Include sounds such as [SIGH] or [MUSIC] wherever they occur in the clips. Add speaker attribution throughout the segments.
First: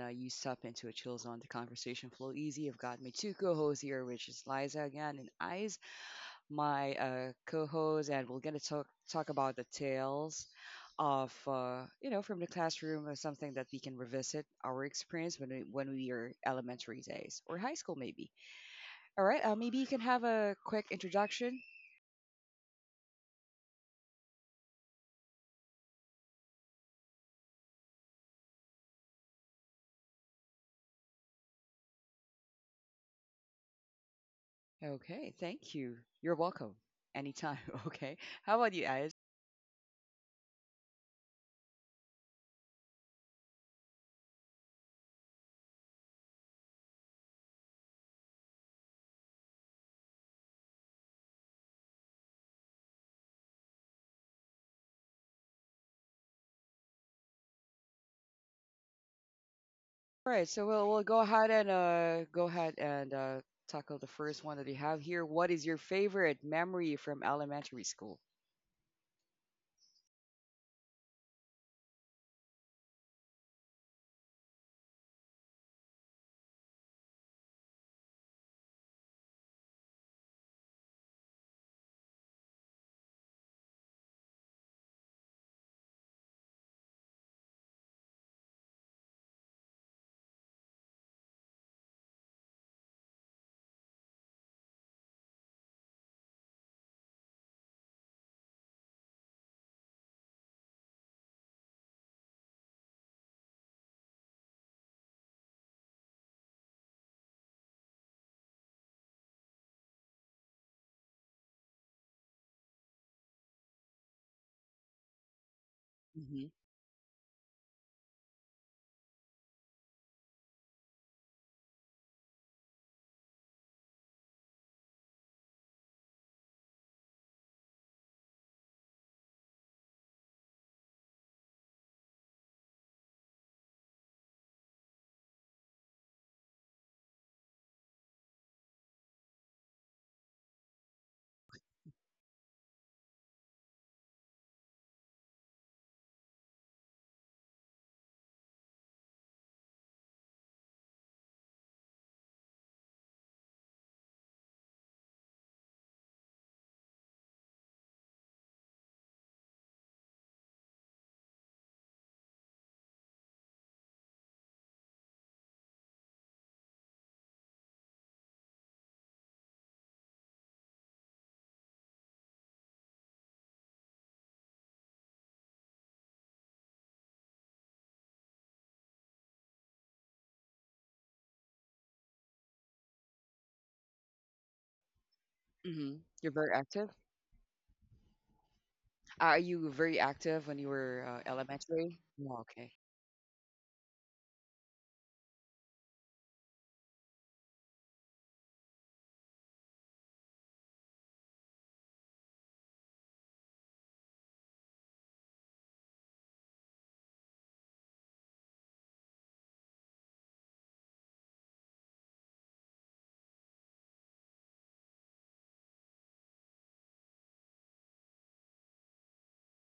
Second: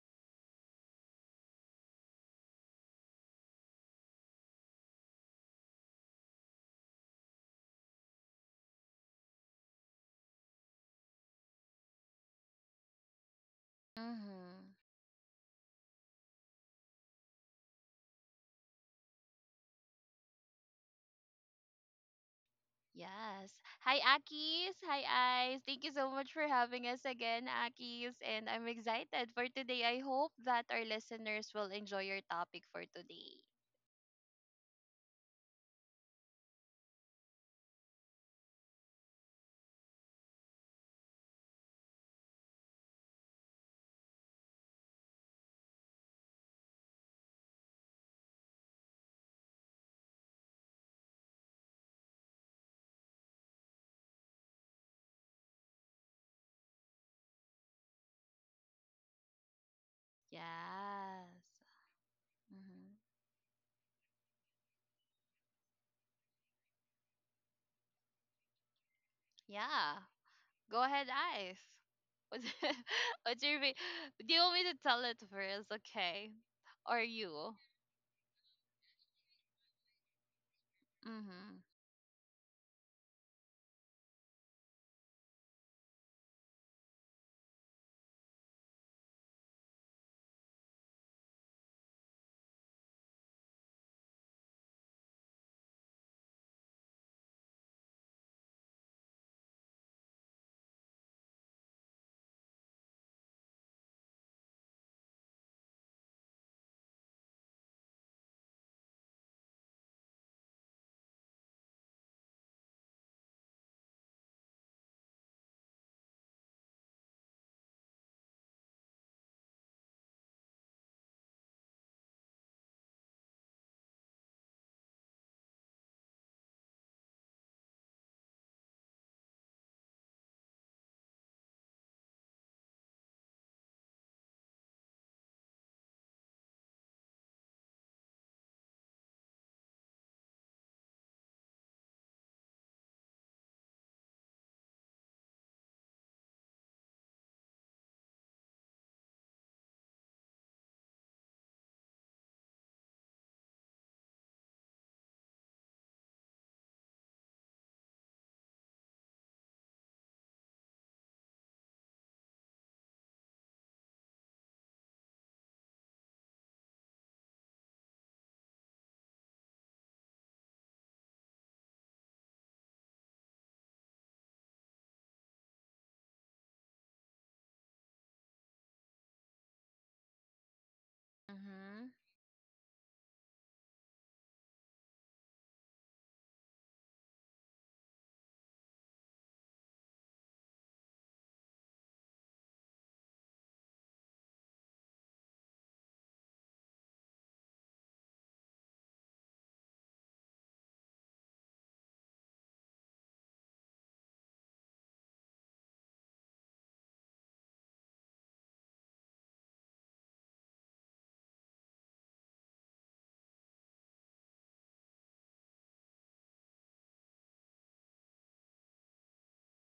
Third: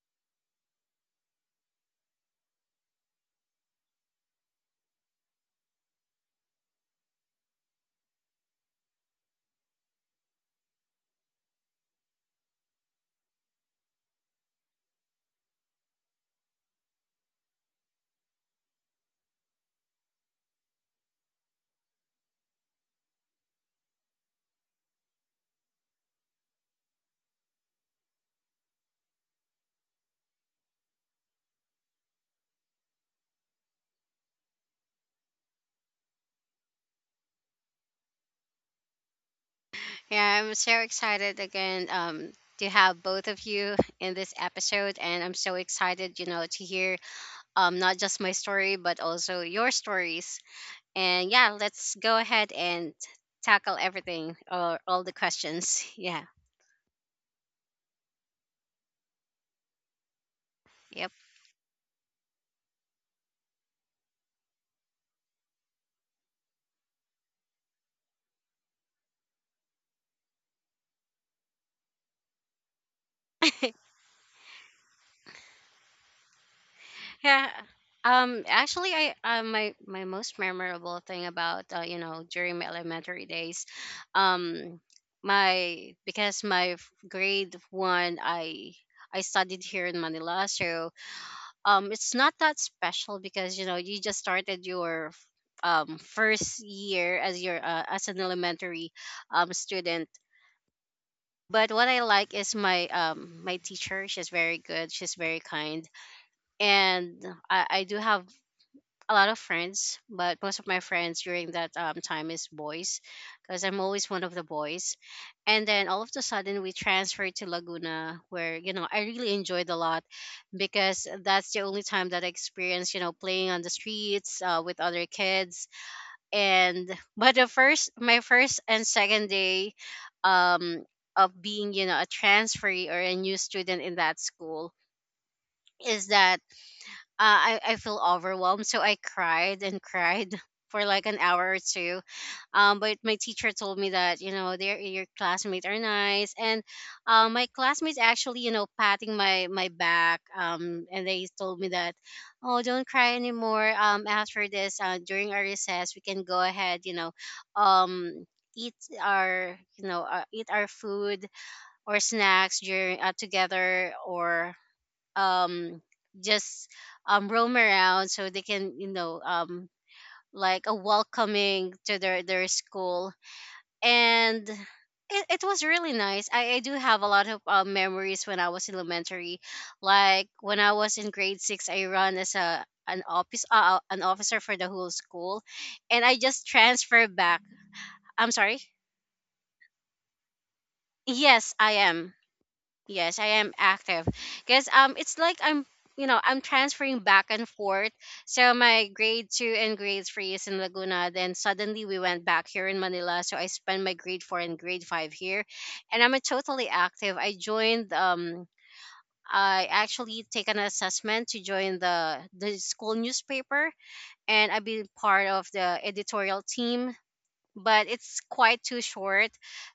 Speaker 1: you step into a chill zone. The conversation flow easy. I've got my two co-hosts here, which is Liza again and Eyes, my co-host, and we're gonna talk about the tales of from the classroom or something that we can revisit
Speaker 2: Mm-hmm.
Speaker 1: our experience when we are elementary days or high school maybe. All right, maybe you can have a quick introduction.
Speaker 2: Yes. Hi, Akis. Hi, Eyes. Thank you so much for having us again, Akis. And I'm excited for today. I hope that our listeners will enjoy your topic for today.
Speaker 1: Okay, thank you. You're welcome. Anytime. [LAUGHS] Okay. How about you, Eyes?
Speaker 3: Yeah, I'm so excited again, to have both of you in this episode, and I'm so excited, you know, to hear, not just my story but also your stories. And yeah, let's go ahead and tackle everything or all the questions. [LAUGHS] Yeah.
Speaker 1: All right, so we'll
Speaker 3: Yep.
Speaker 1: go
Speaker 2: Yes.
Speaker 1: ahead and uh go ahead
Speaker 2: Mm-hmm.
Speaker 1: and uh tackle the first one that we have here. What is your favorite memory from elementary school?
Speaker 2: Yeah. Go ahead, Eyes. What's, [LAUGHS] what's your. fa- Do you want me to tell it first? Okay. Or
Speaker 3: Yeah.
Speaker 2: you?
Speaker 3: Actually, I, my most memorable thing
Speaker 2: Mm-hmm.
Speaker 3: about, you know, during my elementary days, um, my because my grade one I studied here in Manila. So, it's not that special because you know you just started your first year as your, as an elementary, student. But what I like is my teacher. She's very good. She's very kind, and I do have a lot of friends, but most of my friends during that, time is boys, because I'm always one of the boys. And then all of a
Speaker 1: Hmm.
Speaker 3: sudden, we transferred to Laguna, where you know I really enjoyed a lot, because that's the only time that I experienced, you know, playing on the streets, with other kids. And [LAUGHS] but my first and second day, um, of being, you know, a transferee or a new student in that school is that, I feel overwhelmed. So I cried and cried [LAUGHS] for like an hour or two. But my teacher told me that, you know, their your classmates are nice. And, my classmates actually, you know, patting my back. And they told me that, oh, don't cry anymore. After this, during our recess, we can go ahead, you know, um, eat our, eat our food or snacks during, together, or um just roam around, so they can, you know, like a welcoming to their school. And it was really nice. I do have a lot of, memories when I was in elementary, like when I was in grade six
Speaker 2: Mm-hmm.
Speaker 3: I run as a an office an officer for the whole school,
Speaker 1: Hmm.
Speaker 3: and I
Speaker 1: You're
Speaker 3: just
Speaker 1: very active.
Speaker 3: transferred back. I'm sorry.
Speaker 1: Are you very active when you were
Speaker 3: Yes, I
Speaker 1: elementary?
Speaker 3: am.
Speaker 1: Yeah, okay.
Speaker 3: Yes, I am active, because, it's like I'm, you know, I'm transferring back and forth. So my grade two and grade three is in Laguna. Then suddenly we went back here in Manila. So I spent my grade four and grade five here, and I'm a totally active. I joined. I actually take an assessment to join the school newspaper, and I've been part of the editorial team, but it's quite too short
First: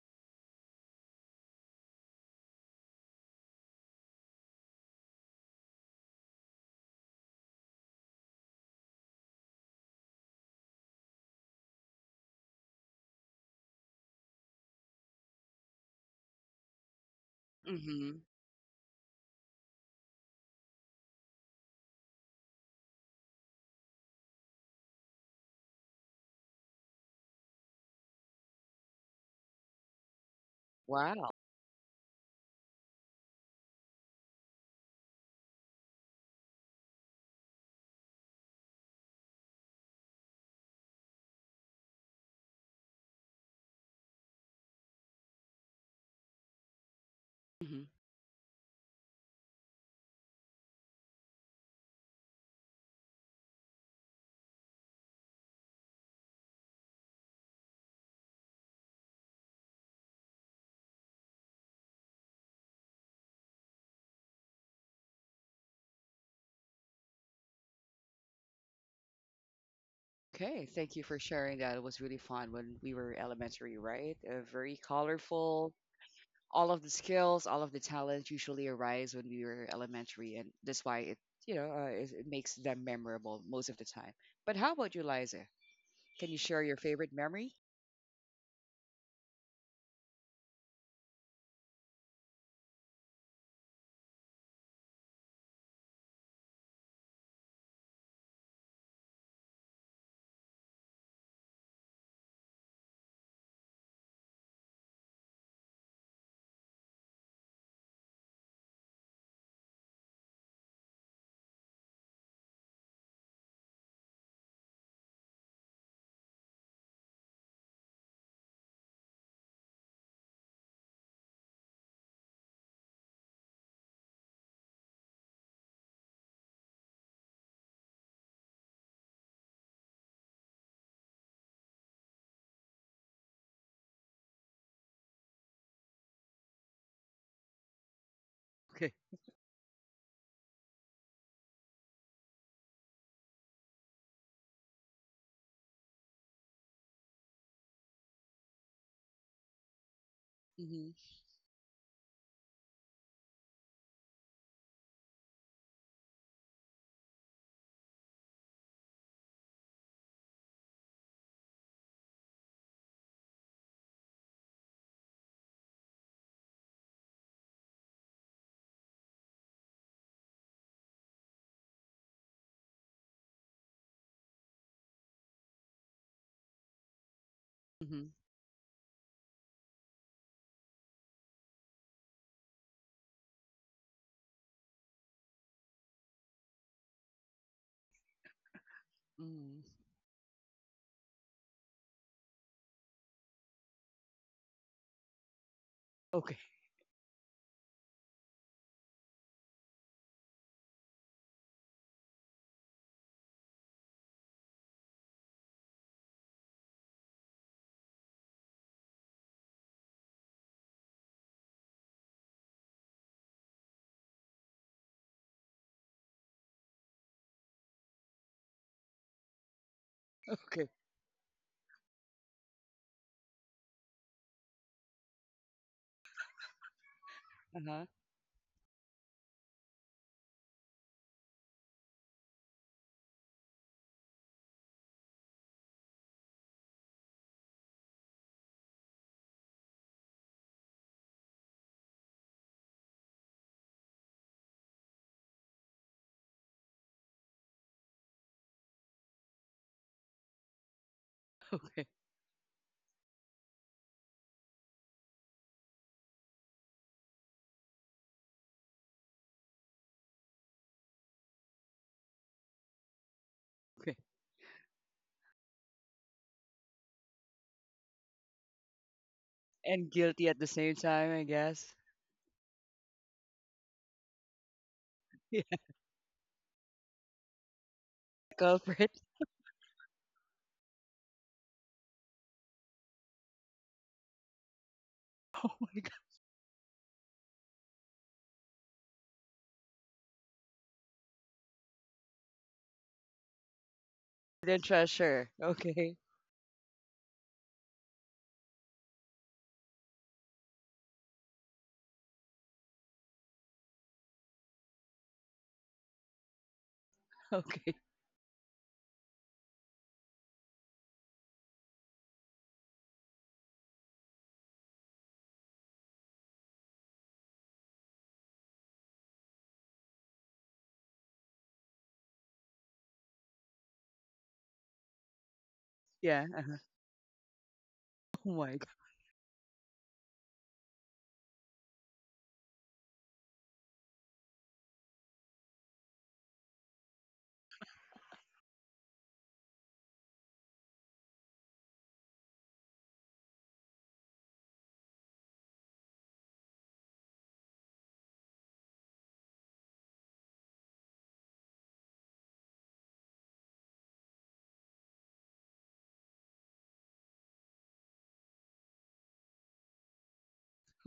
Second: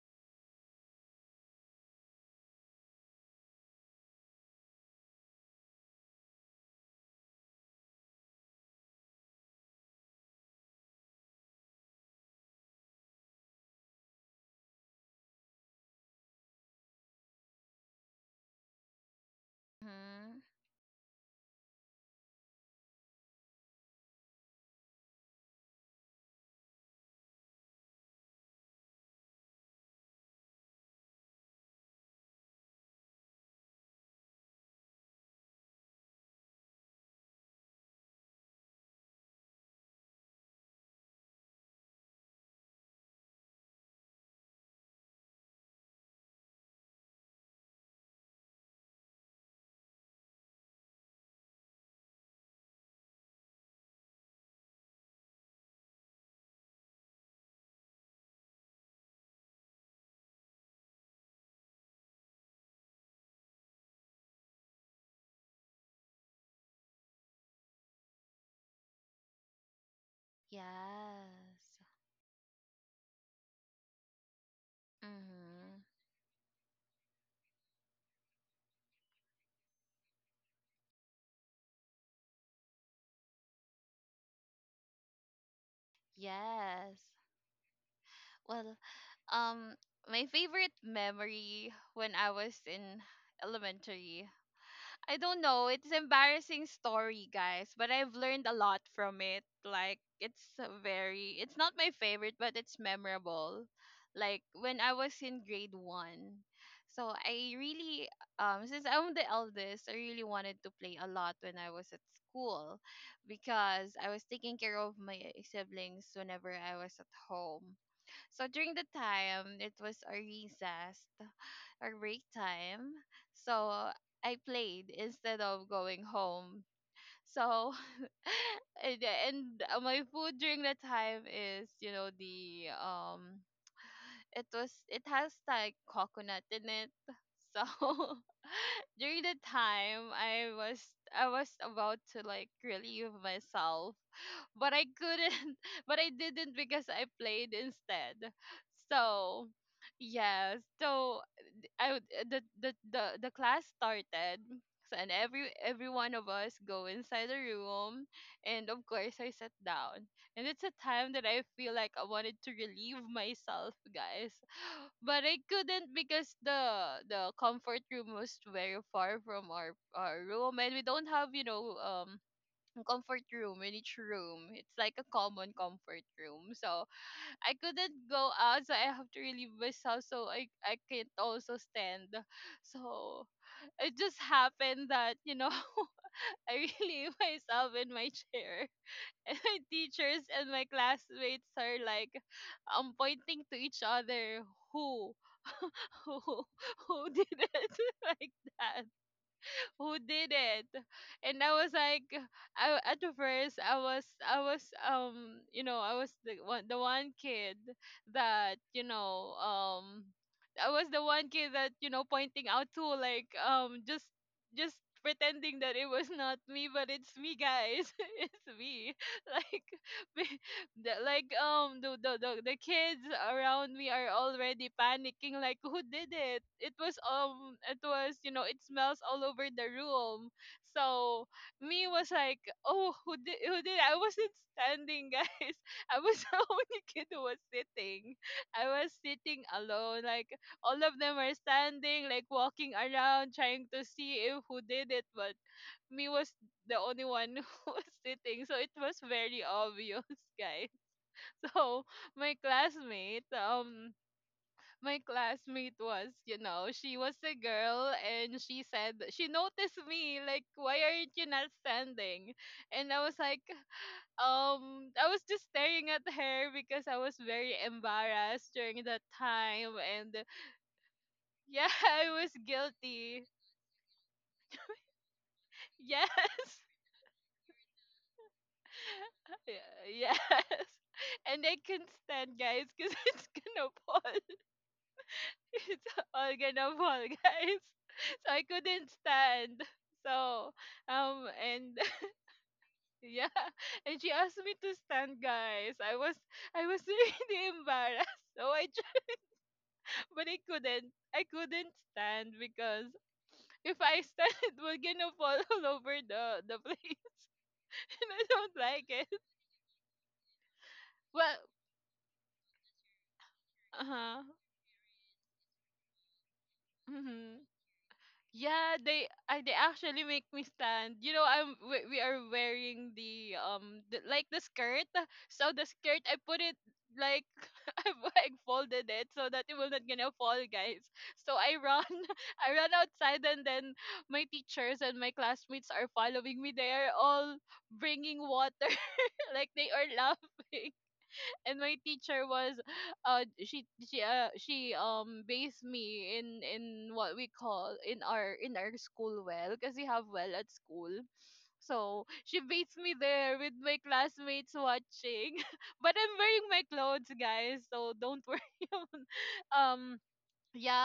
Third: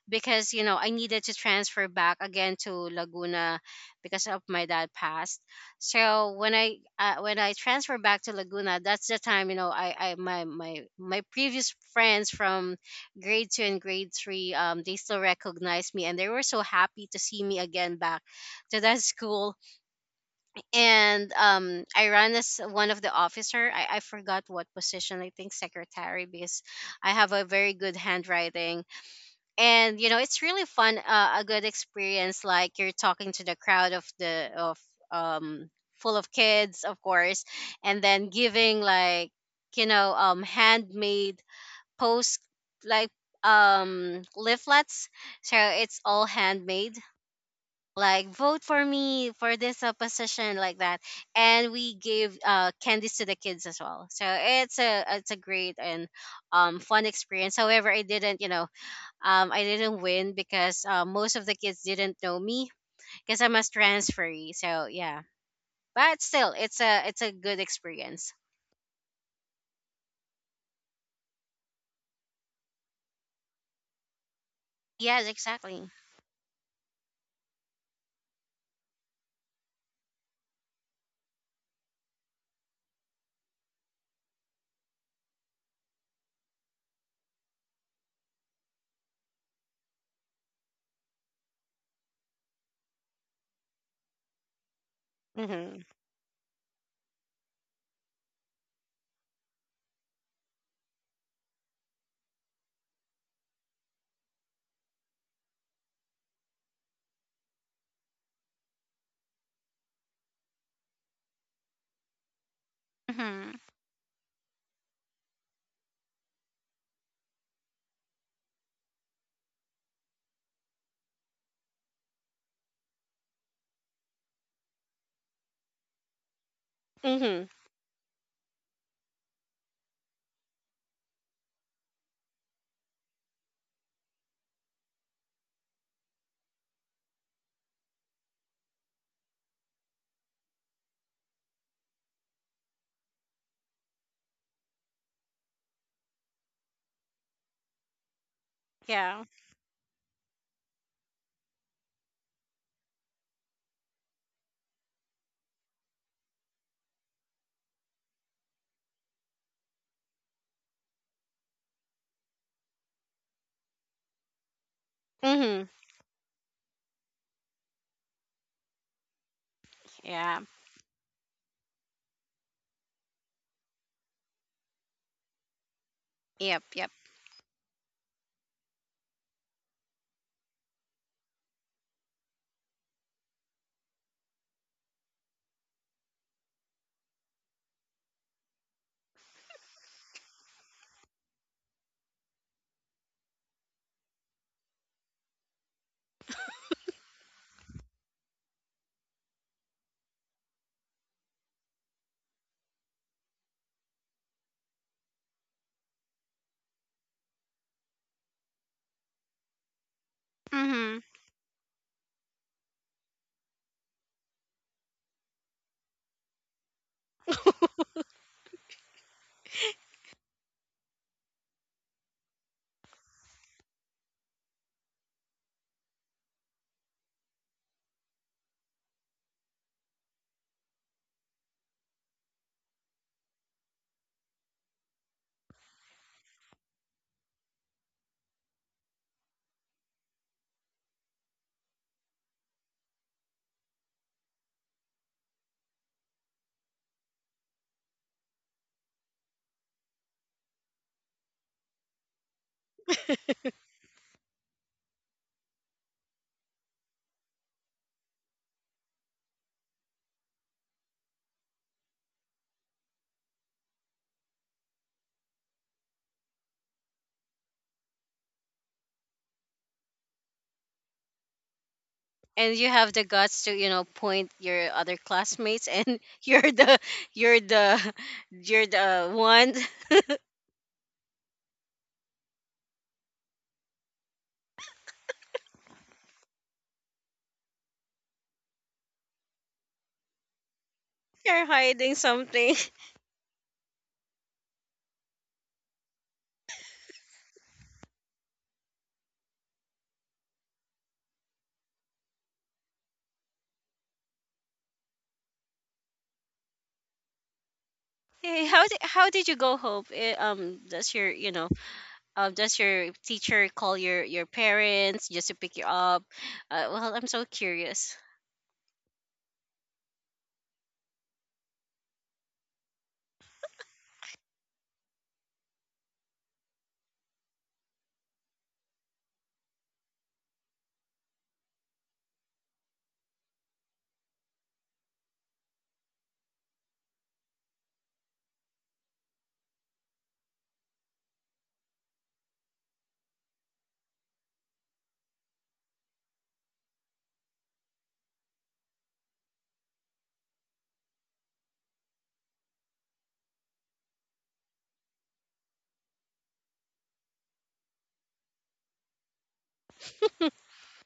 Speaker 3: because you know I needed to transfer back again to Laguna because of my dad passed. So when I, transfer back to Laguna, that's the time, you know, I my my my previous friends from grade two and grade three, they still recognized me, and they were so happy to see me again
Speaker 1: Hmm.
Speaker 3: back to that [LAUGHS] school.
Speaker 2: Mm-hmm.
Speaker 3: And, I ran as one of the officer. I forgot what position, I think secretary, because I have a very good handwriting, and you know it's really fun,
Speaker 1: Wow.
Speaker 3: a good experience, like you're talking to the crowd of, the of um full of kids, of course. And then giving, like, you know, handmade post, like, leaflets, so it's all handmade,
Speaker 1: Hmm.
Speaker 3: like vote for me for this, position like that. And we gave, candies to the kids as well, so it's a great and, fun experience. However, I didn't win, because, most of the kids didn't know me, because I'm a transferee. So yeah, but still it's a good experience.
Speaker 1: Okay, thank you for
Speaker 2: Yes.
Speaker 1: sharing that. It was really fun when we were elementary, right? Very
Speaker 3: Yes,
Speaker 1: colorful,
Speaker 2: Mm-hmm.
Speaker 3: exactly.
Speaker 1: all of the skills, all of the talents usually arise when we were elementary, and that's why it, you know, it, it makes them memorable most of the time. But how about you, Liza? Can you share your
Speaker 2: Yes.
Speaker 1: favorite memory?
Speaker 2: Well, Um, my favorite memory when I was in elementary. I don't know,
Speaker 3: Mm-hmm.
Speaker 2: it's embarrassing story, guys, but I've learned a lot from it. Like it's a very it's not my favorite, but it's memorable. Like when I was in grade 1. So I really since I'm the eldest, I really wanted to play a lot when I was at school
Speaker 3: Mm-hmm.
Speaker 2: because I was taking care of my siblings whenever I was at home. So during the time, it was our recess, our break time. So I played instead of going home.
Speaker 3: Mm-hmm.
Speaker 2: So [LAUGHS] and my food during the time is, the it has like coconut in it. So
Speaker 1: Okay.
Speaker 2: [LAUGHS] during the time, I was about to like relieve myself, but I couldn't, [LAUGHS] but I didn't because I played instead.
Speaker 3: Yeah.
Speaker 2: So, yeah,
Speaker 1: Mm-hmm.
Speaker 2: so the the class started. So, and every one of us go inside the room, and of course I sat down. And it's a time that I feel like I wanted to relieve myself, guys. But I
Speaker 3: Mm-hmm.
Speaker 2: couldn't because the comfort room was very far from our
Speaker 3: Yeah.
Speaker 2: room, and we don't have comfort room in each room. It's like a common comfort room.
Speaker 3: Yep.
Speaker 2: So
Speaker 3: Yep.
Speaker 2: I
Speaker 1: Mm-hmm.
Speaker 2: couldn't go out, so I have to really myself. So I can't also stand. So it just happened that [LAUGHS] I really myself in my chair. And my
Speaker 1: Mm-hmm.
Speaker 2: teachers and my classmates are like pointing to each other, who who
Speaker 1: Okay.
Speaker 2: [LAUGHS] who did it [LAUGHS] like that, who did it. And I was like, at the first, I was I was you know I was the one kid that you know I was
Speaker 3: Mm-hmm.
Speaker 2: the one kid that pointing out to, like, just pretending that it was not me, but it's me, guys, [LAUGHS] it's me. [LAUGHS] Like
Speaker 1: [LAUGHS] Okay.
Speaker 2: the, the kids around me are already panicking, like who did it. It was,
Speaker 1: Uh huh.
Speaker 2: it smells all over the room. So me was like, oh, who did I wasn't standing, guys. [LAUGHS] I was the [LAUGHS] only kid who was sitting. I was sitting alone. Like, all of them are standing, like walking around trying to see if who did it, but me was the only one [LAUGHS] who was sitting, so it was very obvious, [LAUGHS] guys. [LAUGHS] So
Speaker 1: Okay.
Speaker 2: my classmate um my classmate was, she was a girl, and she said she noticed me, like, why aren't you not standing? And I was like,
Speaker 1: Okay.
Speaker 2: I was just staring at her because I was very embarrassed during that time.
Speaker 1: And
Speaker 2: And
Speaker 1: guilty at the same time, I
Speaker 2: yeah,
Speaker 1: guess.
Speaker 2: [LAUGHS] I was
Speaker 3: And you have the
Speaker 2: guilty.
Speaker 3: guts to, you know, point your other
Speaker 1: [LAUGHS] Yeah.
Speaker 3: classmates, and
Speaker 2: Yes.
Speaker 3: [LAUGHS] you're
Speaker 2: [LAUGHS]
Speaker 3: the you're the you're
Speaker 1: Culprit.
Speaker 3: the one. [LAUGHS]
Speaker 2: Yeah, yes. [LAUGHS] And I couldn't stand, guys, because [LAUGHS] it's gonna fall,
Speaker 1: [LAUGHS] Oh
Speaker 2: [LAUGHS]
Speaker 1: my god.
Speaker 2: it's Olga Nabol, guys. [LAUGHS] So I couldn't stand. So
Speaker 3: You're
Speaker 2: and [LAUGHS]
Speaker 3: hiding something.
Speaker 2: yeah, and she asked me
Speaker 1: Then
Speaker 2: to stand,
Speaker 1: treasure.
Speaker 2: guys.
Speaker 1: Okay.
Speaker 2: I was [LAUGHS] really embarrassed. So I tried, but I couldn't. I couldn't stand because if I stand, [LAUGHS] it will gonna fall all over the place,
Speaker 1: Okay.
Speaker 2: [LAUGHS] and
Speaker 3: [LAUGHS]
Speaker 2: I
Speaker 3: Hey,
Speaker 2: don't
Speaker 3: how did
Speaker 2: like it.
Speaker 3: how did you go home? Does your, you
Speaker 2: Well,
Speaker 3: know, does your teacher call
Speaker 2: uh
Speaker 3: your parents just to pick you up? Well, I'm so
Speaker 2: huh.
Speaker 3: curious.
Speaker 2: Yeah, they actually make me stand. You know, we are wearing the skirt. So the skirt I
Speaker 1: Yeah.
Speaker 2: put it like [LAUGHS] I've
Speaker 1: [LAUGHS] Oh
Speaker 2: like
Speaker 1: my god.
Speaker 2: folded it so that it will not gonna fall, guys. So I run, [LAUGHS] I run outside, and then my teachers and my classmates are following me. They are all bringing water, [LAUGHS] like they are laughing. And my teacher was she based me in what we call in our school well because we have well at school. So she based me there with my classmates watching, [LAUGHS] but I'm wearing my clothes, guys, so don't worry [LAUGHS] about that. um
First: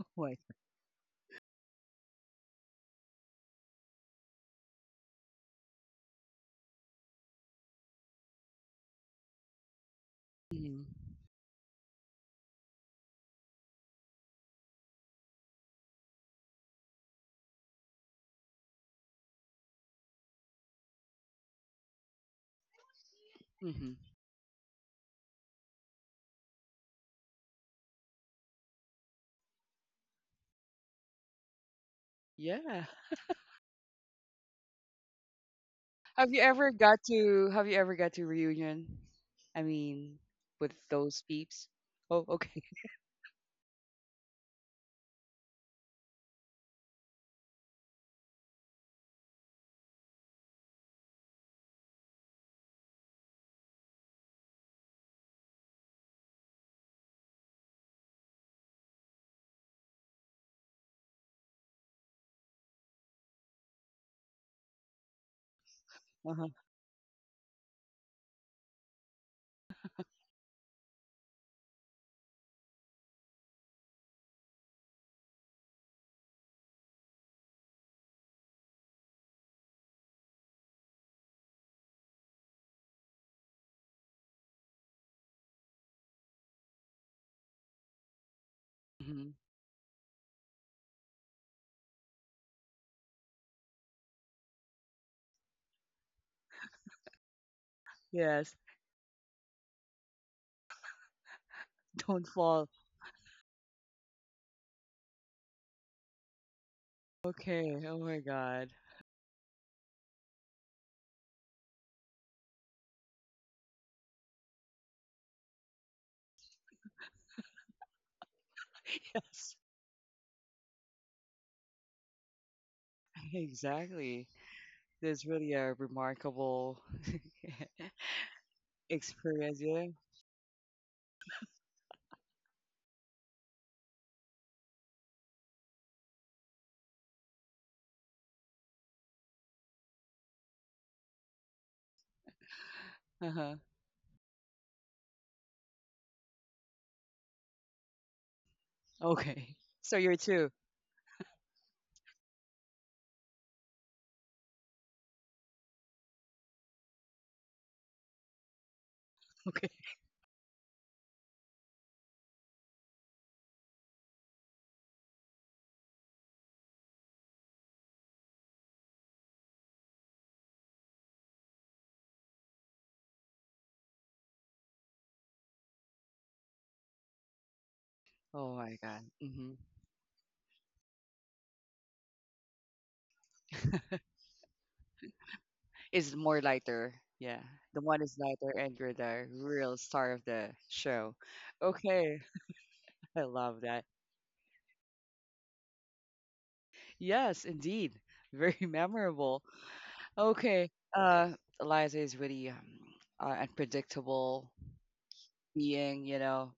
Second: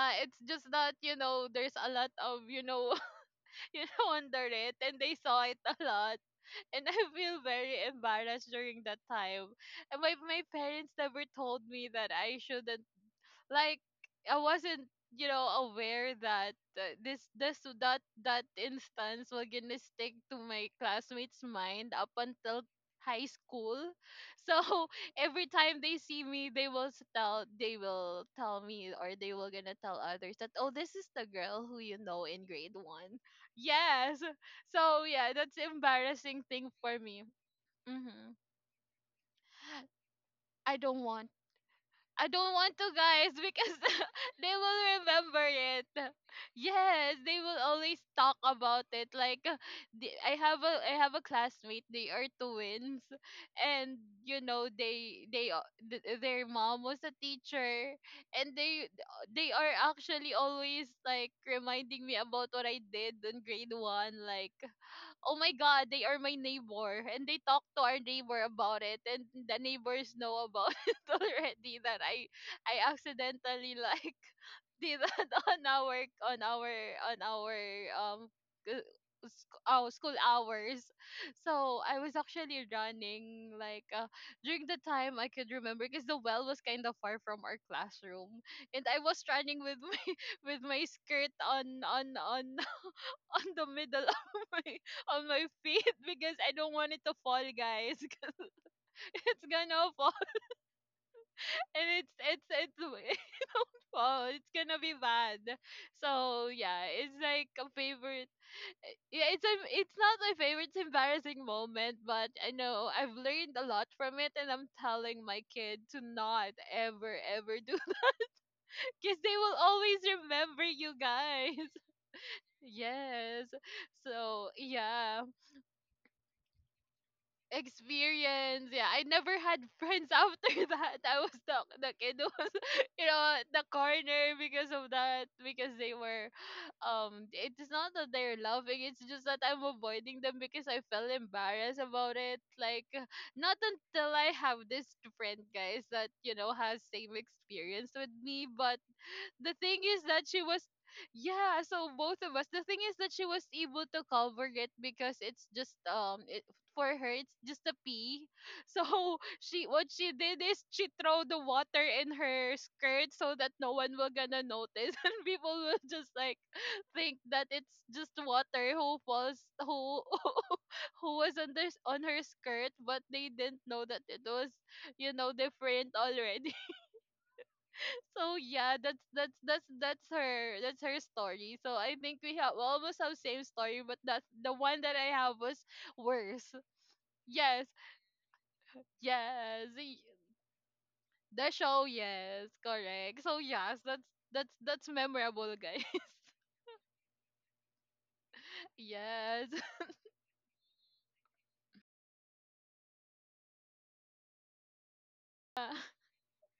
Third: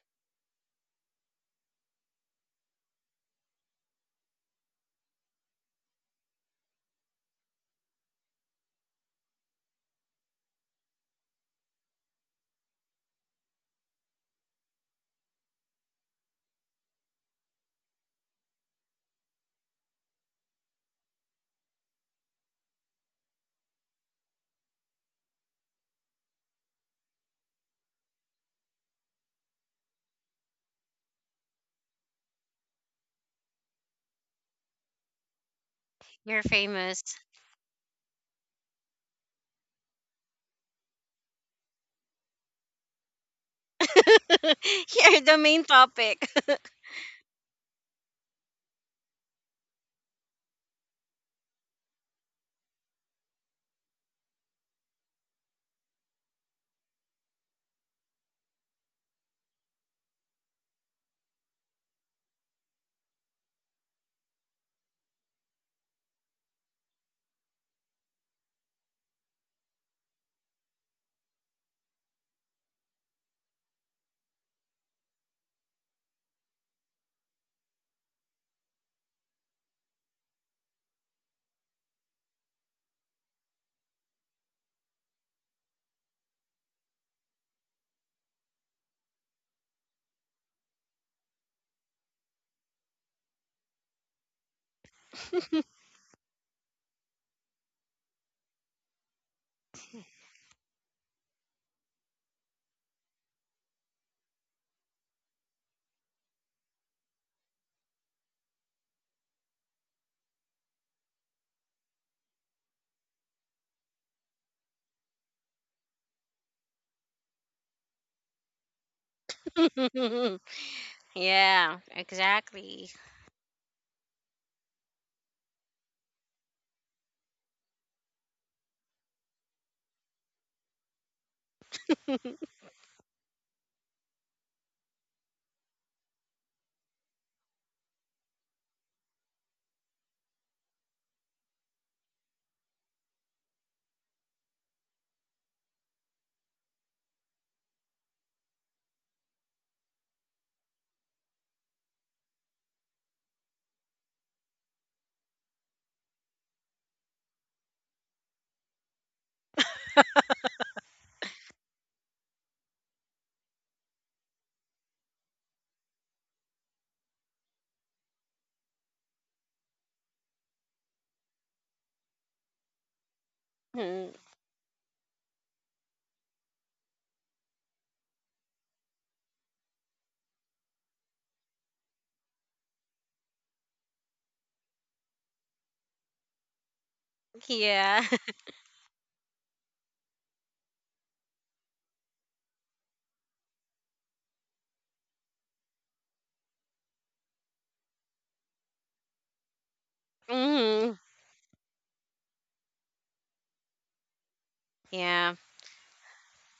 Speaker 1: Oh
Speaker 2: it's
Speaker 1: my.
Speaker 2: just that, there's a lot of, [LAUGHS] under it, and they saw it a lot. [LAUGHS] And I feel very embarrassed during that time. And my
Speaker 1: Mm-hmm.
Speaker 2: parents never told me that I shouldn't like I wasn't, aware that, this this that instance was gonna stick to my classmates' mind up until high
Speaker 1: Mm-hmm.
Speaker 2: school. So [LAUGHS] every time they see me, they will tell me, or they will gonna tell others that, oh, this is the girl who, in grade
Speaker 1: Yeah.
Speaker 2: one. [LAUGHS] Yes. So yeah, that's
Speaker 1: Have you
Speaker 3: You're
Speaker 2: embarrassing
Speaker 1: ever
Speaker 2: thing for
Speaker 1: got
Speaker 3: famous.
Speaker 2: me.
Speaker 1: to have you ever got to
Speaker 2: Mm-hmm.
Speaker 1: reunion? I mean, with
Speaker 2: I don't
Speaker 1: those peeps? Oh,
Speaker 2: I don't
Speaker 1: okay.
Speaker 2: want to,
Speaker 1: [LAUGHS]
Speaker 2: guys, because [LAUGHS] they
Speaker 3: [LAUGHS]
Speaker 2: will
Speaker 3: You're the
Speaker 2: remember
Speaker 3: main
Speaker 2: it.
Speaker 3: topic.
Speaker 2: Yes, they will always talk about it. Like, I have a classmate. They are twins, and their mom was a teacher, and they are actually always, like, reminding me about what I did in grade one. Like, oh my god, they are my
Speaker 1: Uh-huh.
Speaker 2: neighbor. And they talk to our neighbor about it. And the neighbors know about [LAUGHS] it already that I accidentally, like, [LAUGHS] did that on our on our on our um g- our school hours. So I was actually running, like, during the time I could remember because the well was kind of far from our classroom. And I was
Speaker 1: Hmm.
Speaker 2: running with my [LAUGHS] with my skirt on [LAUGHS] on the middle [LAUGHS] of my feet because I don't want it to fall, guys. [LAUGHS] 'Cause
Speaker 1: Yes.
Speaker 2: it's gonna fall, [LAUGHS] and
Speaker 1: [LAUGHS]
Speaker 2: it's
Speaker 1: Don't
Speaker 2: it's
Speaker 1: fall.
Speaker 2: it's [LAUGHS] wow, it's gonna be bad. So yeah, it's like a
Speaker 1: Okay. Oh my
Speaker 2: favorite.
Speaker 1: God.
Speaker 2: Yeah, it's not my favorite embarrassing moment, but I know I've learned a lot from it, and I'm telling my kid to not ever ever do [LAUGHS]
Speaker 1: [LAUGHS]
Speaker 2: because they
Speaker 1: Yes.
Speaker 2: will always
Speaker 3: [LAUGHS]
Speaker 2: remember you, guys. [LAUGHS]
Speaker 3: Yeah, exactly.
Speaker 1: [LAUGHS]
Speaker 2: Yes.
Speaker 1: Exactly.
Speaker 2: So yeah.
Speaker 1: That's really a remarkable [LAUGHS]
Speaker 2: Experience. Yeah, I never had
Speaker 1: experience, yeah.
Speaker 2: friends [LAUGHS] after that. I was the kid who was, [LAUGHS] at the corner because of that. Because they were, it's not that they're laughing. It's just that I'm avoiding them because I felt embarrassed about it. Like,
Speaker 1: Uh-huh.
Speaker 2: not until I have this friend, guys, that has same experience with me, but the
Speaker 1: Okay.
Speaker 2: thing
Speaker 1: So
Speaker 2: is
Speaker 1: you're
Speaker 2: that she
Speaker 1: two.
Speaker 2: was. Yeah, so both of us, the thing is that she was able to cover it because it's just, for her, it's just a pee. So [LAUGHS]
Speaker 1: [LAUGHS]
Speaker 2: she
Speaker 1: Okay.
Speaker 2: what she did is she throw the water in her skirt so that no one will gonna notice, [LAUGHS] and people will just, like, think that it's just water who falls, who [LAUGHS] who was on this on her skirt, but they didn't know that it was, different already. So
Speaker 1: Oh
Speaker 2: yeah,
Speaker 1: my God. Mm-hmm.
Speaker 2: that's her story. So I think we almost have same story, but that's the one that I have was
Speaker 1: It's more
Speaker 2: worse. [LAUGHS]
Speaker 1: lighter. Yeah.
Speaker 3: [LAUGHS]
Speaker 2: Yes,
Speaker 1: The
Speaker 3: Yeah.
Speaker 1: one is
Speaker 3: [LAUGHS]
Speaker 1: lighter and you're the
Speaker 2: yes,
Speaker 1: real star of the show.
Speaker 2: the show.
Speaker 1: Okay.
Speaker 2: Yes,
Speaker 1: [LAUGHS]
Speaker 2: correct.
Speaker 1: I
Speaker 2: So
Speaker 1: love
Speaker 2: yes,
Speaker 1: that.
Speaker 2: that's memorable, guys.
Speaker 1: Yes, indeed. Very [LAUGHS]
Speaker 2: [LAUGHS]
Speaker 1: memorable.
Speaker 2: Yes.
Speaker 1: Okay.
Speaker 3: Mhm.
Speaker 1: Uh, Eliza is really unpredictable
Speaker 3: Yeah.
Speaker 1: being,
Speaker 2: [LAUGHS]
Speaker 1: you know.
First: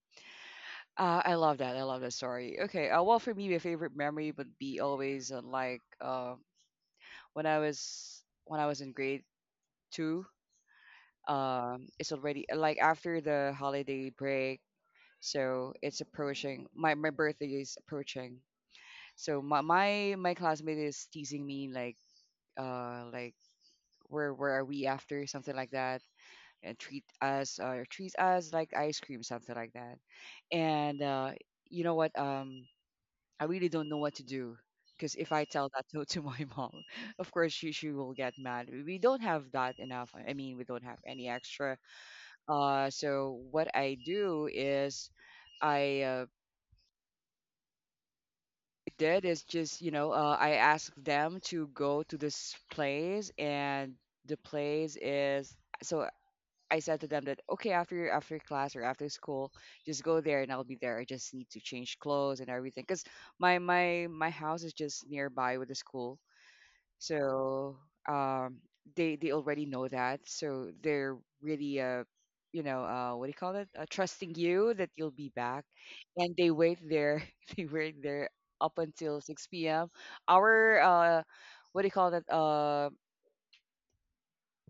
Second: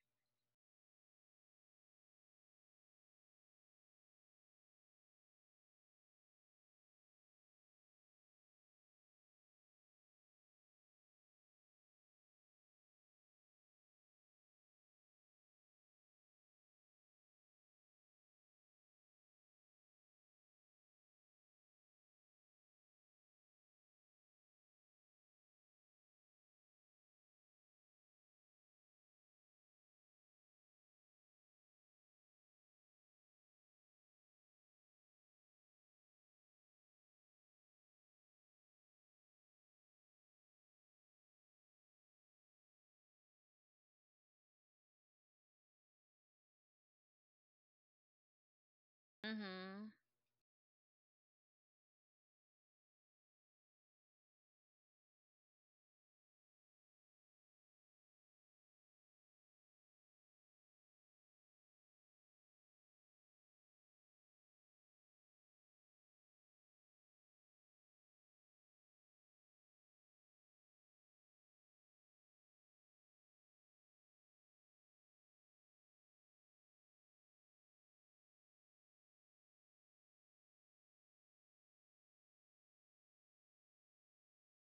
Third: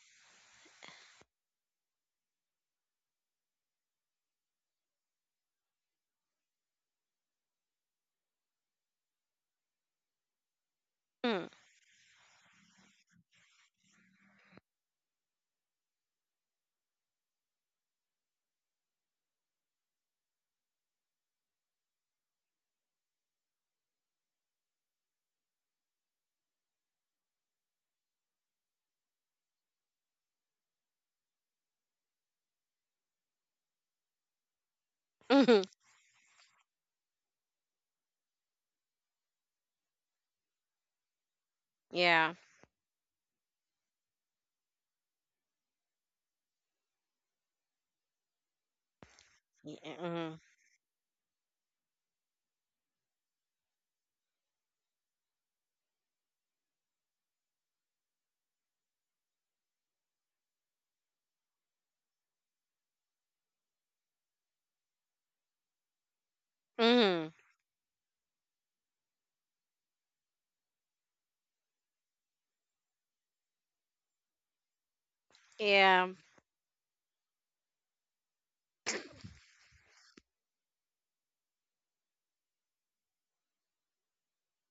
Speaker 1: I love that. I love that story. Okay. Well, for me, my favorite memory would be always when I was in grade two.
Speaker 3: Mm.
Speaker 1: It's already like after the holiday break, so it's approaching. My birthday is approaching. So my classmate is teasing me like uh like where are we after something like that, and treat us like ice cream something like that, and you know what, I really don't know what to do, because if I
Speaker 3: Mhm.
Speaker 1: tell that to my [LAUGHS] mom, of course she will get mad. We don't have that enough. I mean we don't have any extra.
Speaker 3: Yeah.
Speaker 1: So what I did is just
Speaker 2: Mhm.
Speaker 1: you know
Speaker 3: Mhm.
Speaker 1: I asked them to go to this place, and the place is, so I said to them that okay after class or after school, just go there and I'll be there. I just need to change clothes and everything because my house is just nearby with the school,
Speaker 3: Mhm.
Speaker 1: so um they already know that, so they're really what do you call it, trusting you that you'll be back,
Speaker 3: Yeah. Mhm.
Speaker 1: and they wait there [LAUGHS] they wait there up until six p.m. Our what do you call that?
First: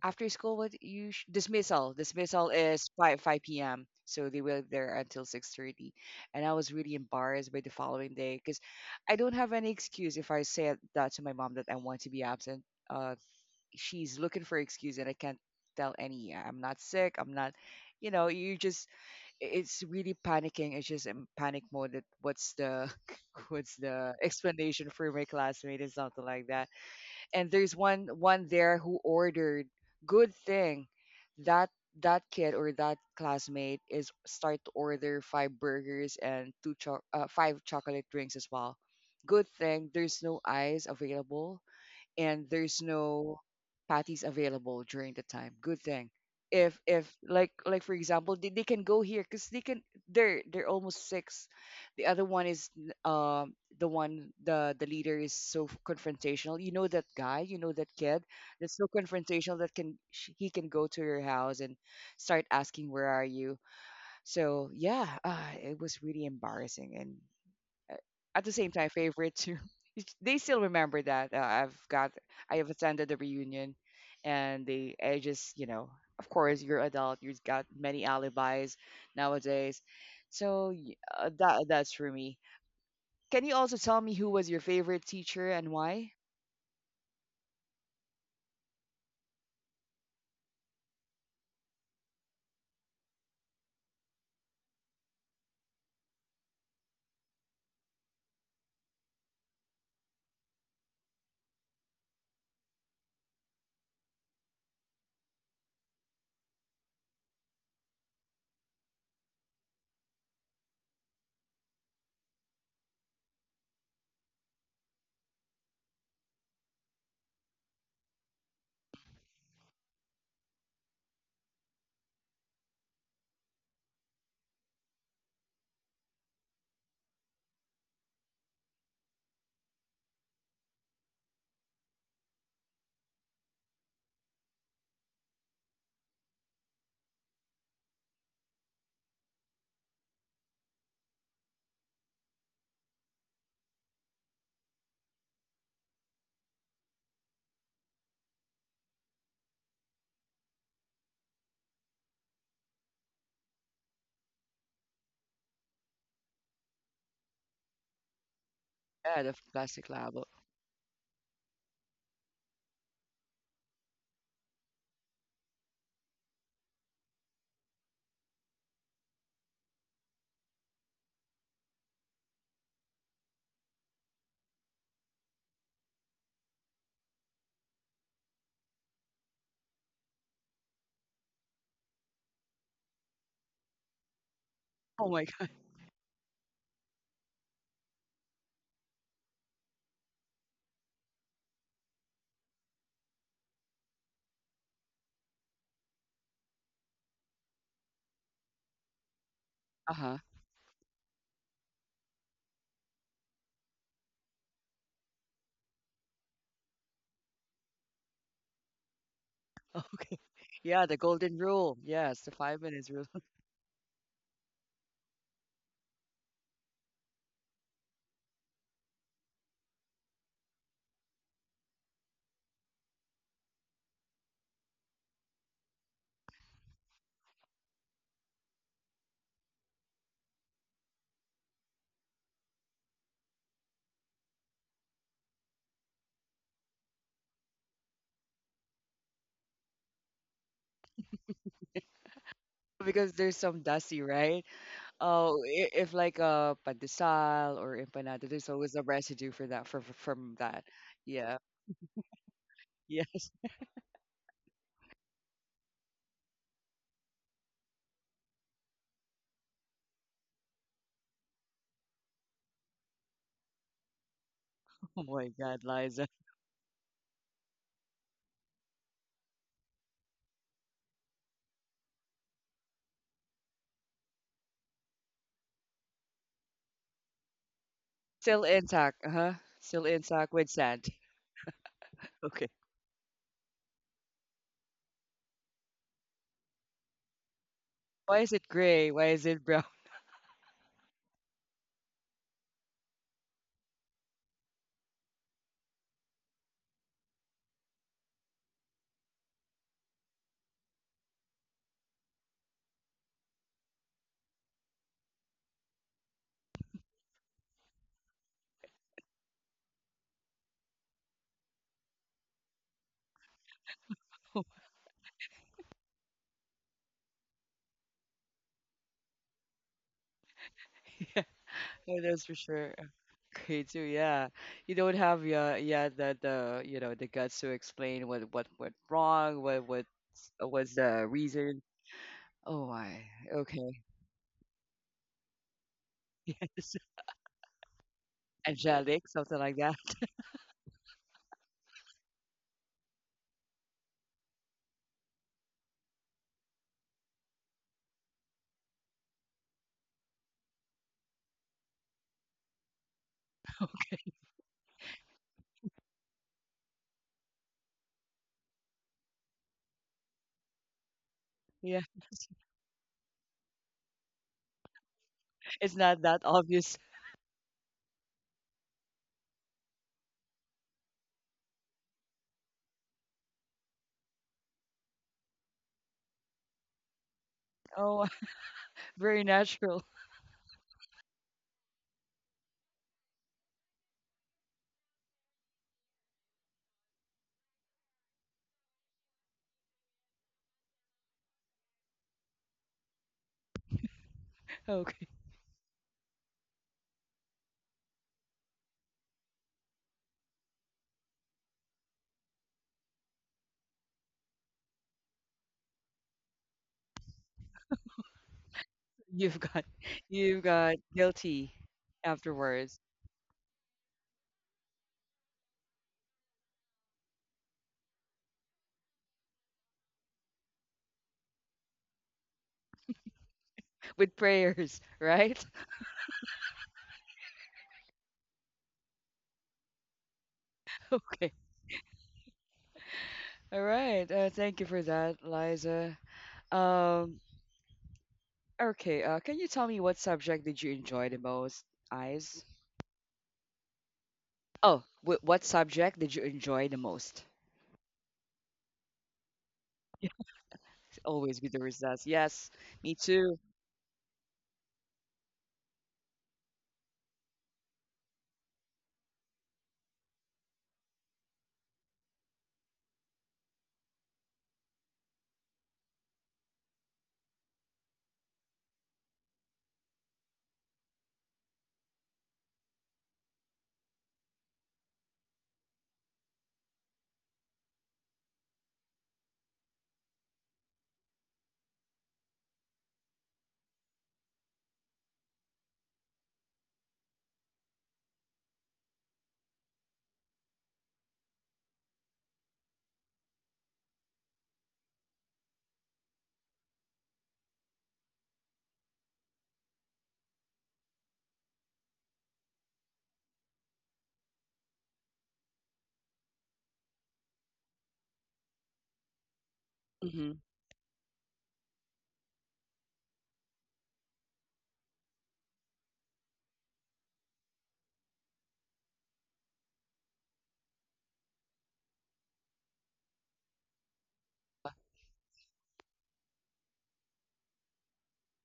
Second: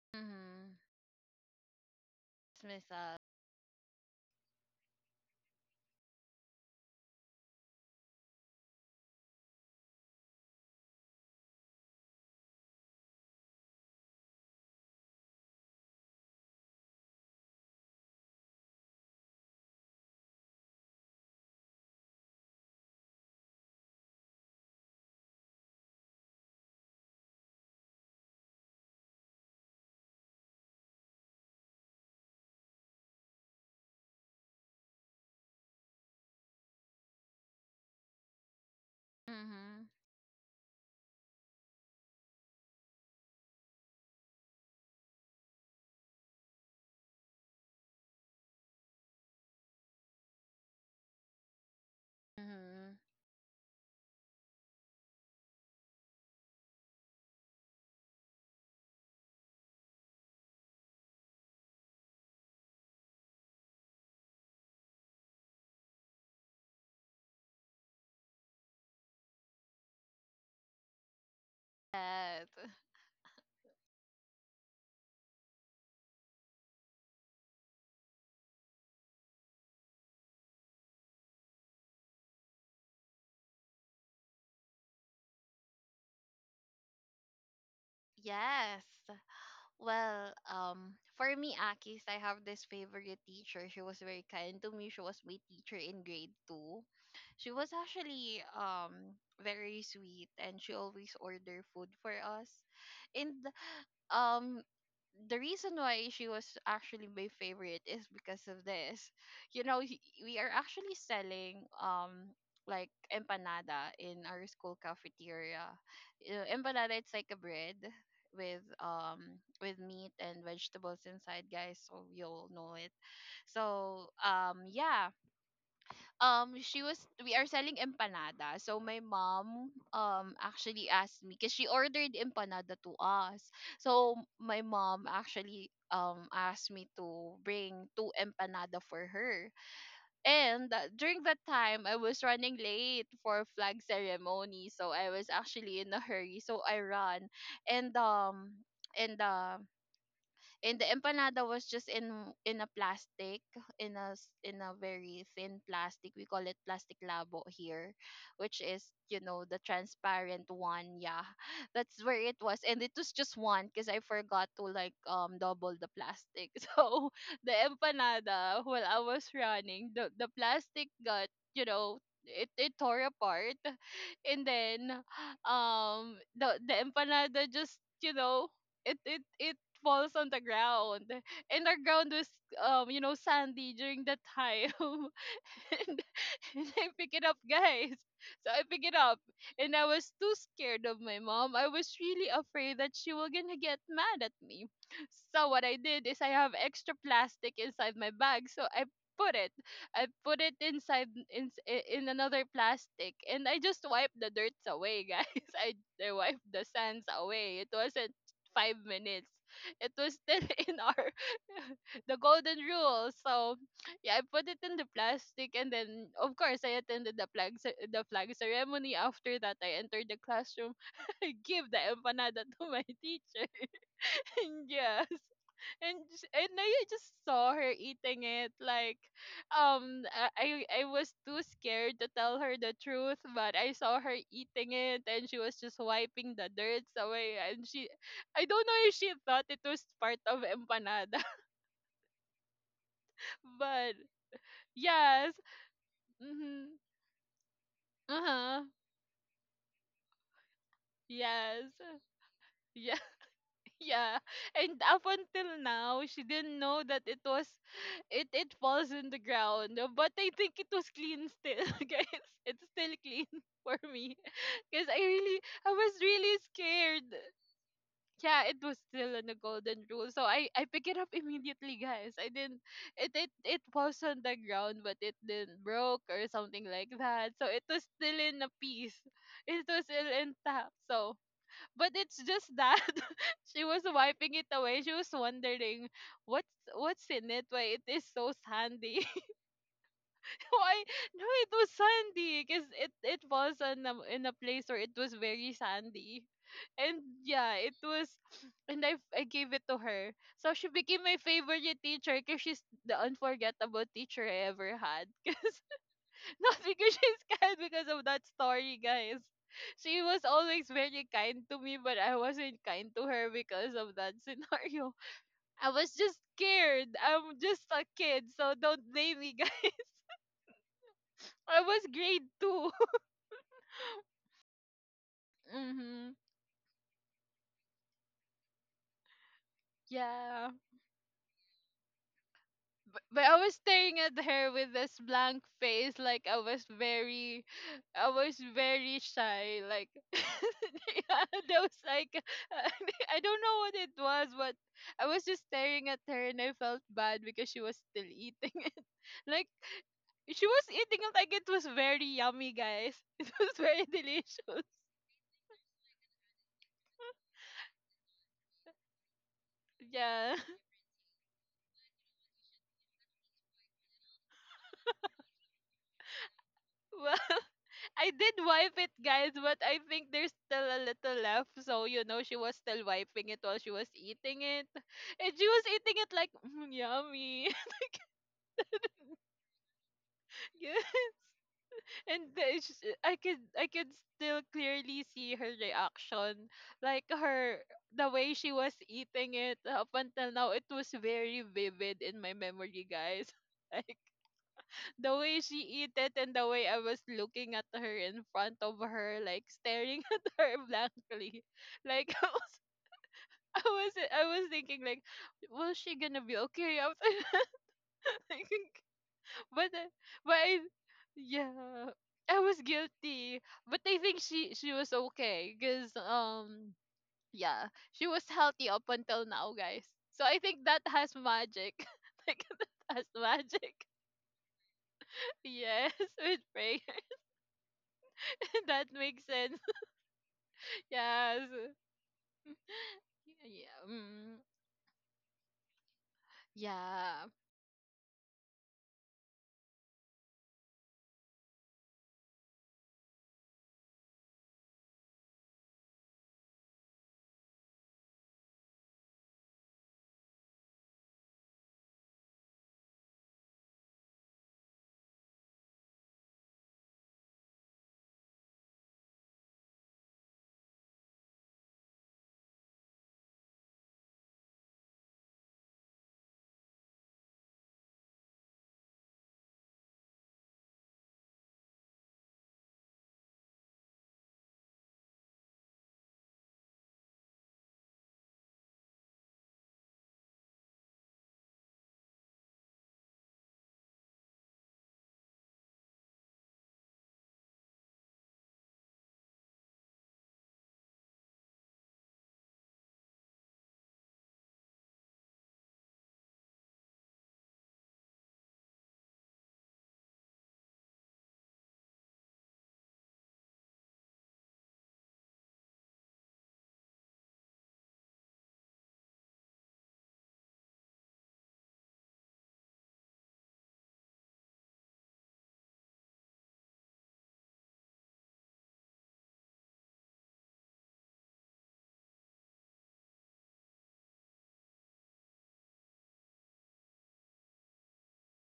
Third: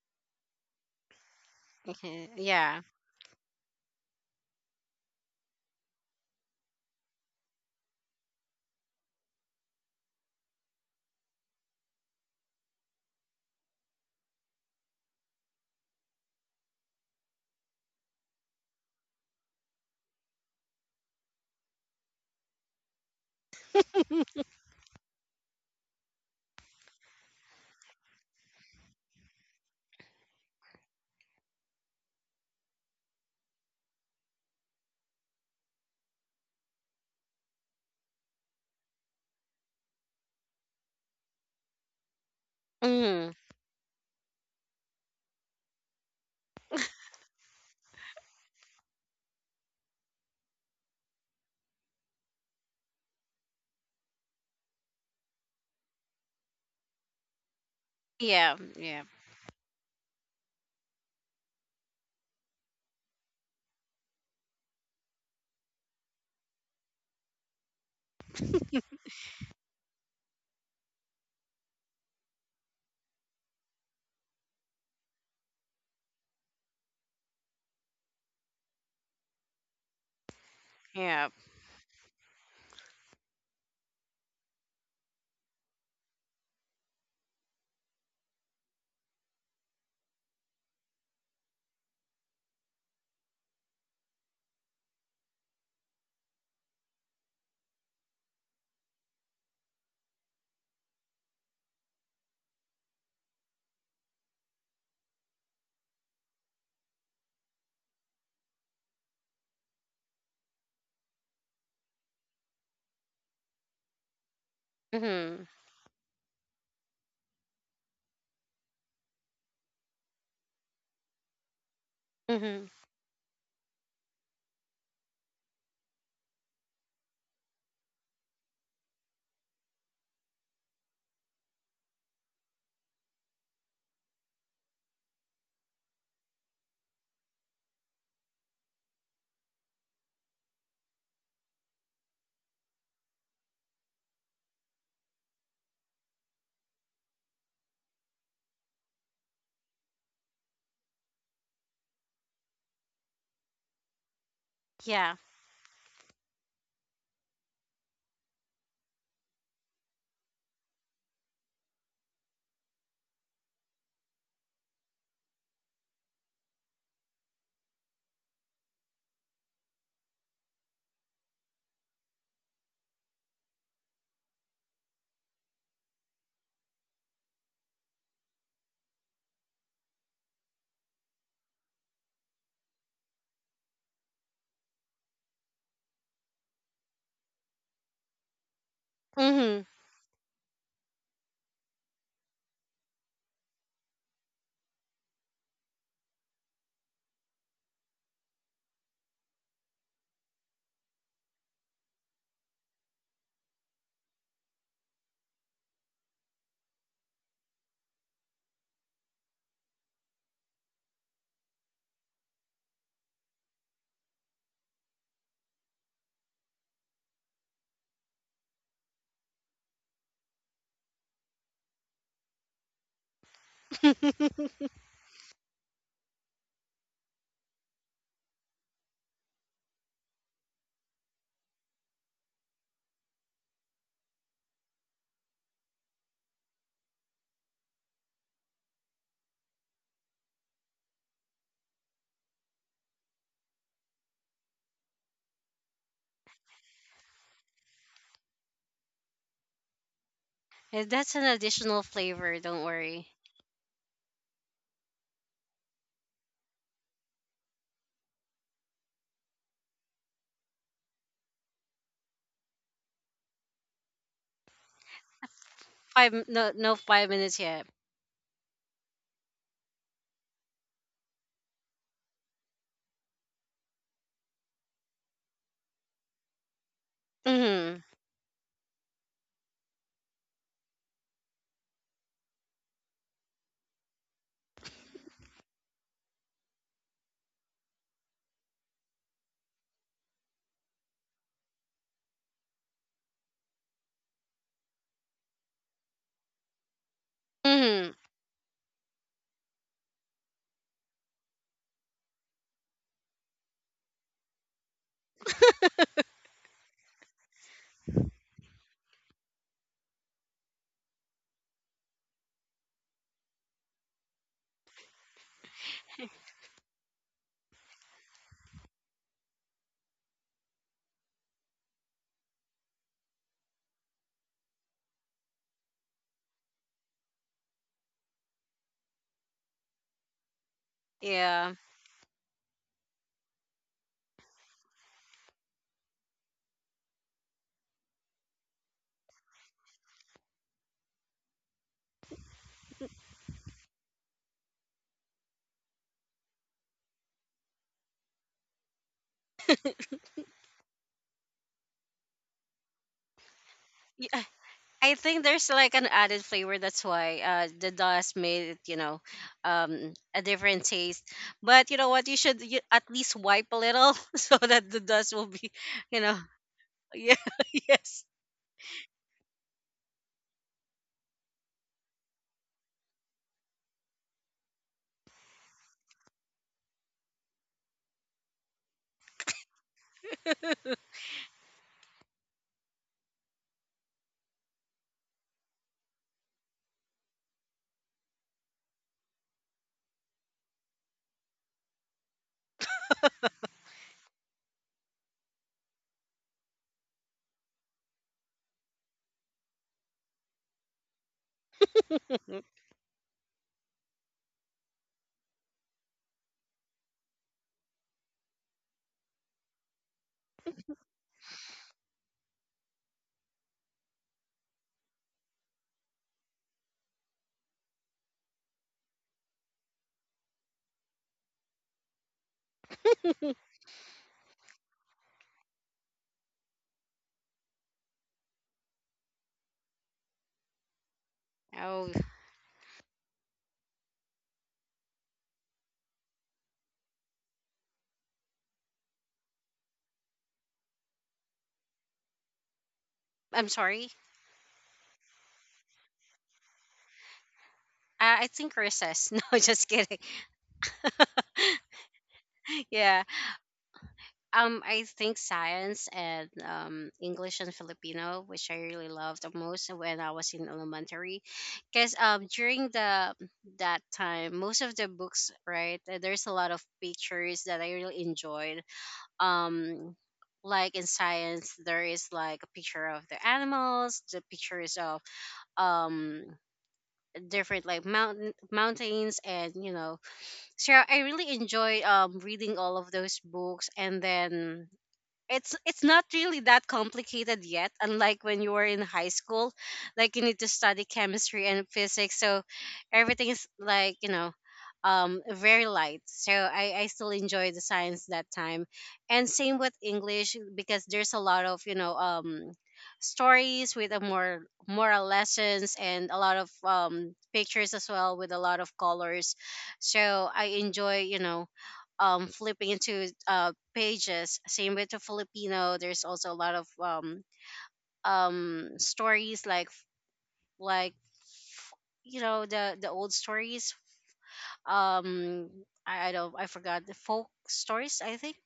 Speaker 1: After school,
Speaker 2: Mhm.
Speaker 1: dismissal. Dismissal
Speaker 2: It's
Speaker 3: Yeah.
Speaker 1: is
Speaker 2: messed up.
Speaker 1: five p.m. So they were there until 6:30, and I was really embarrassed by the following day because I don't have any excuse if I say that to my mom that I want to be absent. Uh, she's looking for excuse, and I can't tell any. "Yeah, I'm not sick. I'm not. You know, you just it's really panicking. It's just in panic mode. That what's the [LAUGHS] what's the explanation for my classmate and something like that, and there's one there who ordered. Good thing that that kid or that classmate is start to order five burgers and five chocolate drinks as well. Good
Speaker 2: Mhm.
Speaker 1: thing there's no ice available and there's
Speaker 3: Mhm.
Speaker 1: no patties available during the time. Good thing. If for example, they can go here because they're almost six. The other one is
Speaker 2: Mhm.
Speaker 1: the one the leader is so confrontational. You know that guy, you know that kid
Speaker 3: Yeah.
Speaker 1: that's so
Speaker 3: Yeah.
Speaker 1: confrontational that he can go to your house and start asking where are you. So yeah, it was really embarrassing, and uh, at the same time favorite too. [LAUGHS] They still remember that
Speaker 2: Yes.
Speaker 1: I have attended the reunion, and they I just, of course you're adult, you've got many alibis nowadays, so
Speaker 3: Yeah.
Speaker 1: that's for me. Can you also tell me who was your favorite teacher and why?
Speaker 2: Yes. Well, for me, Akis, I have this favorite teacher. She was very kind to me. She was my teacher in grade two. She was actually very sweet, and she always order food for us. And um, the reason why she was actually my favorite is because of this. We are actually selling like empanada in our school
Speaker 3: Mhm.
Speaker 2: cafeteria. Empanada it's like a bread with meat and vegetables inside, guys, so you'll
Speaker 3: Mhm.
Speaker 2: know it. so um yeah she was We are selling empanada, so my mom actually asked me, because she ordered empanada to us. So my mom actually asked me to bring two empanada for her. And during that time, I was running late for flag ceremony, so I was actually in a hurry, so I run. And um and um and the empanada was just in, a plastic, in in a
Speaker 3: Yeah.
Speaker 2: very thin plastic. We call it plastic labo here, which is,
Speaker 1: Yeah, the
Speaker 2: the
Speaker 1: plastic lab.
Speaker 2: transparent one. Yeah, [LAUGHS] that's where it was, and it was just one because I forgot to, double the plastic. [LAUGHS] So the empanada, while I was running, the plastic got, you know it tore apart. And then the empanada just, it falls on the ground. And the ground was, sandy during that time. [LAUGHS] [LAUGHS]
Speaker 1: Oh my
Speaker 2: and,
Speaker 1: god. [LAUGHS]
Speaker 2: and I pick it up, guys. So I pick it up,
Speaker 3: Mhm.
Speaker 2: and I was too scared of my mom. I was really afraid that she was gonna get mad at me. So what I did is I have extra plastic inside my bag, so I put it.
Speaker 1: Uh
Speaker 2: I
Speaker 1: huh.
Speaker 2: put it inside, in another plastic, and I just wiped the dirt away, guys. [LAUGHS] I, I wiped the sands away. It wasn't 5 minutes. It was
Speaker 1: Okay.
Speaker 2: still [LAUGHS] in
Speaker 1: Yeah, the
Speaker 2: our
Speaker 1: golden rule.
Speaker 2: [LAUGHS] the
Speaker 1: Yes, the
Speaker 2: golden
Speaker 1: 5 minutes rule.
Speaker 2: rule. So yeah, I put it in the plastic, and then of course I attended the flag ceremony. After that, I entered the classroom. [LAUGHS] I give the empanada to my teacher. [LAUGHS] And
Speaker 3: [LAUGHS]
Speaker 2: yes, and I just saw her eating it. Like, um, I was too scared to tell her the truth, but I saw her eating it, and she was just wiping the dirt away. And she, I don't know if she thought it was part of empanada.
Speaker 1: [LAUGHS] Because there's
Speaker 2: [LAUGHS]
Speaker 1: some
Speaker 2: But
Speaker 1: dusty, right?
Speaker 2: yes.
Speaker 1: Oh, if like a
Speaker 2: Mm-hmm.
Speaker 1: pandesal or empanada, there's
Speaker 2: Uh-huh.
Speaker 1: always a residue for that from that.
Speaker 3: And that's an
Speaker 1: Yeah.
Speaker 2: Yes.
Speaker 3: additional flavor. Don't
Speaker 2: Yeah,
Speaker 3: worry.
Speaker 1: Yes. [LAUGHS]
Speaker 2: [LAUGHS] yeah. And up until now, she didn't know that it was, it falls in the ground. But I think it was clean still, [LAUGHS] guys. It's still clean [LAUGHS] for me. [LAUGHS] Because I
Speaker 1: Oh my
Speaker 2: really,
Speaker 1: God,
Speaker 2: I was
Speaker 1: Liza.
Speaker 3: Five.
Speaker 2: really
Speaker 3: No. No. Five
Speaker 2: scared.
Speaker 3: minutes yet.
Speaker 2: Yeah, it was still on the golden rule. So I pick it up [LAUGHS] immediately, guys. I didn't, it was on the ground, but it didn't broke or something like that. So it
Speaker 3: Mhm.
Speaker 2: was still in
Speaker 1: Still
Speaker 2: a piece.
Speaker 1: intact, huh.
Speaker 2: [LAUGHS] It was
Speaker 1: Still
Speaker 2: still
Speaker 1: intact with
Speaker 2: intact.
Speaker 1: sand.
Speaker 2: So, but
Speaker 1: [LAUGHS]
Speaker 2: it's
Speaker 1: Okay.
Speaker 2: just that [LAUGHS] she was wiping it away. She was wondering what's in it. Why it is
Speaker 1: Why is
Speaker 2: so
Speaker 1: it gray?
Speaker 2: sandy?
Speaker 1: Why is
Speaker 2: [LAUGHS]
Speaker 1: it brown?
Speaker 2: Why? No? It was sandy because it was on a, in a place where it was very sandy, and yeah, it
Speaker 3: Mhm.
Speaker 2: was. And I gave it to her, so she became my favorite teacher, because she's the unforgettable teacher I ever had. [LAUGHS] Because, [LAUGHS] not because she's kind, because of that story, guys. She was always very kind to me, but I wasn't kind to her because of that [LAUGHS] scenario. I was just scared. I'm just a kid, so don't blame me, guys.
Speaker 1: [LAUGHS]
Speaker 2: [LAUGHS] I was
Speaker 1: Yeah,
Speaker 2: grade
Speaker 1: that's for
Speaker 2: two.
Speaker 1: sure. Gray too, yeah. You don't have,
Speaker 2: [LAUGHS]
Speaker 1: yeah, yeah,
Speaker 2: Mm-hmm.
Speaker 1: the you know the guts to explain what went wrong, what
Speaker 2: Yeah.
Speaker 1: was the
Speaker 3: Yeah.
Speaker 1: reason. Oh my.
Speaker 2: But I was
Speaker 1: Okay.
Speaker 2: staring at her with this blank face, like,
Speaker 1: [LAUGHS] Yes.
Speaker 2: I was very
Speaker 1: Angelic, something like
Speaker 2: shy.
Speaker 1: that.
Speaker 2: Like,
Speaker 1: [LAUGHS]
Speaker 2: [LAUGHS] yeah, that was like, [LAUGHS] I don't know what it was, but I was just staring at her, and I felt bad because she was still eating [LAUGHS] it. Like, she was eating it like it was very yummy, guys. [LAUGHS] It was very
Speaker 3: [LAUGHS]
Speaker 2: delicious.
Speaker 3: I think there's like an added flavor. That's why, the dust made it, you know, a
Speaker 2: Yeah. [LAUGHS]
Speaker 3: different taste. But you
Speaker 1: Yeah.
Speaker 3: know what? You at least wipe a little, [LAUGHS] so that the dust will be,
Speaker 1: It's
Speaker 3: you
Speaker 1: not
Speaker 3: know,
Speaker 1: that obvious.
Speaker 3: [LAUGHS] yeah,
Speaker 2: Well,
Speaker 3: [LAUGHS] yes.
Speaker 2: I did wipe it, guys, but I think there's still a little left. So, she was still wiping it while she was eating it. [LAUGHS] And she was eating it like, "Mm, yummy."
Speaker 1: Oh, [LAUGHS] very natural. [LAUGHS]
Speaker 2: [LAUGHS] Yes. And the- it's I could still clearly see her reaction. Like, her, the way she was eating it, up until now, it was very vivid in my memory, guys. [LAUGHS]
Speaker 1: Okay.
Speaker 2: The way she ate it and the way I was looking at her in front of her, like staring [LAUGHS] at her blankly. Like, [LAUGHS] I was thinking, like, was she gonna be okay after that? [LAUGHS] Like,
Speaker 1: You've got
Speaker 2: but I- but
Speaker 1: you've
Speaker 2: I,
Speaker 1: got guilty
Speaker 2: yeah. I was
Speaker 1: afterwards
Speaker 2: guilty. But I think she was okay because, yeah, she was healthy up until now, guys. So I think that has magic. [LAUGHS] Like, that has magic.
Speaker 1: with prayers, [LAUGHS]
Speaker 2: [LAUGHS]
Speaker 1: right?
Speaker 2: Yes, with prayer. [LAUGHS] That makes sense.
Speaker 1: [LAUGHS] Okay.
Speaker 2: Yes.
Speaker 3: Oh,
Speaker 2: [LAUGHS]
Speaker 1: All
Speaker 2: Yeah.
Speaker 1: right.
Speaker 2: Mm.
Speaker 1: Thank you for that, Liza. Um,
Speaker 2: Yeah.
Speaker 1: okay. Can you tell me what subject did you enjoy the most, Eyes?
Speaker 3: I'm sorry.
Speaker 1: Oh, what subject did you enjoy the most?
Speaker 3: I think recess. [LAUGHS] No, just kidding. [LAUGHS]
Speaker 1: Always be the results. Yes, me
Speaker 3: Yeah.
Speaker 1: too.
Speaker 3: I think science and, English and Filipino, which I really loved the most when I was in elementary, because, during the that time, most of the books, right, there's a lot of pictures that I really enjoyed. Um, like in science, there is like a picture of the animals, the pictures of, um different, like mountains, and you know, so I really enjoy, reading all of those books, and then it's not really that complicated yet, unlike when you were in high school, like you need to study chemistry and physics, so everything is like, you know, very light. So i still enjoy the science that time. And same with english, because there's a lot of, you know, stories with a more moral lessons, and a lot of, pictures as well, with a lot of colors. So
Speaker 1: Mm-hmm.
Speaker 3: I enjoy, you know, flipping into, pages. Same with the Filipino. There's also a lot of, stories, like, you know, the old stories. Um, I don't I forgot the folk stories, I think.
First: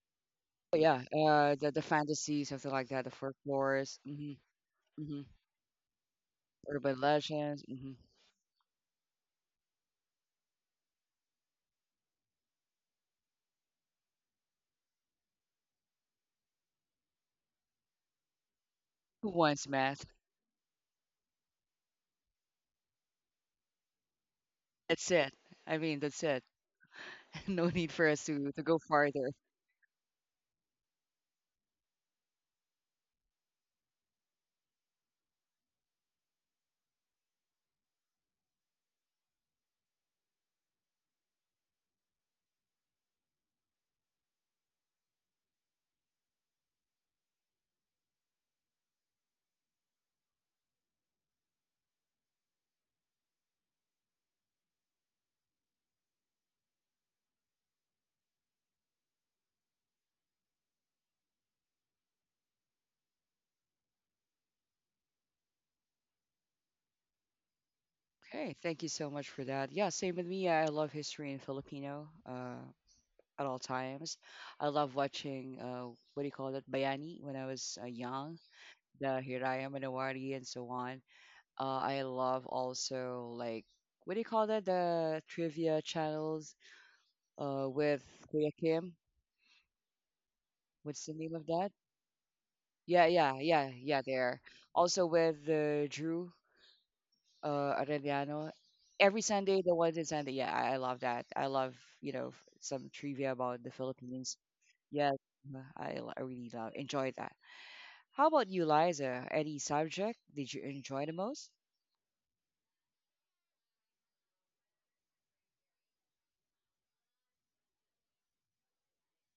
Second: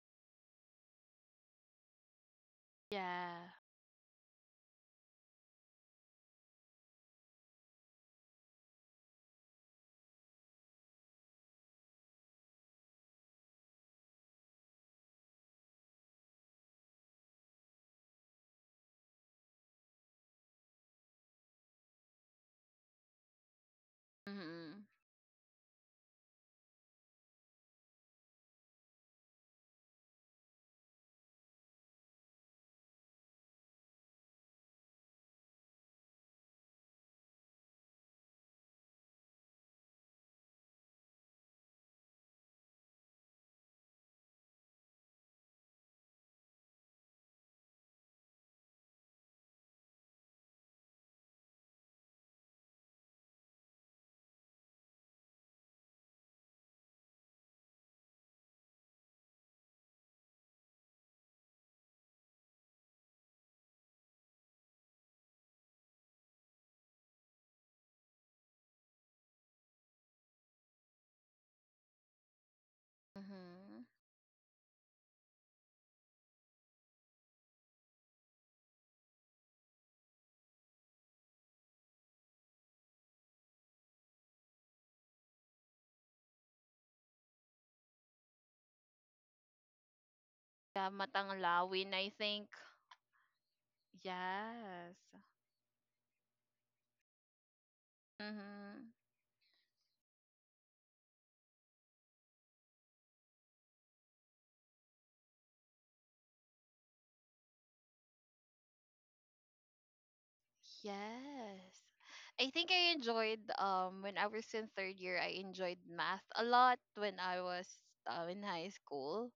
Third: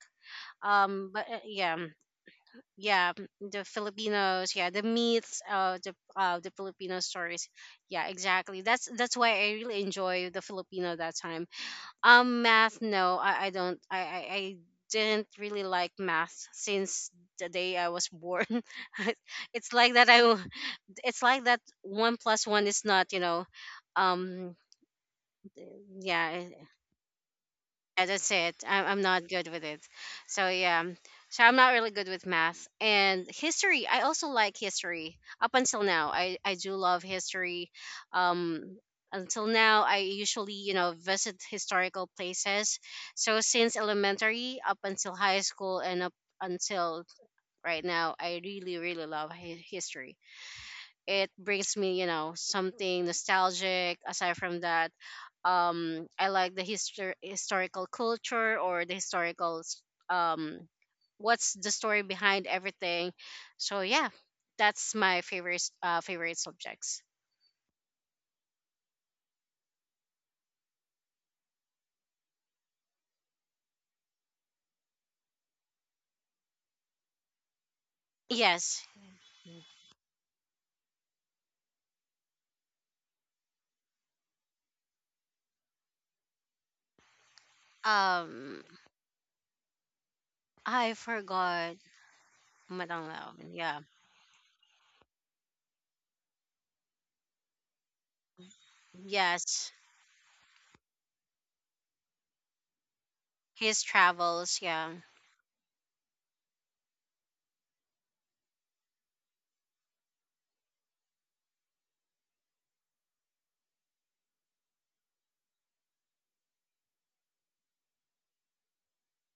Speaker 1: Oh, yeah.
Speaker 3: But
Speaker 1: Uh, the
Speaker 3: Yeah.
Speaker 1: the fantasy, something like that.
Speaker 3: Yeah,
Speaker 1: The
Speaker 2: Yeah.
Speaker 3: the
Speaker 1: folklores. Mm-hmm.
Speaker 3: Filipinos, yeah, the
Speaker 1: Mm-hmm.
Speaker 3: myths, the Filipino
Speaker 1: Urban
Speaker 3: stories,
Speaker 1: legends. Mm-hmm.
Speaker 3: yeah, exactly. That's why I really enjoy the Filipino that time. Math, no, I don't. I didn't really like math since the day I was born. [LAUGHS] I-
Speaker 1: Who wants
Speaker 3: it's like
Speaker 1: math?
Speaker 3: that. It's like that. One plus one is not. You know. Um.
Speaker 2: Mm-hmm.
Speaker 1: That's it. I mean, that's
Speaker 3: Yeah.
Speaker 1: it. [LAUGHS] No need
Speaker 3: Yeah,
Speaker 1: for us
Speaker 3: that's
Speaker 1: to,
Speaker 3: it.
Speaker 1: to go
Speaker 3: I'm not
Speaker 1: farther.
Speaker 3: good with it. So yeah, so I'm not really good with math and history. I also like history up until now. I do love history. Um, until now, I usually, you know, visit historical places. So since elementary up until high school and up until right now, I really really love history. It brings me, you know, something nostalgic. Aside from that, I like the history historical culture, or the um what's the story behind everything. So yeah, that's my favorite, favorite subjects.
Speaker 1: Okay, thank you so much for that. Yeah, same with me. I love history in Filipino, at all
Speaker 2: Mm-hmm.
Speaker 1: times. I love watching, what do you call it, Bayani when I was young,
Speaker 3: Yes,
Speaker 1: the Hiraya Manawari and so on. I love also, like, what do you call that, the trivia channels, with Kuya
Speaker 3: um
Speaker 1: Kim?
Speaker 2: Yeah,
Speaker 3: I
Speaker 1: What's the name of that?
Speaker 3: forgot.
Speaker 2: Matanglawin, I think.
Speaker 1: Yeah,
Speaker 3: Madang Lao.
Speaker 1: yeah, yeah,
Speaker 3: Yeah.
Speaker 1: yeah, there. Also
Speaker 2: Yes.
Speaker 1: with Drew Arellano.
Speaker 2: Mm-hmm.
Speaker 1: Every Sunday,
Speaker 3: Yes,
Speaker 1: the ones in Sunday. Yeah, I love that. I love, you know, some trivia about the
Speaker 3: his
Speaker 1: Philippines.
Speaker 3: travels. Yeah.
Speaker 1: Yeah, I really love, enjoy that. How about you, Liza? Any subject did you enjoy the most?
Speaker 2: Yes. I think I enjoyed, when I was in third year, I enjoyed math a lot when I was, in high school.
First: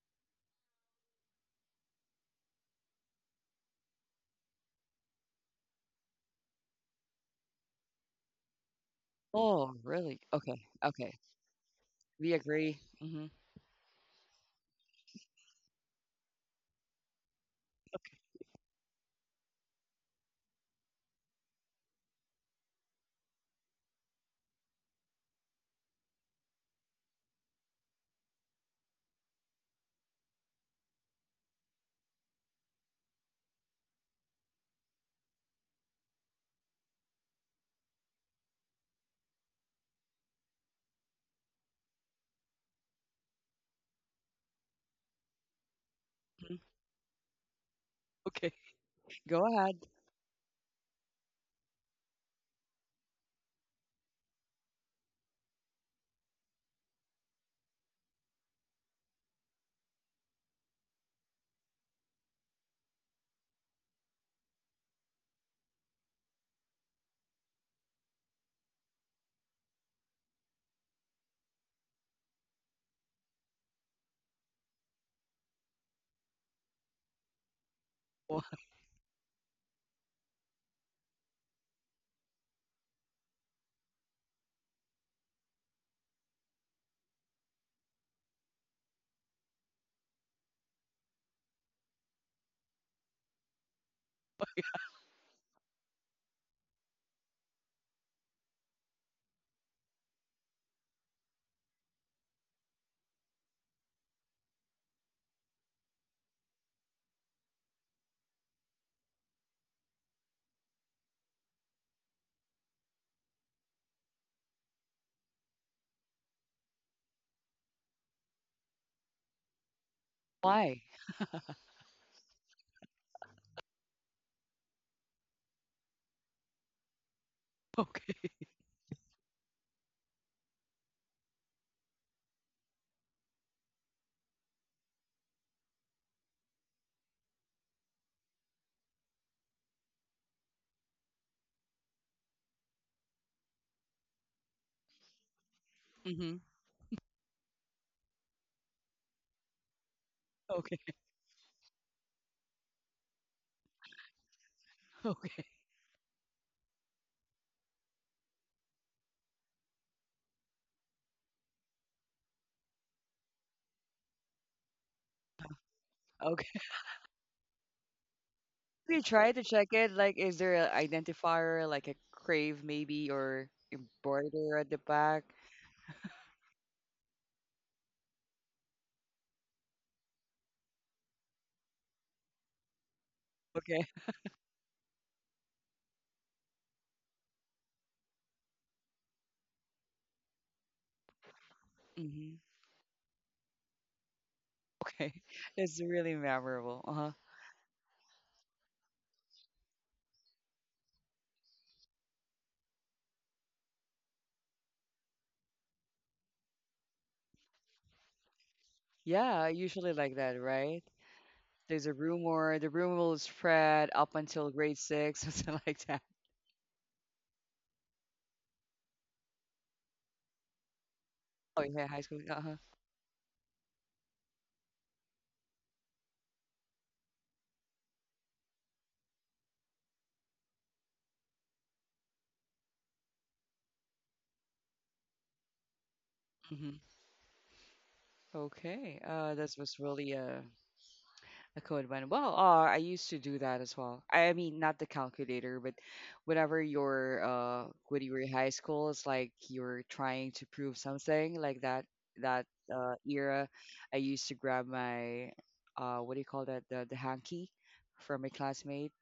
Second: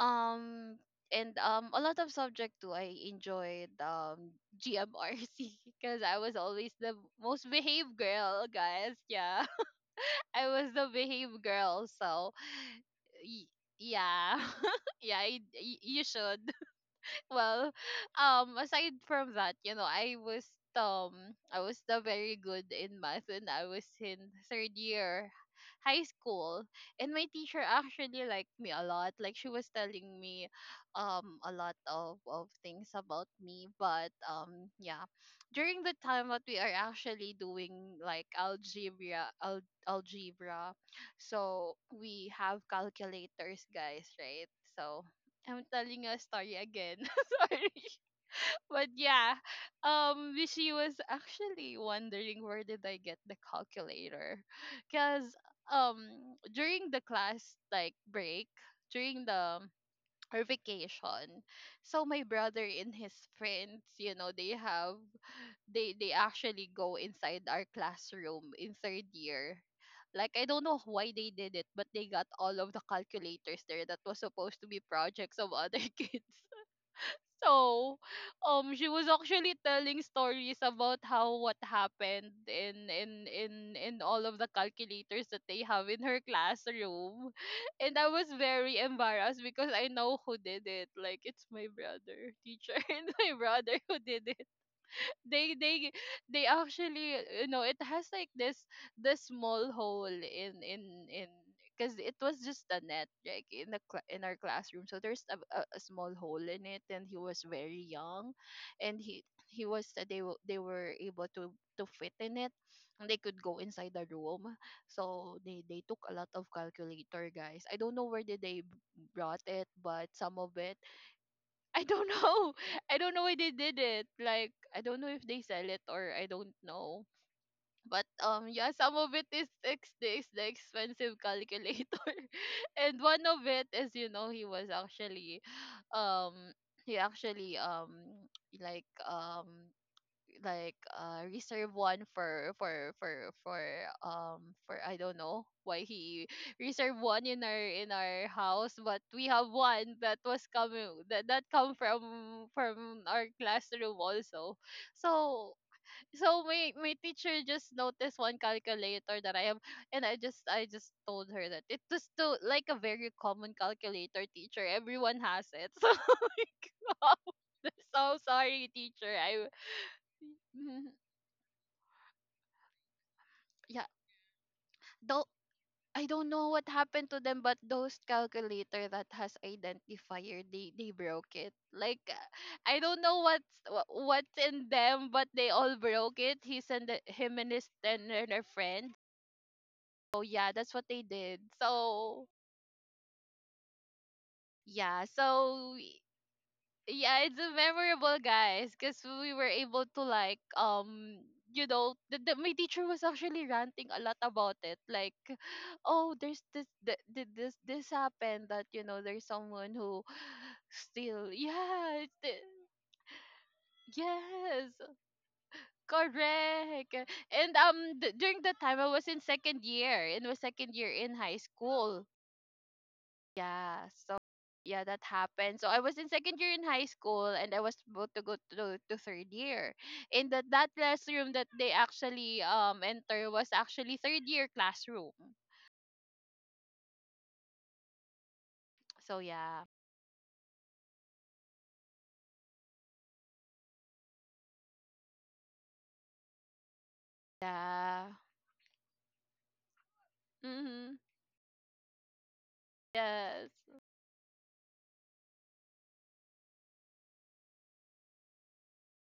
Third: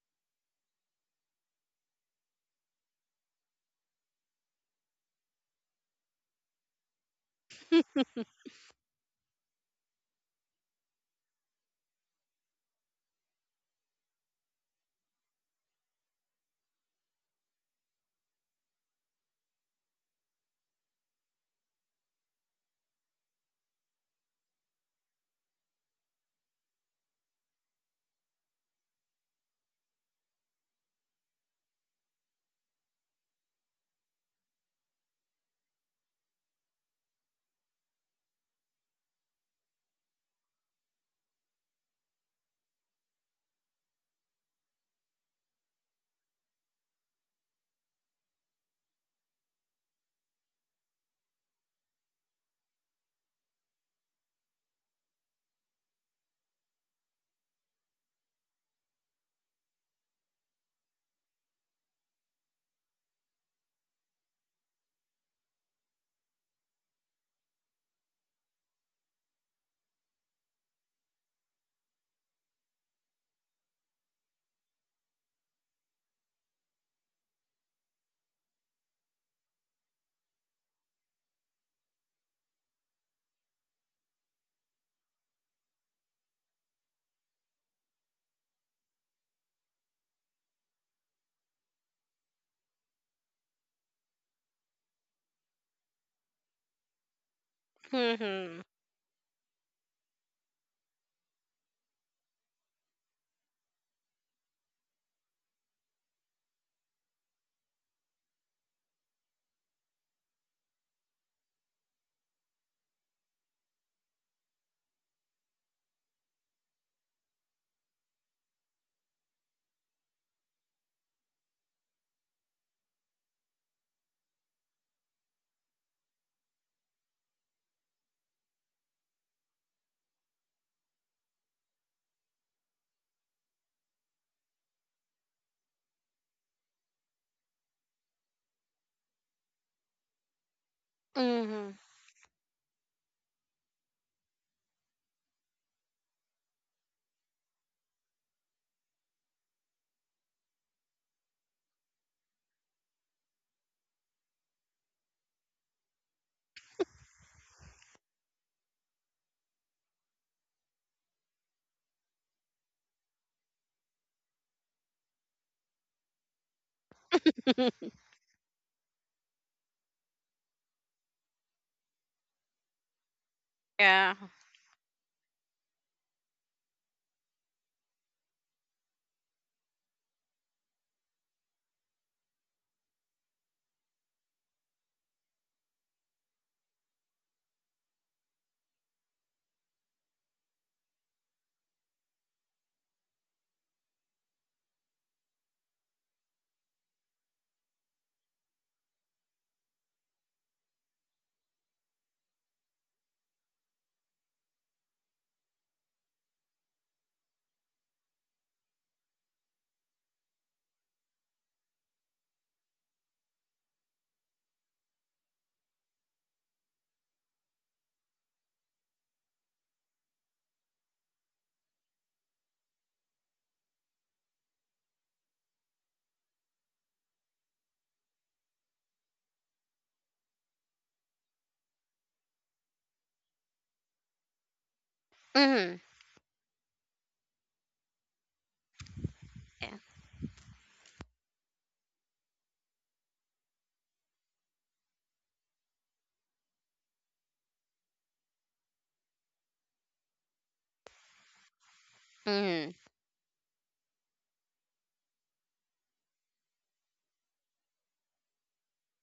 Speaker 2: Um and a lot of subject too. I enjoyed GMRC [LAUGHS] because I was always the most behaved
Speaker 3: [LAUGHS]
Speaker 2: girl, guys. Yeah.
Speaker 1: Oh, really?
Speaker 2: I
Speaker 1: Okay,
Speaker 2: was the
Speaker 1: okay.
Speaker 2: behave girl. So
Speaker 1: We agree. Hmm.
Speaker 2: y- yeah, [LAUGHS] yeah, you should. [LAUGHS] Well, aside from that, you know, I was the very good in math when I was in third year high school, and my teacher actually liked me a lot. Like, she was telling me, a lot of things about me. But yeah, during the time that we are actually doing like algebra, algebra, so we have calculators, guys, right? So I'm telling a story again. [LAUGHS] Sorry.
Speaker 1: Okay,
Speaker 2: But yeah,
Speaker 1: go ahead.
Speaker 2: she was actually wondering where did I get the calculator, because, um during the class like break, during the her vacation, so my brother and his friends, you know, they actually go inside our classroom in third year. Like, I don't know why they did it, but they got all of the calculators there that was supposed to be projects of other [LAUGHS] kids. So,
Speaker 1: Wh-
Speaker 2: she was actually telling stories about how, what happened in all of the calculators that they have in her classroom, [LAUGHS] and I was very embarrassed because I know who did it. Like, it's my brother, teacher, [LAUGHS] and my brother who did it. they they they actually, you know, it has like
Speaker 3: Hmm.
Speaker 2: this small hole in, because it was just a net, like in the cla in our classroom, so there's, a small hole in it, and he was very young, and he was they were able to fit in it, and they could go inside the room, so they took a lot of calculator, guys. I don't know where did they brought it, but some of it.
Speaker 1: Why? [LAUGHS]
Speaker 2: I don't know. [LAUGHS] I don't know why they did it. Like, I don't know if they sell it, or I don't know. But
Speaker 1: Okay.
Speaker 2: um yeah, some of it is ex is the expensive calculator. [LAUGHS] And one of it is, you know, um he actually, like um reserve
Speaker 3: Hmm.
Speaker 2: one for, I don't know why he
Speaker 1: Hmm.
Speaker 2: [LAUGHS] reserved one in our house, but we have one that was
Speaker 1: Okay.
Speaker 2: coming that come from our classroom also.
Speaker 1: [LAUGHS] Okay.
Speaker 2: So so my teacher just noticed one calculator that I have, and I just told her that it was still like a very common calculator, teacher, everyone has it. [LAUGHS] So,
Speaker 1: Okay.
Speaker 2: like, [LAUGHS] I'm
Speaker 3: [LAUGHS]
Speaker 2: so sorry,
Speaker 1: We
Speaker 2: teacher.
Speaker 1: try to
Speaker 2: I
Speaker 1: check it. Like, is there an identifier, like a crave maybe, or
Speaker 2: [LAUGHS] Yeah,
Speaker 3: Yeah.
Speaker 1: embroider at the
Speaker 2: though,
Speaker 1: back?
Speaker 2: I don't know what happened to them, but those calculator that has identifier, they broke it. Like, I don't know
Speaker 1: Okay.
Speaker 2: what's in them, but they all broke it. He sent the, him and his and their friend. So yeah, that's what they did. So
Speaker 1: Hmm.
Speaker 2: yeah,
Speaker 1: Okay. [LAUGHS] It's really memorable. Uh-huh.
Speaker 2: it's a memorable, guys, because we were able to, like, you know, my teacher was actually ranting a lot about it, like, oh, there's this th- th- this happened, that, you know, there's
Speaker 1: Yeah,
Speaker 2: someone
Speaker 1: usually
Speaker 2: who
Speaker 1: like that,
Speaker 2: [SIGHS]
Speaker 1: right?
Speaker 2: still,
Speaker 1: There's a
Speaker 2: yeah,
Speaker 1: rumor, the rumor will spread up until grade
Speaker 2: yes,
Speaker 1: six, [LAUGHS] something like that.
Speaker 2: correct. And during the time I was in second year, and was second year in high
Speaker 1: Oh yeah,
Speaker 2: school.
Speaker 1: high school. Uh-huh.
Speaker 2: Yeah, so yeah, that happened. So I was in second year in high school, and I was about to go to, third year. And that classroom that they actually enter was actually third year classroom.
Speaker 3: Hmm.
Speaker 1: Hmm. Okay.
Speaker 2: So
Speaker 1: This
Speaker 2: yeah.
Speaker 3: Yeah.
Speaker 1: was really a code one. Well, I used to do that as well. I mean, not the calculator, but when
Speaker 2: Yeah.
Speaker 1: you were in high school, it's like you're trying to prove
Speaker 2: Mhm.
Speaker 1: something like that. That
Speaker 3: Hmm.
Speaker 2: Yes.
Speaker 1: era, I used to grab my what do you call that, the hanky from a classmate.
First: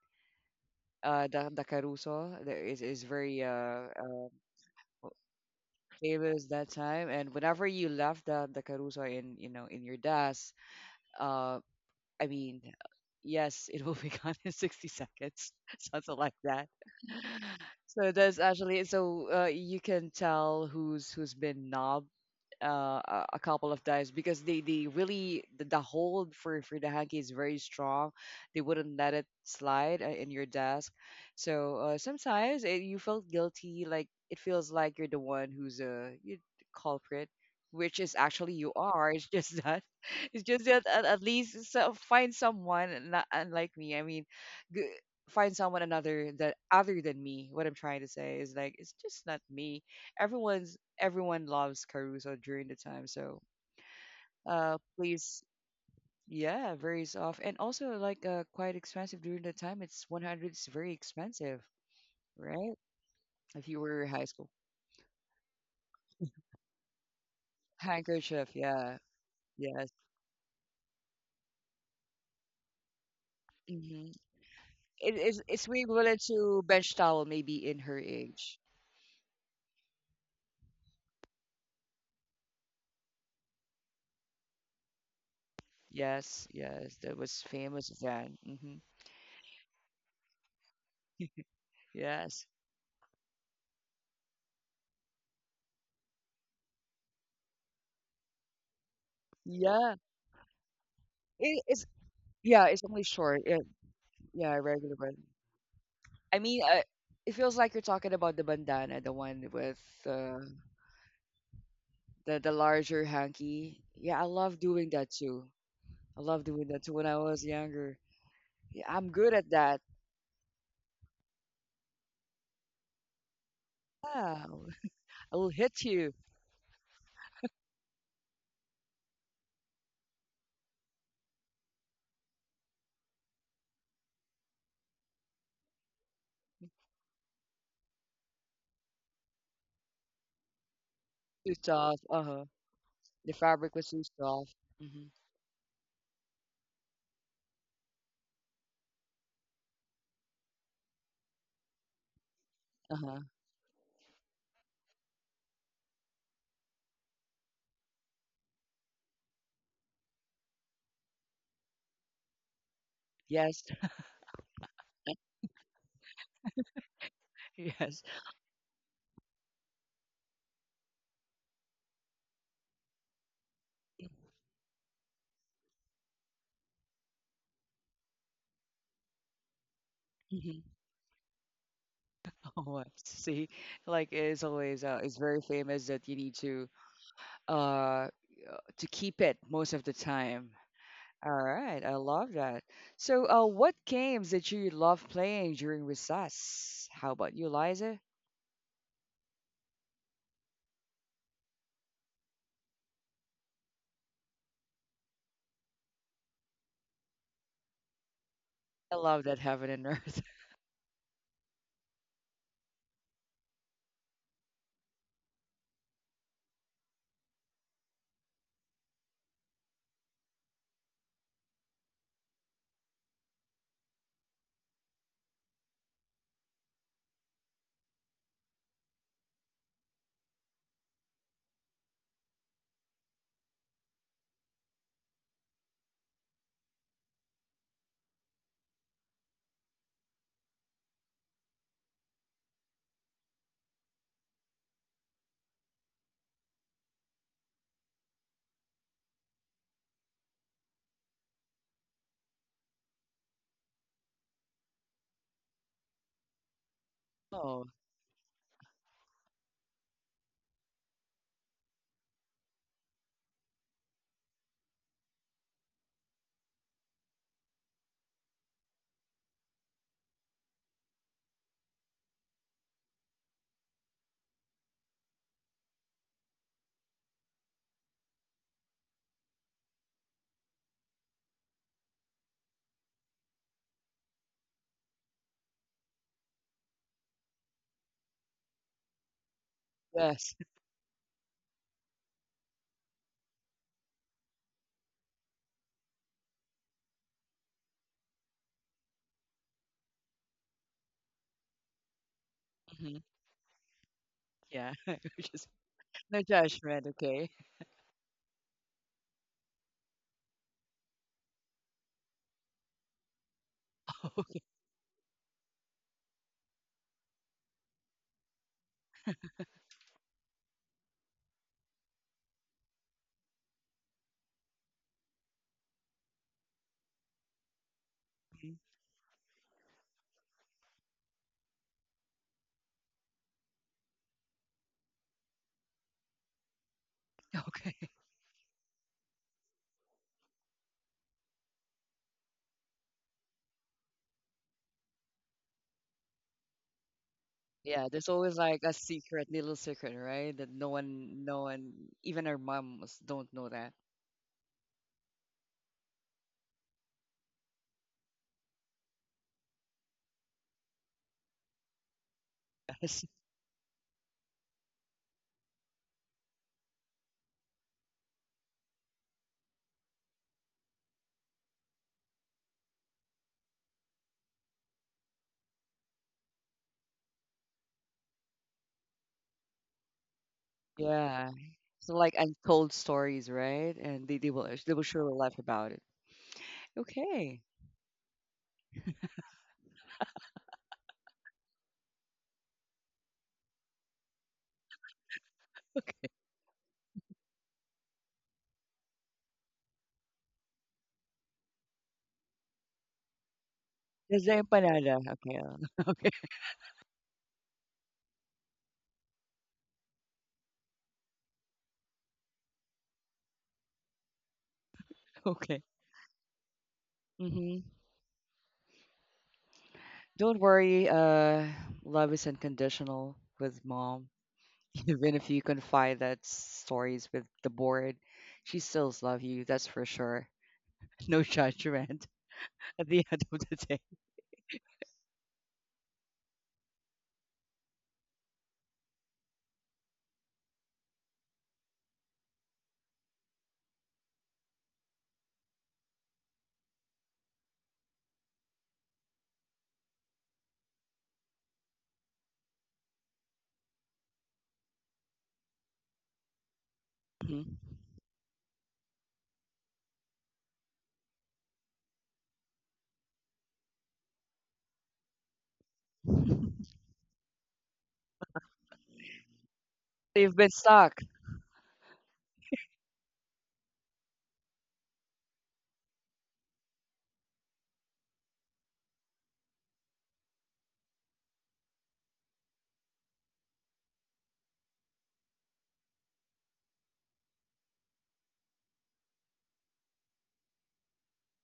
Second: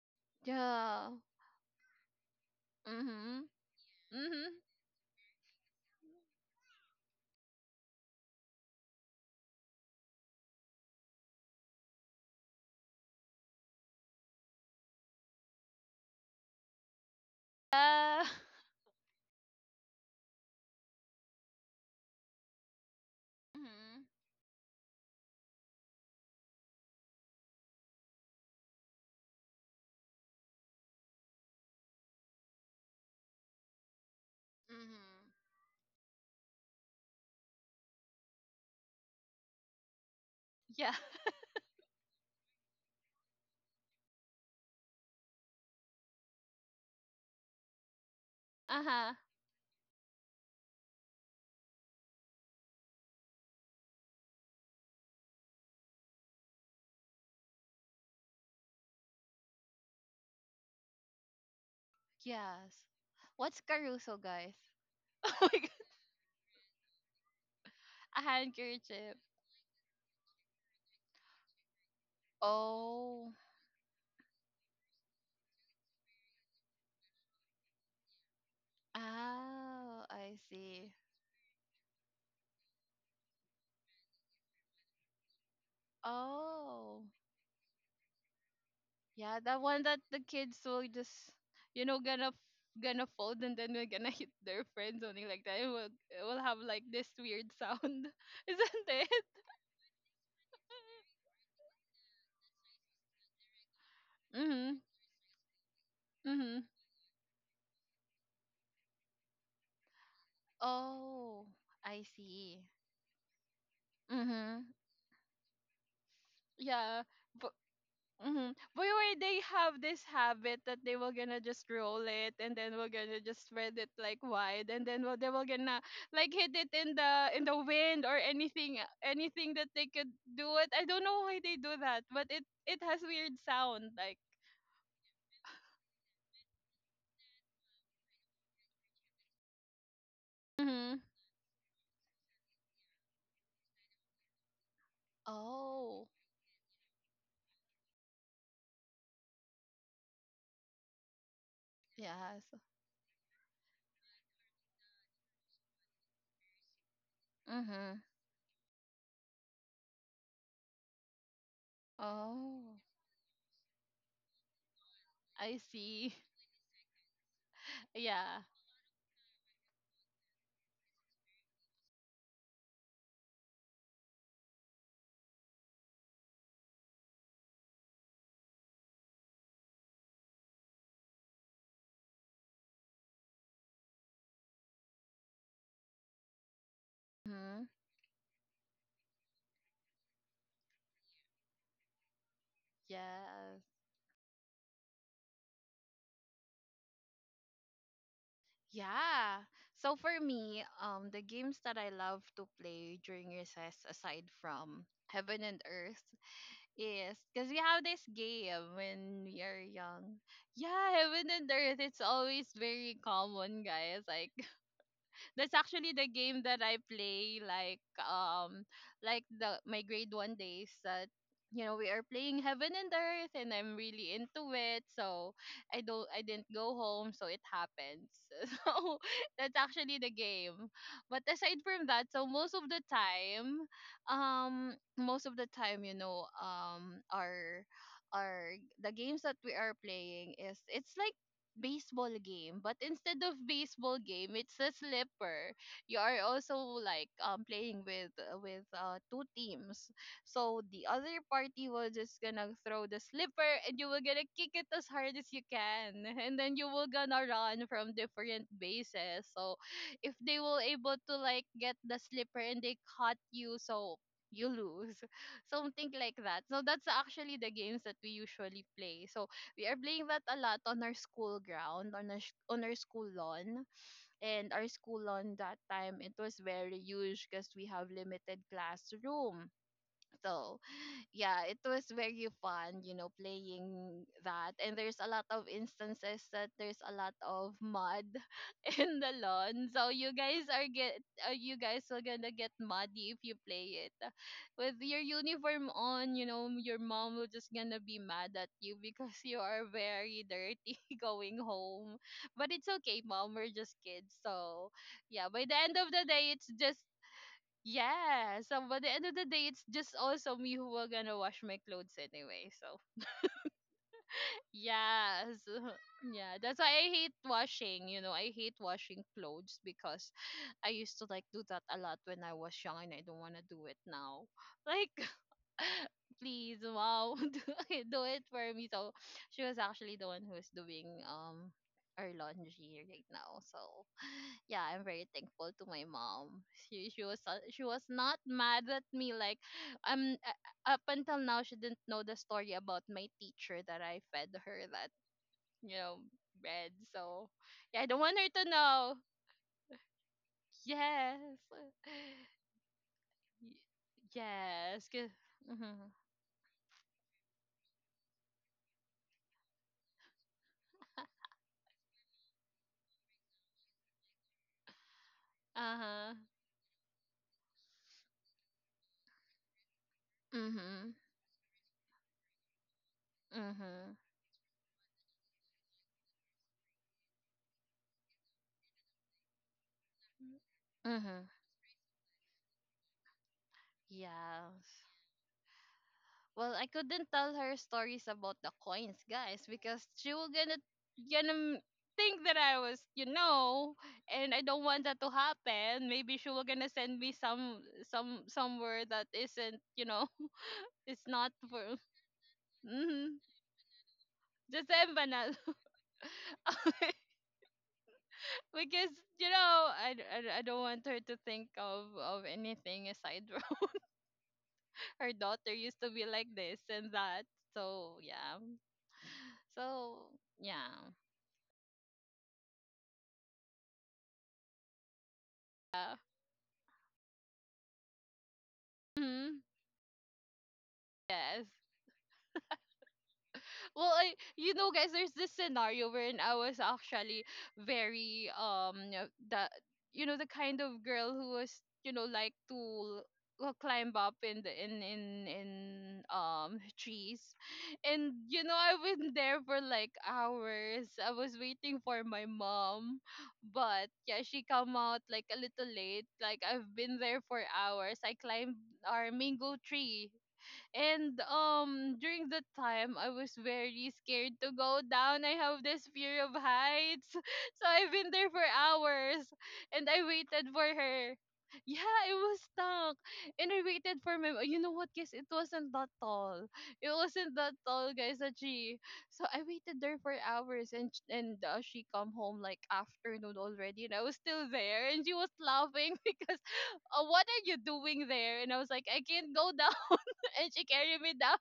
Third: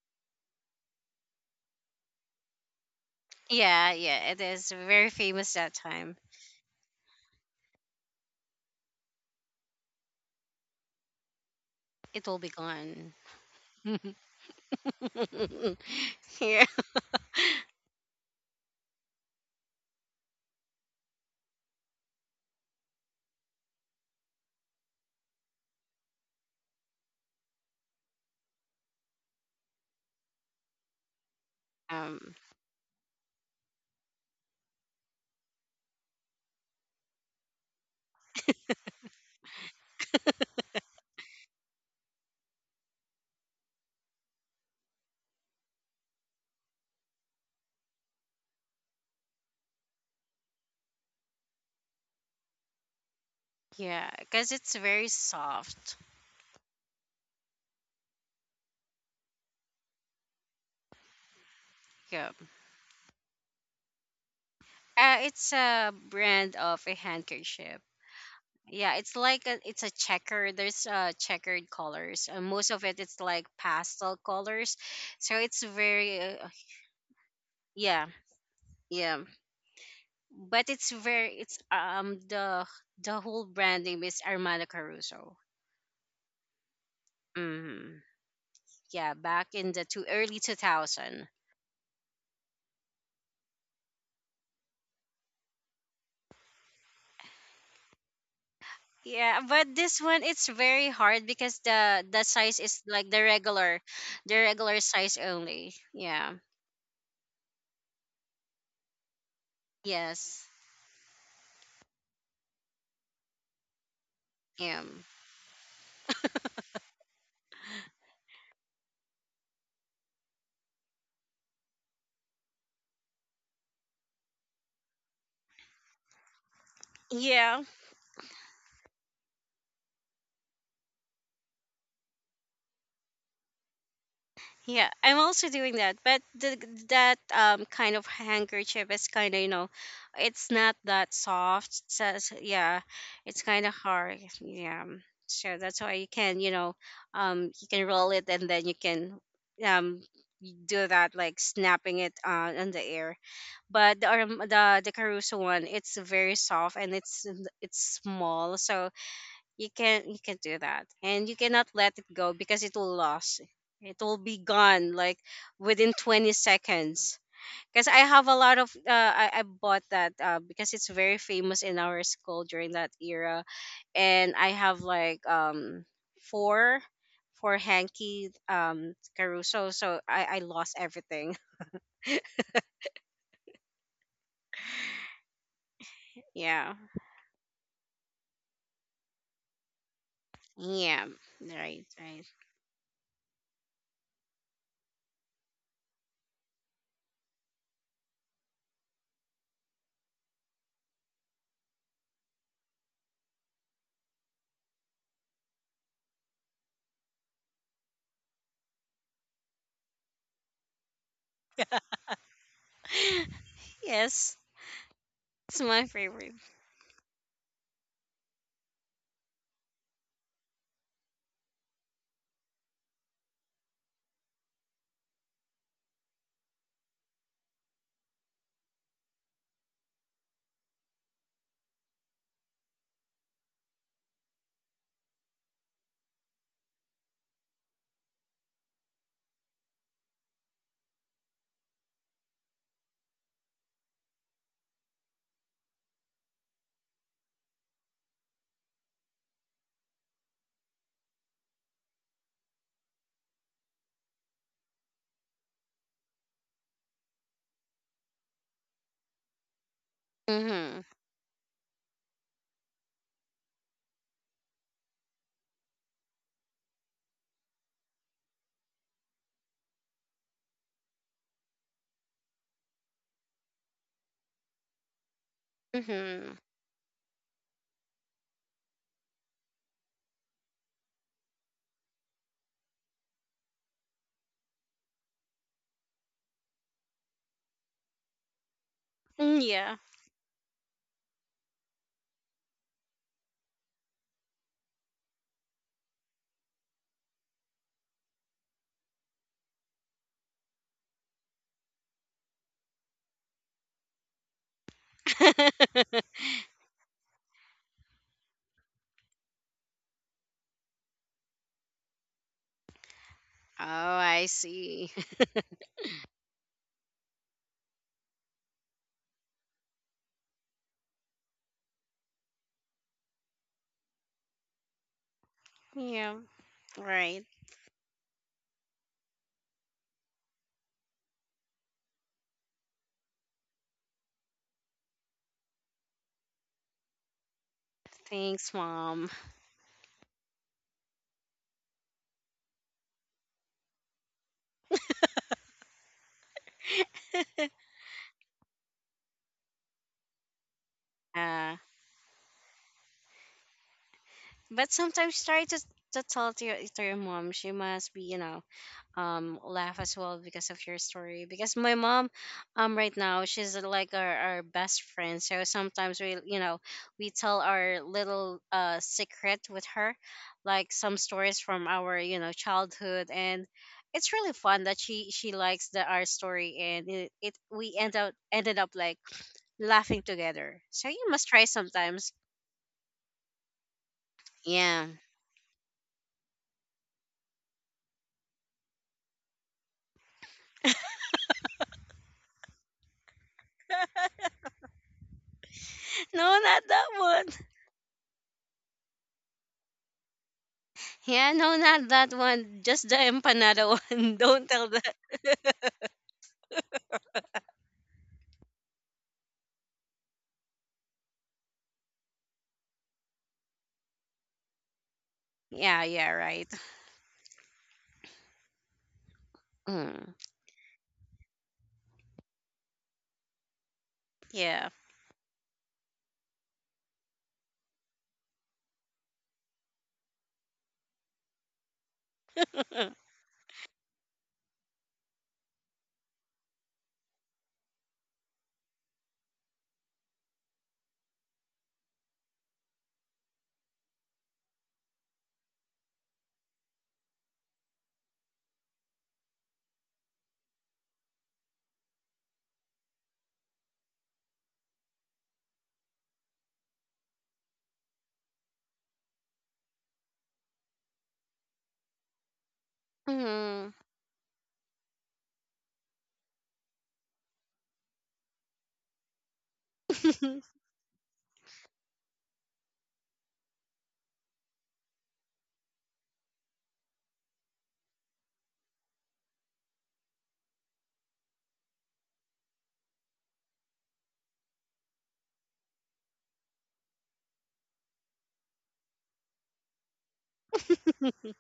Speaker 2: Yeah.
Speaker 1: The Caruso that is very
Speaker 2: Mhm.
Speaker 3: Yeah,
Speaker 1: uh
Speaker 3: yeah, it
Speaker 2: Mhm.
Speaker 3: is very famous that time.
Speaker 1: famous that time. And whenever you left the Caruso in, you know, in your desk, uh,
Speaker 3: It
Speaker 1: I
Speaker 3: will be
Speaker 1: mean,
Speaker 3: gone.
Speaker 1: yes, it [LAUGHS] will be gone in 60 seconds, [LAUGHS]
Speaker 3: [LAUGHS]
Speaker 1: something like
Speaker 3: Yeah.
Speaker 1: that. So
Speaker 2: Yeah. [LAUGHS]
Speaker 1: that's actually you can tell who's been knob, a couple of
Speaker 2: Mhm.
Speaker 1: times because they really the hold for the hanky is very strong. They wouldn't let it slide, in your desk. So
Speaker 3: Um,
Speaker 1: sometimes you felt guilty, like it feels like you're the
Speaker 2: Mhm.
Speaker 1: one who's a you, culprit, which is actually you are. [LAUGHS] It's just that [LAUGHS] it's just that
Speaker 2: Yeah.
Speaker 1: at
Speaker 2: [LAUGHS]
Speaker 1: least so, find someone not unlike me. I mean. G- Find someone another that other than me. What I'm trying to say is, like, it's
Speaker 2: Uh-huh.
Speaker 1: just not me. Everyone loves Caruso during the time. So
Speaker 3: yeah, because it's very
Speaker 1: please,
Speaker 3: soft.
Speaker 1: yeah, varies off. And also, like, quite expensive during the time. It's 100. It's very expensive,
Speaker 3: Yeah.
Speaker 1: right?
Speaker 2: Yes. What's
Speaker 1: If you were
Speaker 2: Caruso,
Speaker 1: high school
Speaker 2: guys? [LAUGHS] Oh my
Speaker 3: It's
Speaker 2: god.
Speaker 3: a brand of a handkerchief.
Speaker 2: A
Speaker 1: handkerchief,
Speaker 3: Yeah,
Speaker 1: yeah,
Speaker 2: handkerchief.
Speaker 3: it's
Speaker 1: yes.
Speaker 3: a checker. There's, checkered colors. And most of it, it's
Speaker 2: Oh.
Speaker 3: like
Speaker 1: Mm-hmm.
Speaker 3: pastel colors.
Speaker 1: It
Speaker 3: So
Speaker 1: is.
Speaker 3: it's
Speaker 1: It's way equivalent
Speaker 3: very,
Speaker 1: to bench towel, maybe in her
Speaker 3: yeah,
Speaker 1: age.
Speaker 3: yeah.
Speaker 2: Oh, I
Speaker 3: But it's
Speaker 2: see.
Speaker 3: very it's the whole brand name is Armada Caruso.
Speaker 1: Yes, yes,
Speaker 2: Oh,
Speaker 1: that was famous
Speaker 3: Mhm.
Speaker 1: then. Hmm.
Speaker 3: Yeah,
Speaker 2: yeah,
Speaker 3: back
Speaker 2: the
Speaker 3: in
Speaker 2: one
Speaker 3: the
Speaker 2: that
Speaker 3: two
Speaker 2: the
Speaker 3: early
Speaker 2: kids will
Speaker 3: 2000.
Speaker 2: just,
Speaker 1: [LAUGHS]
Speaker 2: you know, gonna,
Speaker 1: Yes.
Speaker 2: fold and then we're gonna [LAUGHS] hit their friends, something like that. It will have like this weird sound, [LAUGHS] isn't it?
Speaker 3: Yeah, but
Speaker 1: Yeah.
Speaker 3: this one, it's very hard, because
Speaker 1: It is.
Speaker 3: the size
Speaker 1: Yeah, it's
Speaker 3: is
Speaker 1: only
Speaker 3: like
Speaker 1: short. Yeah,
Speaker 3: the
Speaker 1: yeah,
Speaker 3: regular
Speaker 2: Mhm.
Speaker 1: regular one.
Speaker 3: size only. Yeah.
Speaker 1: I mean,
Speaker 2: Mhm.
Speaker 1: uh, it feels like you're talking about the bandana, the one with uh,
Speaker 3: Yes.
Speaker 2: Oh, I
Speaker 1: the the
Speaker 2: see.
Speaker 1: larger hanky. Yeah, I love
Speaker 2: Mhm.
Speaker 3: Yeah,
Speaker 1: doing that too. I love doing that too
Speaker 2: Yeah.
Speaker 1: when I was younger.
Speaker 2: Mm-hmm.
Speaker 1: Yeah,
Speaker 2: By
Speaker 1: I'm
Speaker 2: the
Speaker 1: good
Speaker 2: They
Speaker 1: at that.
Speaker 2: have this habit that they were gonna just roll it and then we're gonna just spread it like
Speaker 1: Yeah,
Speaker 2: wide, and then they
Speaker 1: I
Speaker 2: were
Speaker 1: will hit
Speaker 2: gonna
Speaker 1: you.
Speaker 2: like hit it in the
Speaker 3: yeah.
Speaker 2: wind, or anything, that they could do it. I don't know why they do that, but it has weird sound, like.
Speaker 3: Yeah, I'm also doing that, but that, kind of handkerchief is kind of, you know, it's not
Speaker 2: Mm-hmm.
Speaker 3: that
Speaker 1: Too
Speaker 3: soft.
Speaker 1: soft. Uh
Speaker 3: Says
Speaker 1: huh.
Speaker 3: yeah,
Speaker 1: The
Speaker 3: it's kind
Speaker 1: fabric
Speaker 3: of
Speaker 1: was too
Speaker 3: hard.
Speaker 1: soft.
Speaker 3: Yeah,
Speaker 1: hmm
Speaker 3: so that's why you
Speaker 2: Oh
Speaker 3: can, you can roll it, and then you can, um do that like snapping it,
Speaker 2: yes.
Speaker 3: in the
Speaker 1: Uh huh.
Speaker 3: air. But the Caruso one, it's very soft, and it's
Speaker 2: Mm-hmm.
Speaker 3: it's small, so you can do that, and you cannot let it go, because
Speaker 2: Oh,
Speaker 1: Yes. [LAUGHS]
Speaker 3: it will be gone like
Speaker 2: I
Speaker 3: within
Speaker 2: see.
Speaker 3: 20
Speaker 2: [LAUGHS]
Speaker 3: seconds, because I
Speaker 1: Yes.
Speaker 3: have a
Speaker 2: Yeah.
Speaker 3: lot of, I bought that, because it's very famous in our school during that era. And I have like, four four hanky, caruso, so i
Speaker 1: Mhm.
Speaker 3: lost everything.
Speaker 1: [LAUGHS] Oh, I see, like it's always it's very famous that you need
Speaker 3: [LAUGHS] Yeah,
Speaker 2: Mm-hmm.
Speaker 1: uh to keep it most of the time.
Speaker 3: yeah.
Speaker 1: All right,
Speaker 3: Right,
Speaker 1: I
Speaker 3: right.
Speaker 1: love that. So,
Speaker 2: Yes.
Speaker 1: what games did you love playing during recess? How about you, Liza?
Speaker 2: Yeah. So for me, the games that I love to play during recess, aside from Heaven and Earth, is because we have this game
Speaker 1: I love
Speaker 2: when
Speaker 1: that
Speaker 2: we are
Speaker 1: heaven and
Speaker 2: young.
Speaker 1: earth. [LAUGHS]
Speaker 2: Yeah, Heaven and Earth. It's always very common,
Speaker 3: [LAUGHS]
Speaker 2: guys. Like,
Speaker 3: Yes,
Speaker 2: that's
Speaker 3: it's my
Speaker 2: actually the
Speaker 3: favorite.
Speaker 2: game that I play, like, the my grade 1 days that, you know, we are playing heaven and earth and I'm really into it. So I didn't go home, so it happens. [LAUGHS] So that's actually the game. But aside from that, so most of the time um most of the time you know um our our the games that we are playing is it's like baseball game, but instead of baseball game it's a slipper. You are also like playing with with two teams. So the other party will just gonna throw the slipper and you will gonna kick it as hard as you can [LAUGHS] and then you will gonna
Speaker 1: Oh,
Speaker 2: run from different bases. So if they will
Speaker 3: Mm-hmm.
Speaker 2: able to like get the slipper and they caught you, so you lose. [LAUGHS] Something like that. So that's actually the games that we usually play. So we are playing that a lot on our school ground, on on our school lawn. And our school lawn that time, it
Speaker 3: Mm-hmm.
Speaker 2: was very huge because we have limited classroom. So, yeah, it was very fun, you know, playing that. And there's a lot of instances that there's a lot of mud [LAUGHS] in the
Speaker 3: Mm,
Speaker 2: lawn.
Speaker 3: yeah.
Speaker 2: So
Speaker 1: yes.
Speaker 2: you guys are gonna get muddy if you play it. With your uniform on, you know, your mom will just gonna be mad at you because [LAUGHS] you are very dirty [LAUGHS] going home. But it's
Speaker 1: Mhm.
Speaker 2: okay, mom, we're just kids. So
Speaker 1: Yeah, [LAUGHS] we
Speaker 2: yeah, by
Speaker 1: just
Speaker 2: the end of the
Speaker 3: [LAUGHS] Oh,
Speaker 1: no
Speaker 2: day it's just
Speaker 1: judgment, okay?
Speaker 2: yeah, so, but the end of the day, it's just also me who are gonna wash my clothes anyway. So
Speaker 3: I
Speaker 1: [LAUGHS]
Speaker 3: see.
Speaker 2: yeah,
Speaker 3: [LAUGHS]
Speaker 2: so, [LAUGHS] yeah, that's why I hate washing. You know, I hate washing clothes because [SIGHS] I used to like do that a lot when I was young, and I don't wanna do it now. Like,
Speaker 3: Yeah,
Speaker 2: [LAUGHS] please, wow, [LAUGHS]
Speaker 3: right.
Speaker 2: do it for
Speaker 1: Mhm.
Speaker 2: me. So she was actually the one who's doing our laundry right now. So yeah, I'm very thankful to my mom. She was she was
Speaker 1: Okay.
Speaker 2: not
Speaker 3: Thanks,
Speaker 2: mad at
Speaker 3: mom.
Speaker 2: me. Like, um, up until now, she didn't know the story about my teacher that I fed her that, you know, bread. So
Speaker 3: [LAUGHS]
Speaker 2: yeah, I
Speaker 1: Yeah,
Speaker 2: don't
Speaker 1: there's
Speaker 2: want her
Speaker 1: always
Speaker 2: to
Speaker 1: like
Speaker 2: know.
Speaker 1: a secret, little secret, right? That no one,
Speaker 2: Yes,
Speaker 3: Yeah.
Speaker 2: [LAUGHS]
Speaker 1: even our moms don't know
Speaker 2: Y-
Speaker 1: that.
Speaker 3: But
Speaker 2: yes.
Speaker 3: sometimes try to
Speaker 2: Mm-hmm.
Speaker 3: to tell to your mom. She must be, laugh as well because of your story. Because my mom, right now,
Speaker 1: [LAUGHS]
Speaker 3: she's like our best friend, so
Speaker 2: Uh
Speaker 3: sometimes
Speaker 2: huh.
Speaker 3: we, we tell our little secret with her, like
Speaker 2: Mhm.
Speaker 3: some stories from our childhood. And
Speaker 2: Mhm.
Speaker 3: it's really fun that she likes the our story, and it we end up ended up like laughing together. So you must
Speaker 2: Mhm.
Speaker 1: Yeah.
Speaker 3: try
Speaker 1: So
Speaker 3: sometimes.
Speaker 1: like untold stories, right? And
Speaker 2: Yeah.
Speaker 1: they will
Speaker 3: Yeah.
Speaker 1: surely laugh about it.
Speaker 2: Well, I couldn't tell
Speaker 1: Okay.
Speaker 2: her stories about the coins, guys, because she was gonna think that I was, you know,
Speaker 3: [LAUGHS]
Speaker 2: and I don't want that to happen.
Speaker 1: [LAUGHS]
Speaker 2: Maybe she
Speaker 3: No,
Speaker 2: was
Speaker 3: not
Speaker 2: gonna
Speaker 3: that
Speaker 2: send me
Speaker 3: one.
Speaker 2: some somewhere that isn't, you know, [LAUGHS] it's not
Speaker 3: Yeah, no,
Speaker 2: for
Speaker 3: not that one. Just the
Speaker 2: mm-hmm.
Speaker 3: empanada [LAUGHS] one.
Speaker 1: That's the
Speaker 3: Don't tell
Speaker 1: empanada.
Speaker 3: that.
Speaker 2: December now.
Speaker 1: Okay.
Speaker 3: [LAUGHS]
Speaker 1: [LAUGHS] Okay.
Speaker 2: [LAUGHS] Because, you know, I don't want her to think of anything aside from [LAUGHS] her daughter
Speaker 1: Okay.
Speaker 2: used
Speaker 3: Yeah,
Speaker 2: to be
Speaker 3: yeah,
Speaker 2: like
Speaker 3: right.
Speaker 2: this and that.
Speaker 1: Mm-hmm.
Speaker 2: So yeah, so
Speaker 3: Mm.
Speaker 1: Don't
Speaker 2: yeah,
Speaker 1: worry. Love is unconditional with mom.
Speaker 3: Yeah.
Speaker 1: [LAUGHS] Even if you
Speaker 2: yeah.
Speaker 1: confide that stories with the board, she still loves
Speaker 2: Mhm,
Speaker 1: you. That's for sure. [LAUGHS] No
Speaker 2: yes.
Speaker 1: judgment [LAUGHS] at the
Speaker 3: [LAUGHS]
Speaker 1: end of the day.
Speaker 2: Well, I, you know, guys, there's this scenario wherein I was actually very the, you know, the kind of girl who was, you know, like to climb up in the in trees. And, you know, I've been there for like hours. I was waiting for my mom, but yeah, she come out like a little late. Like I've been there
Speaker 1: hmm
Speaker 2: for hours. I climbed our mango tree. And during that time I was
Speaker 3: mm.
Speaker 2: very scared to go down. I have this fear of
Speaker 1: [LAUGHS]
Speaker 2: heights. [LAUGHS] So I've been there for hours and I
Speaker 1: You've
Speaker 2: waited
Speaker 1: been
Speaker 3: [LAUGHS]
Speaker 2: for
Speaker 1: stuck.
Speaker 2: her. Yeah, it was stuck. And I waited for my, you know what, guys, it wasn't that tall. It wasn't that tall, guys, actually. So I waited there for hours and she come home like afternoon already and I was still there and she was laughing [LAUGHS] because, what are you doing there? And I was like, I can't go down [LAUGHS] and she carried me down.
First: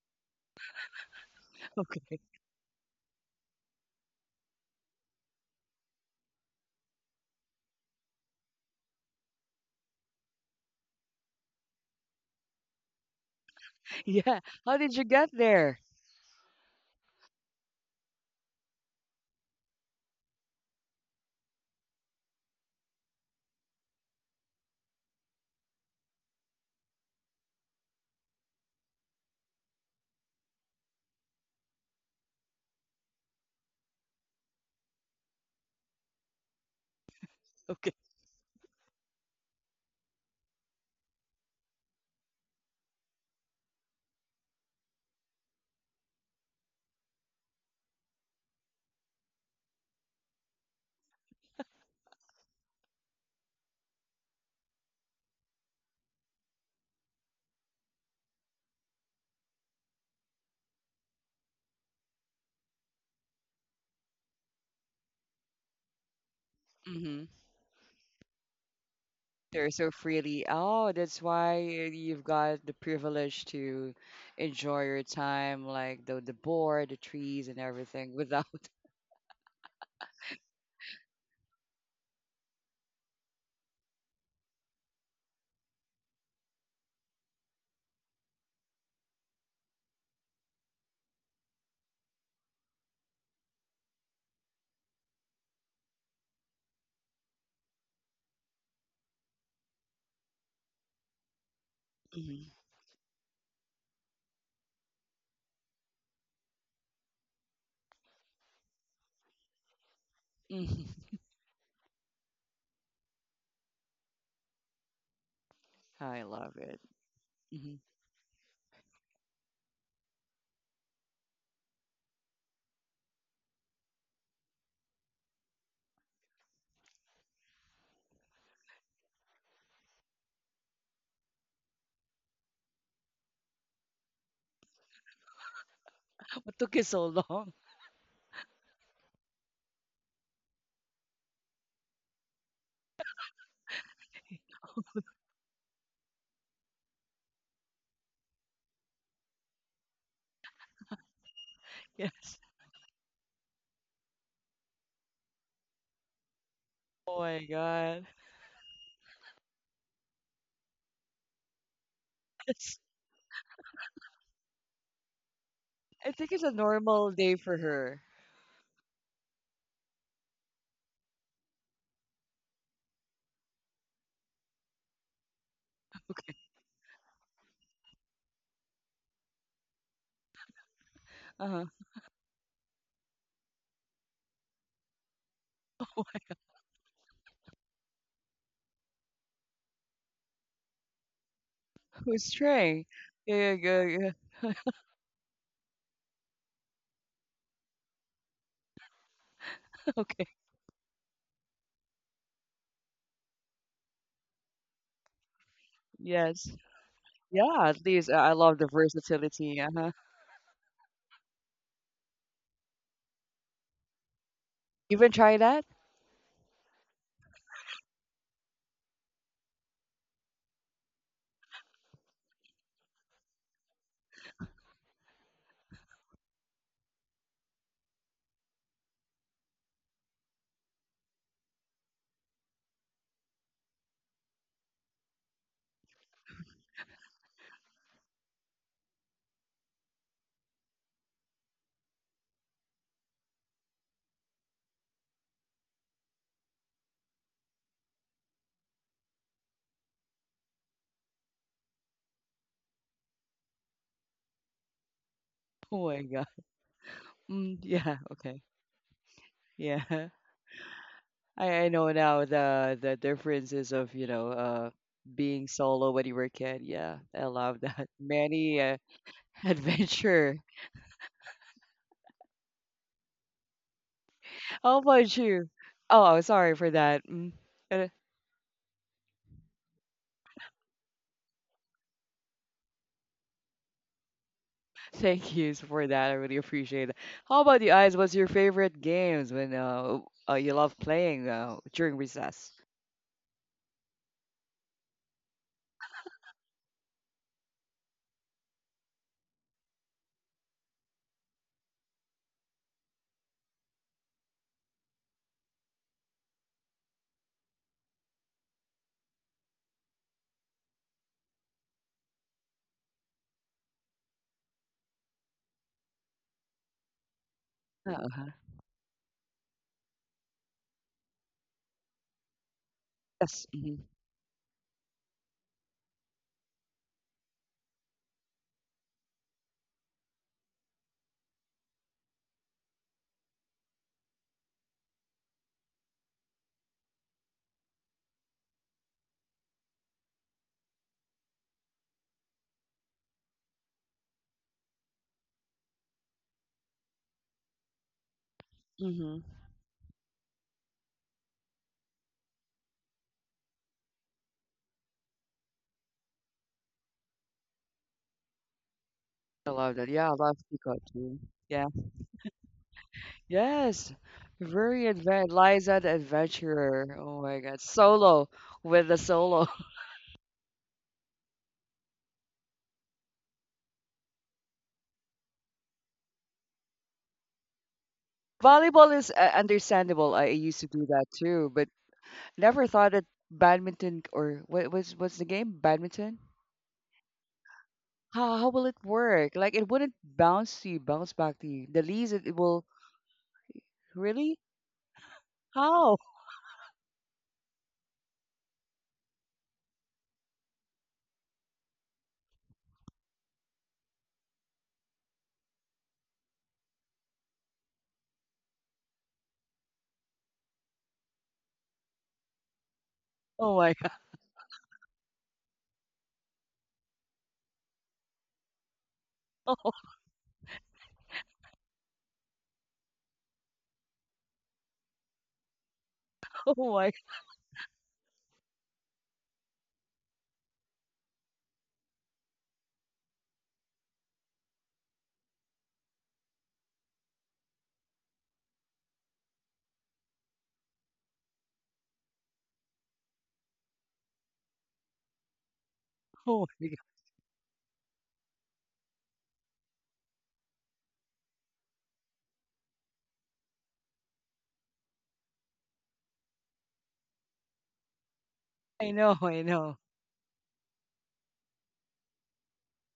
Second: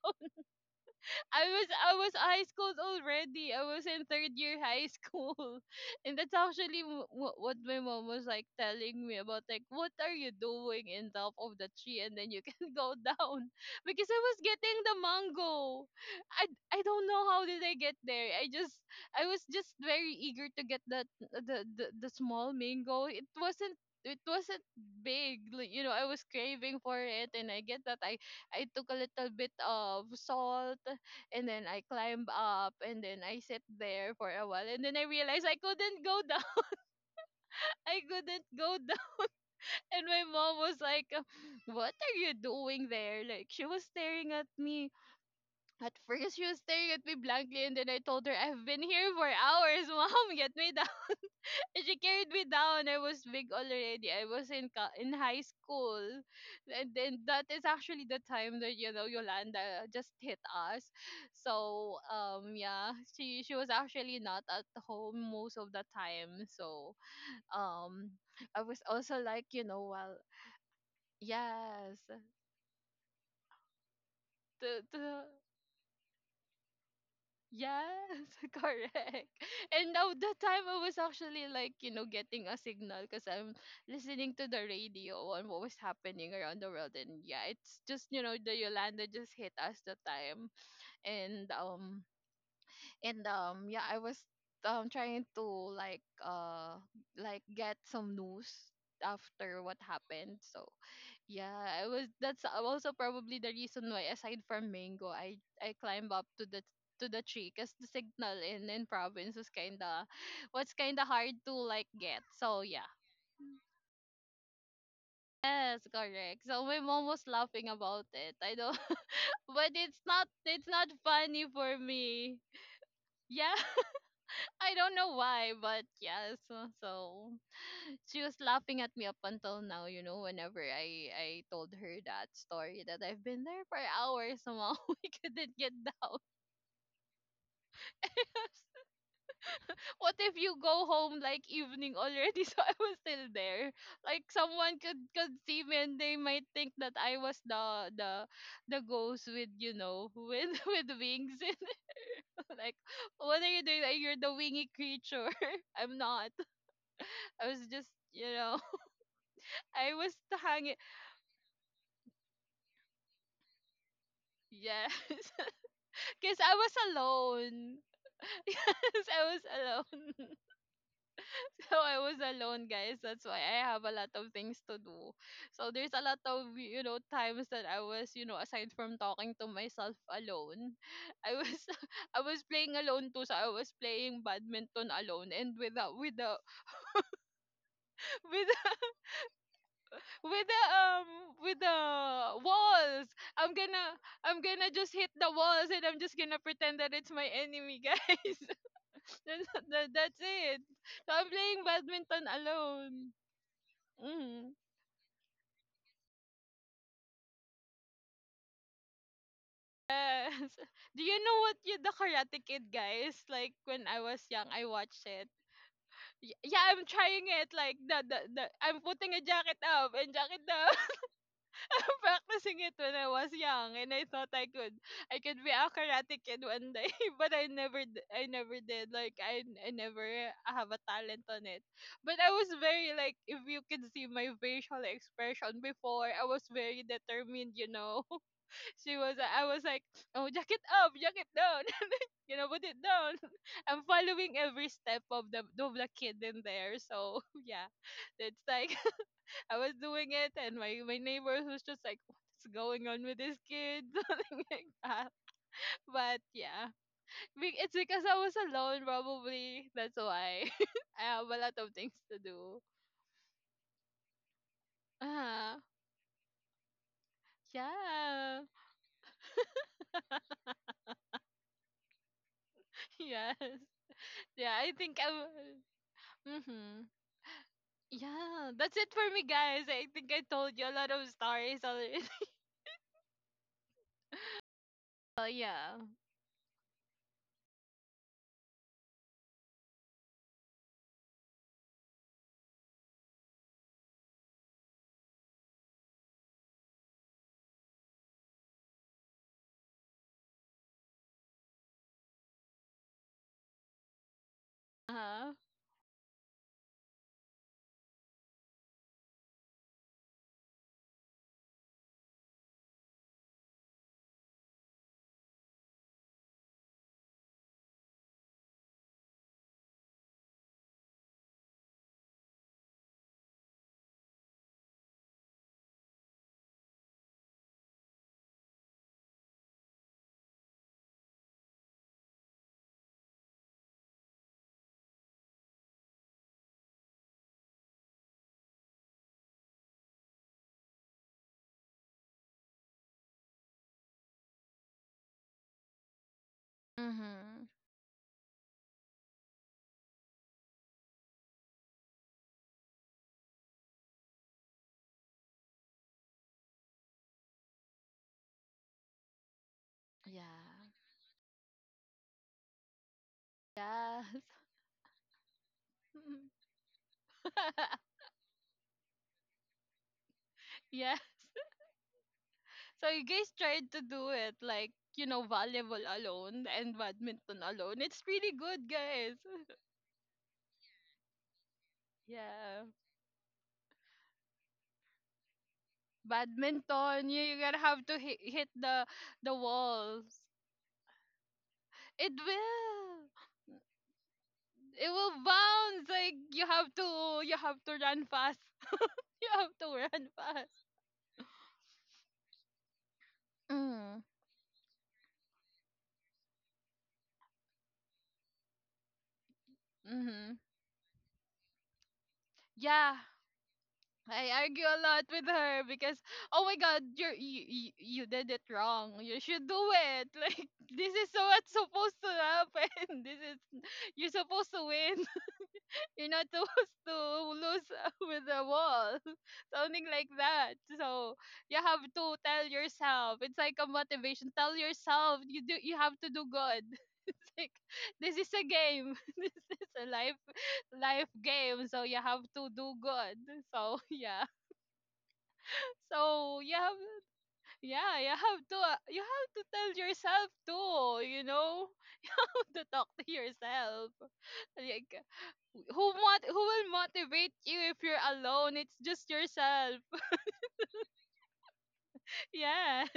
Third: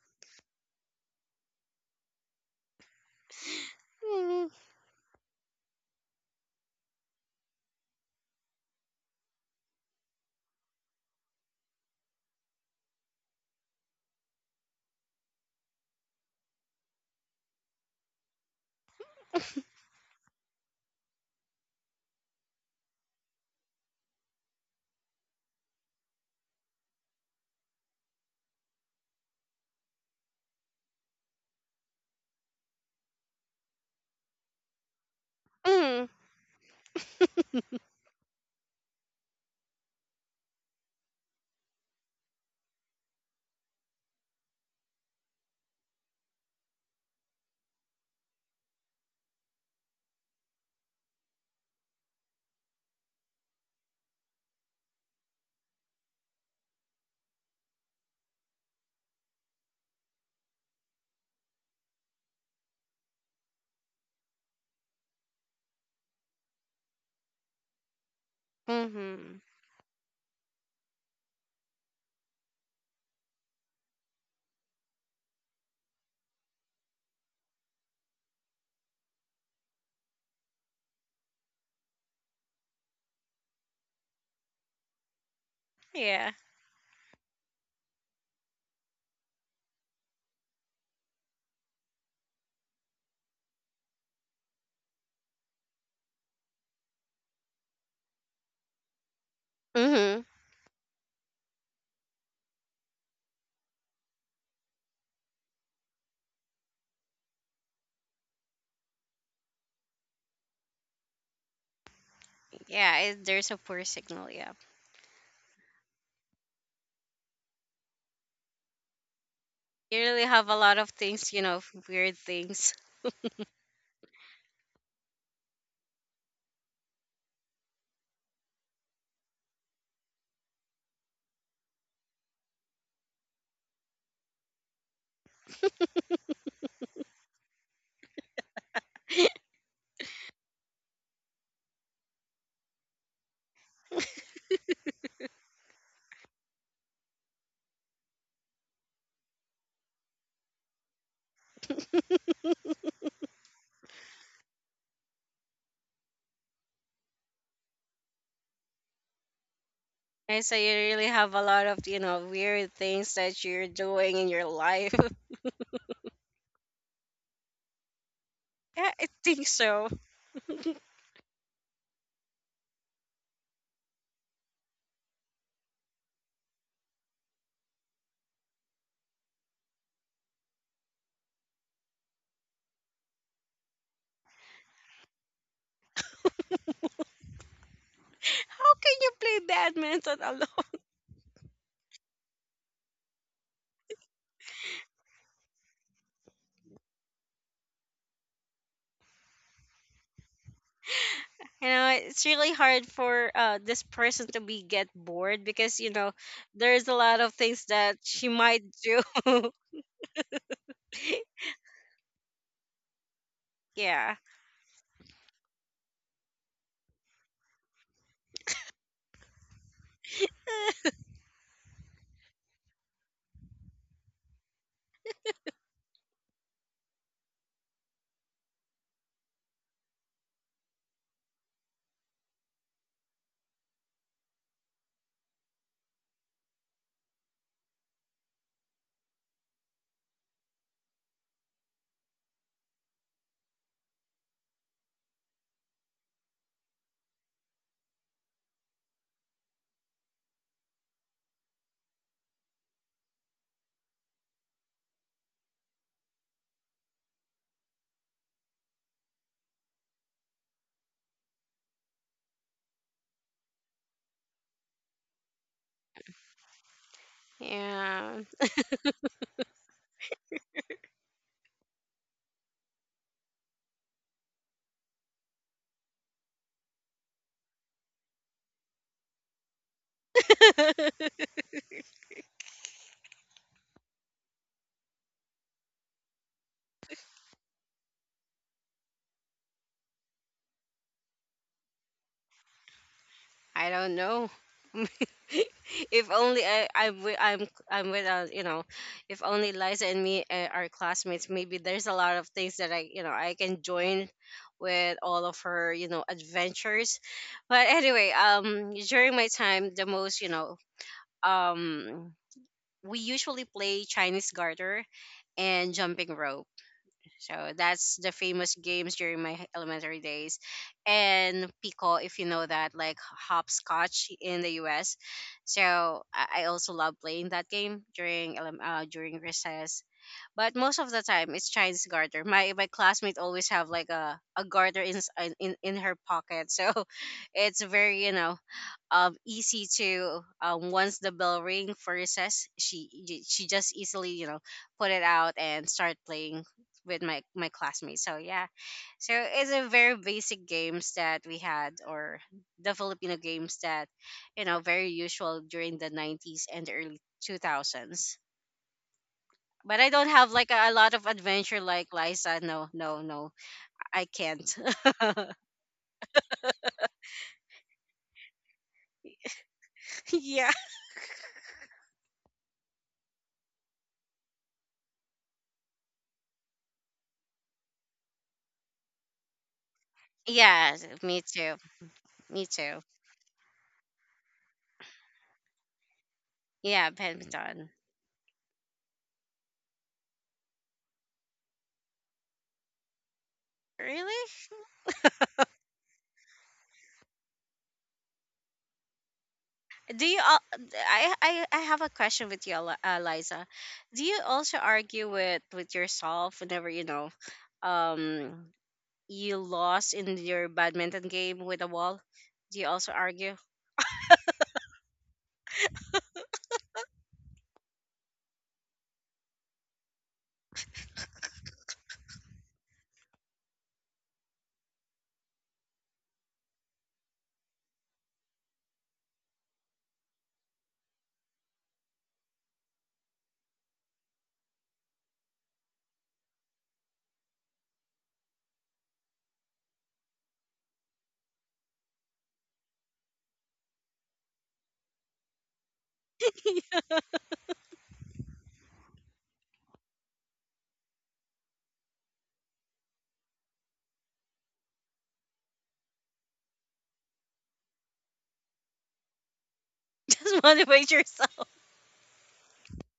Speaker 1: [LAUGHS]
Speaker 2: I was
Speaker 1: Okay.
Speaker 2: high school already. I was in third
Speaker 3: Mm.
Speaker 2: year high school, [LAUGHS] and that's actually what my mom was like telling me about. Like, what are you doing in top of the tree, and then you can [LAUGHS] go down [LAUGHS] because I was
Speaker 1: Yeah.
Speaker 2: getting
Speaker 1: How did
Speaker 2: the
Speaker 1: you get there?
Speaker 2: mango. I don't know how did I get there. I just I was just very eager to get that, the small mango. It wasn't. It wasn't big, like, you know. I was craving for it, and I get that I took a little bit of salt and then I climbed up and then I sat there for a while and then I realized I couldn't
Speaker 3: Mm.
Speaker 2: go down. [LAUGHS]
Speaker 1: Okay.
Speaker 2: I couldn't go down. [LAUGHS] And my mom was like, "What are you doing there?" Like she was staring at me. At first she was staring at me blankly and then I told her, "I've been here for hours, [LAUGHS] mom, get me down." And she carried me down. I was big already. I was in high school, and then that is actually the time that, you know, Yolanda just hit us. So yeah, she was actually not at home most of the time. So
Speaker 1: hmm
Speaker 2: um I was also
Speaker 3: hmm
Speaker 2: like, you
Speaker 1: They're
Speaker 2: know,
Speaker 1: so
Speaker 2: well,
Speaker 1: freely. Oh, that's why
Speaker 2: yes,
Speaker 1: you've got the privilege to enjoy
Speaker 2: to
Speaker 1: your time, like the board, the trees, and everything
Speaker 2: yes,
Speaker 1: without.
Speaker 2: [LAUGHS]
Speaker 1: [LAUGHS]
Speaker 2: correct. And now the time I was actually like, you know, getting a signal because I'm listening to the radio on what was
Speaker 3: [LAUGHS] Yeah.
Speaker 2: happening around the world. And yeah, it's just, you know, the Yolanda just hit us the time. And yeah, I was trying to like uh like get some news after what
Speaker 3: Mm-hmm.
Speaker 2: happened. So yeah, I was, that's
Speaker 1: Mhm,
Speaker 2: also probably the reason why aside from mango I climbed up to the tree because the signal in province was kind
Speaker 1: mhm.
Speaker 2: of hard to like get. So yeah,
Speaker 3: Yeah, it, there's a poor signal. Yeah.
Speaker 2: yes,
Speaker 1: I
Speaker 2: correct.
Speaker 1: love
Speaker 2: So my
Speaker 1: it.
Speaker 2: mom was laughing
Speaker 1: hmm
Speaker 2: about it. I don't [LAUGHS] but it's
Speaker 3: You
Speaker 2: not,
Speaker 3: really
Speaker 2: it's
Speaker 3: have a
Speaker 2: not
Speaker 3: lot of
Speaker 2: funny
Speaker 3: things, you
Speaker 2: for
Speaker 3: know, f-
Speaker 2: me.
Speaker 3: weird things.
Speaker 2: Yeah. [LAUGHS] I don't know why, but yes. So she was laughing at me up until now, you know, whenever I told her that story that I've been there for hours somehow [LAUGHS] we couldn't get down.
Speaker 1: What took you so long? [LAUGHS]
Speaker 2: [LAUGHS] What if you go home like evening already [LAUGHS] so I was still there? Like someone could see me and they might think that I was the the ghost with, you know, with [LAUGHS] with wings and
Speaker 1: Yes.
Speaker 2: [LAUGHS] like what are you doing? Like, you're the wingy creature. [LAUGHS] I'm not.
Speaker 1: Oh my
Speaker 2: I was just,
Speaker 1: God.
Speaker 2: you know, I was
Speaker 3: And so you
Speaker 2: hanging.
Speaker 3: really have a lot of, you know,
Speaker 1: [LAUGHS]
Speaker 3: weird
Speaker 1: It's,
Speaker 3: things that you're doing in your
Speaker 2: Yes.
Speaker 3: life. [LAUGHS]
Speaker 2: [LAUGHS]
Speaker 1: I think
Speaker 2: Because
Speaker 1: it's a
Speaker 2: I was
Speaker 1: normal day for
Speaker 2: alone.
Speaker 1: her.
Speaker 2: [LAUGHS]
Speaker 3: Yeah,
Speaker 2: Yes,
Speaker 3: I
Speaker 2: I was
Speaker 3: think so.
Speaker 2: alone. [LAUGHS] So I was alone, guys. That's why I have a lot of things to do. So there's a lot
Speaker 1: Okay.
Speaker 2: of, you know, times that I was, you know, aside from talking to myself alone, I was
Speaker 1: Uh-huh.
Speaker 2: [LAUGHS] I was playing alone too. So I was playing badminton alone and without [LAUGHS]
Speaker 3: How
Speaker 2: without
Speaker 3: can you play badminton
Speaker 2: with the
Speaker 3: alone?
Speaker 2: with the
Speaker 1: Who's Trey?
Speaker 2: walls.
Speaker 1: Yeah,
Speaker 2: I'm
Speaker 1: yeah,
Speaker 2: gonna
Speaker 1: yeah. [LAUGHS]
Speaker 2: I'm gonna just hit the walls and I'm just gonna pretend that it's my enemy, guys. [LAUGHS]
Speaker 1: Yeah.
Speaker 2: That's
Speaker 1: Okay.
Speaker 2: it. So I'm playing
Speaker 3: You know, it's
Speaker 2: badminton
Speaker 3: really hard
Speaker 2: alone.
Speaker 3: for this person to
Speaker 2: Mm.
Speaker 3: be get bored, because you know
Speaker 1: Yes.
Speaker 3: there's a lot of things
Speaker 1: Yeah, at
Speaker 3: that
Speaker 1: least
Speaker 3: she
Speaker 1: I love
Speaker 3: might
Speaker 1: the
Speaker 3: do. [LAUGHS]
Speaker 1: versatility. Uh-huh.
Speaker 2: Yes. [LAUGHS] Do you know what you, the Karate Kid guys? Like when I
Speaker 3: Yeah.
Speaker 2: was young, I
Speaker 1: You
Speaker 2: watched
Speaker 1: even
Speaker 2: it.
Speaker 1: try that?
Speaker 2: Yeah, I'm trying it. Like the I'm putting a jacket up and jacket down. [LAUGHS] Practicing it when I was young, and I thought I could be a karate kid one day, [LAUGHS] but I never did. Like I never have a talent on it. But I was very like, if you can see my facial expression before, I was very determined. You know, [LAUGHS] I was like, oh, jacket up, jacket down, [LAUGHS] you know, put it down. [LAUGHS] I'm following every step of the kid in there. So [LAUGHS] yeah, it's like I was doing it, and my neighbor was just like, "What's going on with this kid?" [LAUGHS] Something like that.
Speaker 1: Oh my
Speaker 2: But
Speaker 1: God.
Speaker 2: yeah,
Speaker 1: Mm,
Speaker 2: it's
Speaker 1: yeah.
Speaker 2: because I was
Speaker 1: Okay.
Speaker 2: alone, probably.
Speaker 1: Yeah.
Speaker 2: That's why [LAUGHS] I have a
Speaker 1: I,
Speaker 2: lot
Speaker 1: I
Speaker 2: of things
Speaker 1: know
Speaker 2: to
Speaker 1: now
Speaker 2: do.
Speaker 1: the differences of you know being
Speaker 2: Uh,
Speaker 1: solo when you were a kid. Yeah, I love that. [LAUGHS]
Speaker 3: Yeah.
Speaker 2: yeah,
Speaker 1: Many
Speaker 2: [LAUGHS]
Speaker 1: [LAUGHS] adventure.
Speaker 2: yes, yeah. I
Speaker 1: How
Speaker 2: think
Speaker 1: about
Speaker 2: I'm.
Speaker 1: you? Oh, sorry for
Speaker 2: Mm-hmm.
Speaker 1: that. Mm. Uh,
Speaker 2: Yeah, that's it for me, guys. I think I told you a lot of
Speaker 3: [LAUGHS]
Speaker 2: stories already. [LAUGHS] Oh
Speaker 1: Thank you
Speaker 2: yeah.
Speaker 1: for that. I really appreciate it. How about you guys? What's your favorite games when you love playing during recess?
Speaker 3: I don't know. [LAUGHS] if only I am I w- I'm with, you know, if only Liza and me are classmates, maybe there's a lot of things that I, you know, I can join with all
Speaker 2: Uh-huh.
Speaker 3: of her, you know, adventures. But anyway, during my time, the most, um we usually play Chinese garter and jumping rope. So that's the
Speaker 1: Uh-huh.
Speaker 3: famous games during my h- elementary days. And pico, if you know that, like
Speaker 1: Yes. Mm-hmm.
Speaker 3: hopscotch in the US. So I also love playing that game during elem- during recess. But most of the time, it's Chinese garter. My classmate always have like a garter in, s- in her pocket. So [LAUGHS] it's very, you know, easy to once the bell ring first, she y- she just easily, you know, put it out and start playing with my
Speaker 2: Mm-hmm.
Speaker 3: my classmates. So yeah, so
Speaker 1: Mm-hmm.
Speaker 3: it's a very basic games that we had, or the Filipino games that, you know, very usual during the 90s and the early 2000s.
Speaker 1: I love
Speaker 3: But I
Speaker 1: that.
Speaker 3: don't
Speaker 1: Yeah, I
Speaker 3: have
Speaker 1: love
Speaker 3: like
Speaker 2: Yeah.
Speaker 3: a lot of
Speaker 1: Pikachu.
Speaker 3: adventure like Liza. No, no, no,
Speaker 1: Yes,
Speaker 3: I
Speaker 2: Yes.
Speaker 3: can't.
Speaker 1: very advanced.
Speaker 3: [LAUGHS]
Speaker 1: Liza the Adventurer. Oh my God,
Speaker 2: [LAUGHS]
Speaker 1: solo with the solo. [LAUGHS]
Speaker 3: Yeah.
Speaker 2: Yes. So you guys tried to do it like, you know, volleyball alone and badminton alone. It's really good,
Speaker 1: Volleyball is
Speaker 2: guys. [LAUGHS]
Speaker 1: understandable. I used to
Speaker 3: Yeah,
Speaker 1: do that
Speaker 3: me
Speaker 1: too,
Speaker 3: too,
Speaker 1: but
Speaker 3: me
Speaker 2: Yeah.
Speaker 1: never
Speaker 3: too.
Speaker 1: thought that badminton or what's the game? Badminton?
Speaker 3: Yeah,
Speaker 2: Badminton, you gotta
Speaker 3: badminton.
Speaker 2: have to
Speaker 1: How
Speaker 2: hit
Speaker 1: how will it
Speaker 2: the
Speaker 1: work? Like it wouldn't
Speaker 2: walls.
Speaker 1: bounce to you, bounce back to you. The
Speaker 2: It
Speaker 1: leaves it, it will
Speaker 2: will.
Speaker 3: Really?
Speaker 1: really?
Speaker 2: It will bounce.
Speaker 1: How?
Speaker 2: Like you have to run fast. [LAUGHS] You have to
Speaker 3: Do
Speaker 2: run
Speaker 3: you? Al-
Speaker 2: fast.
Speaker 3: I have a question with you, Eli- Liza. Do
Speaker 2: Mm.
Speaker 3: you also argue with yourself whenever, you know, um, you lost in
Speaker 2: Mm-hmm.
Speaker 3: your badminton game with a wall? Do you also
Speaker 2: Yeah,
Speaker 3: argue?
Speaker 1: Oh my [LAUGHS] God!
Speaker 2: I argue a lot with her because oh my god, you did it wrong. You should do it. [LAUGHS] Like this is so what's supposed to happen. [LAUGHS] This is you're supposed to win. [LAUGHS] You're not
Speaker 1: Oh
Speaker 2: supposed
Speaker 1: my!
Speaker 2: to lose [LAUGHS] with the wall. [LAUGHS] Something like that. So you have to tell yourself. It's like a motivation. Tell yourself you have to do good. [LAUGHS] It's like this is a game. [LAUGHS] This is a life game. So you have to do good. So [LAUGHS] yeah. So
Speaker 1: Oh
Speaker 2: you
Speaker 1: my
Speaker 2: have,
Speaker 1: God!
Speaker 3: [LAUGHS]
Speaker 2: yeah, you have to, tell yourself too, [LAUGHS] to talk to yourself. Like who will motivate you if you're alone? It's
Speaker 1: I
Speaker 2: just
Speaker 1: know, I know.
Speaker 2: yourself. [LAUGHS]
Speaker 3: Just motivate yourself.
Speaker 2: Yes.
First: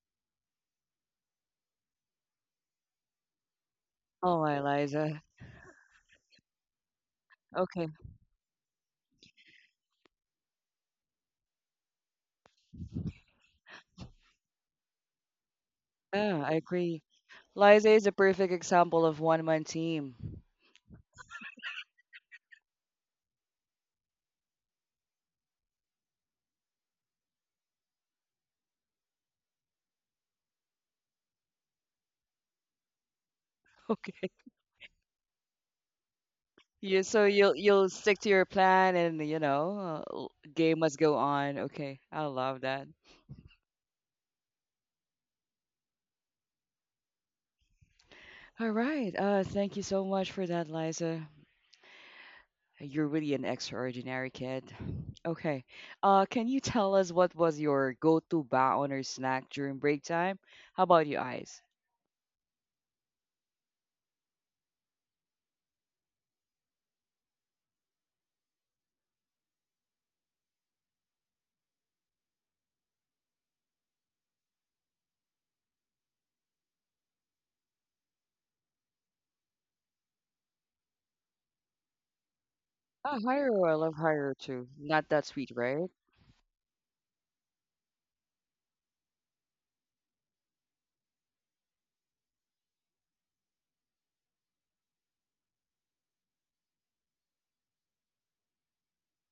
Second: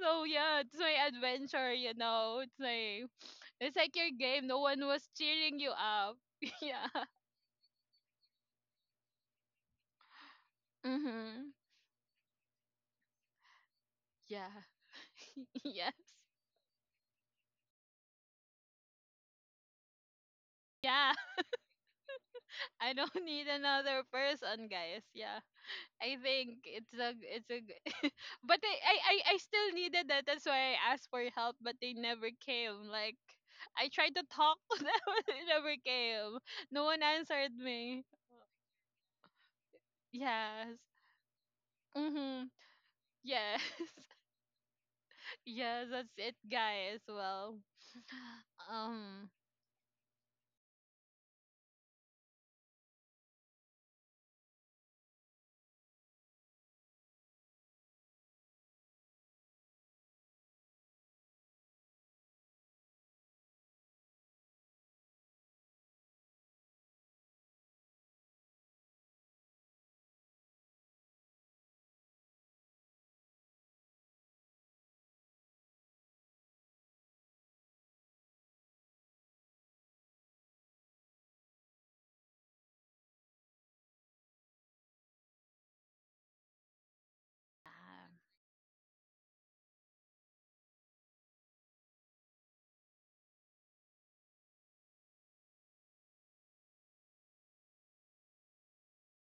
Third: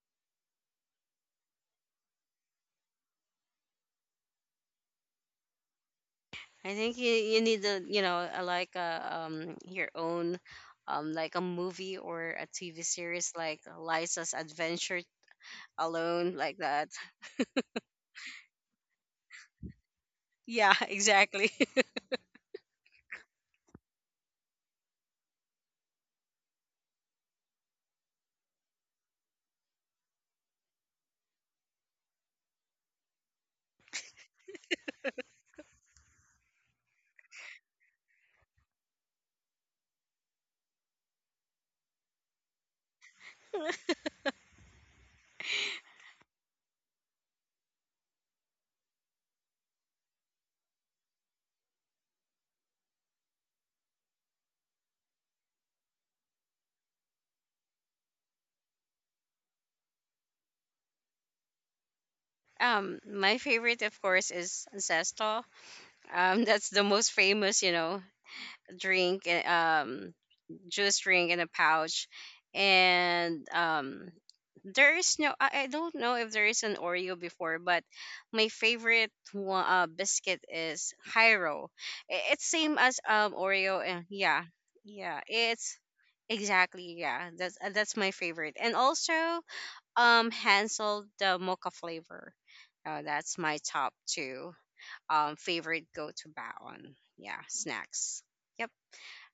Speaker 2: So yeah, it's my adventure. You know, it's like your
Speaker 1: Oh
Speaker 2: game. No
Speaker 1: my,
Speaker 2: one was
Speaker 1: Liza.
Speaker 2: cheering you up. [LAUGHS]
Speaker 3: I
Speaker 2: Yeah.
Speaker 3: think you you need to,
Speaker 1: Okay,
Speaker 3: you know, like a your own. Like a
Speaker 2: Mhm.
Speaker 3: movie or a TV series, like Liza's
Speaker 2: Yeah.
Speaker 3: Adventure
Speaker 2: [LAUGHS] Yes.
Speaker 3: Alone,
Speaker 1: yeah, I
Speaker 3: like that.
Speaker 1: agree. Liza is a perfect example of one man team. [LAUGHS]
Speaker 3: Yeah, [LAUGHS]
Speaker 2: Yeah. [LAUGHS]
Speaker 3: exactly.
Speaker 2: I don't need another person, guys. Yeah. I think [LAUGHS] but I still needed that. That's why I asked for help, but they never came. Like I tried to
Speaker 1: Okay.
Speaker 2: talk [LAUGHS] to them, but they never came. No one
Speaker 1: You so you'll
Speaker 2: answered
Speaker 1: you'll
Speaker 2: me.
Speaker 1: stick to your plan and you know,
Speaker 2: Yes.
Speaker 1: game must go on. Okay. I
Speaker 2: Mhm.
Speaker 1: love that.
Speaker 2: Yes. [LAUGHS] Yes, that's it, guys. Well, [SIGHS]
Speaker 1: All right.
Speaker 2: um,
Speaker 1: Thank you so much for that, Liza. You're really an extraordinary kid. Okay. Uh, can you tell us what was your go-to baon or snack during break time? How about you, Eyes?
Speaker 3: My favorite, of course, is Zesto. [LAUGHS] That's the most famous, you know, drink, juice drink in a pouch, and there is no. I don't know if there is an Oreo before, but my favorite one, biscuit is Hyro. I- It's same as
Speaker 1: Oh, Hyro. I
Speaker 3: Oreo,
Speaker 1: love
Speaker 3: and
Speaker 1: Hyro
Speaker 3: yeah,
Speaker 1: too. Not
Speaker 3: yeah,
Speaker 1: that sweet,
Speaker 3: it's
Speaker 1: right?
Speaker 3: exactly yeah.
Speaker 2: yeah.
Speaker 3: That's my favorite. And also Hansel the mocha flavor. That's my top two favorite go to baon. Yeah, snacks. Yep.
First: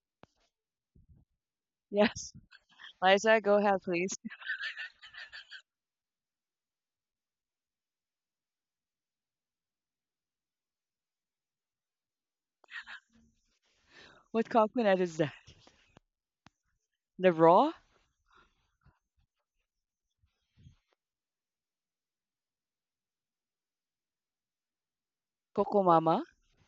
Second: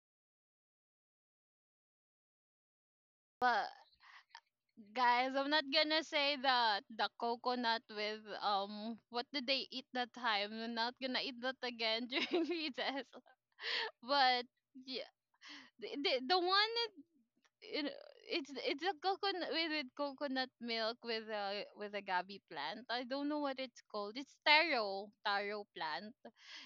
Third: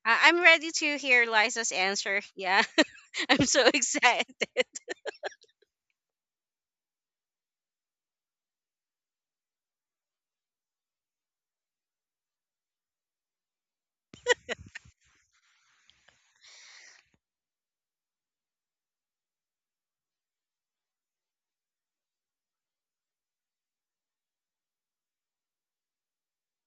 Speaker 3: I- I'm ready to hear Liza's answer.
Speaker 1: Yes.
Speaker 3: Yeah, [LAUGHS]
Speaker 1: Liza,
Speaker 3: I'm
Speaker 1: go
Speaker 3: so
Speaker 2: But
Speaker 1: ahead, please.
Speaker 3: excited. [LAUGHS]
Speaker 2: guys, I'm not gonna say that the coconut with what did they eat that time? I'm not gonna eat that again [LAUGHS] during recess. [LAUGHS]
Speaker 1: [LAUGHS]
Speaker 2: But
Speaker 1: What coconut
Speaker 2: yeah,
Speaker 1: is that?
Speaker 2: the one that
Speaker 1: The raw?
Speaker 2: you know, it's a coconut with, coconut milk with a gabi plant. I don't know what it's called. It's taro
Speaker 1: Coco
Speaker 2: plant.
Speaker 1: Mama,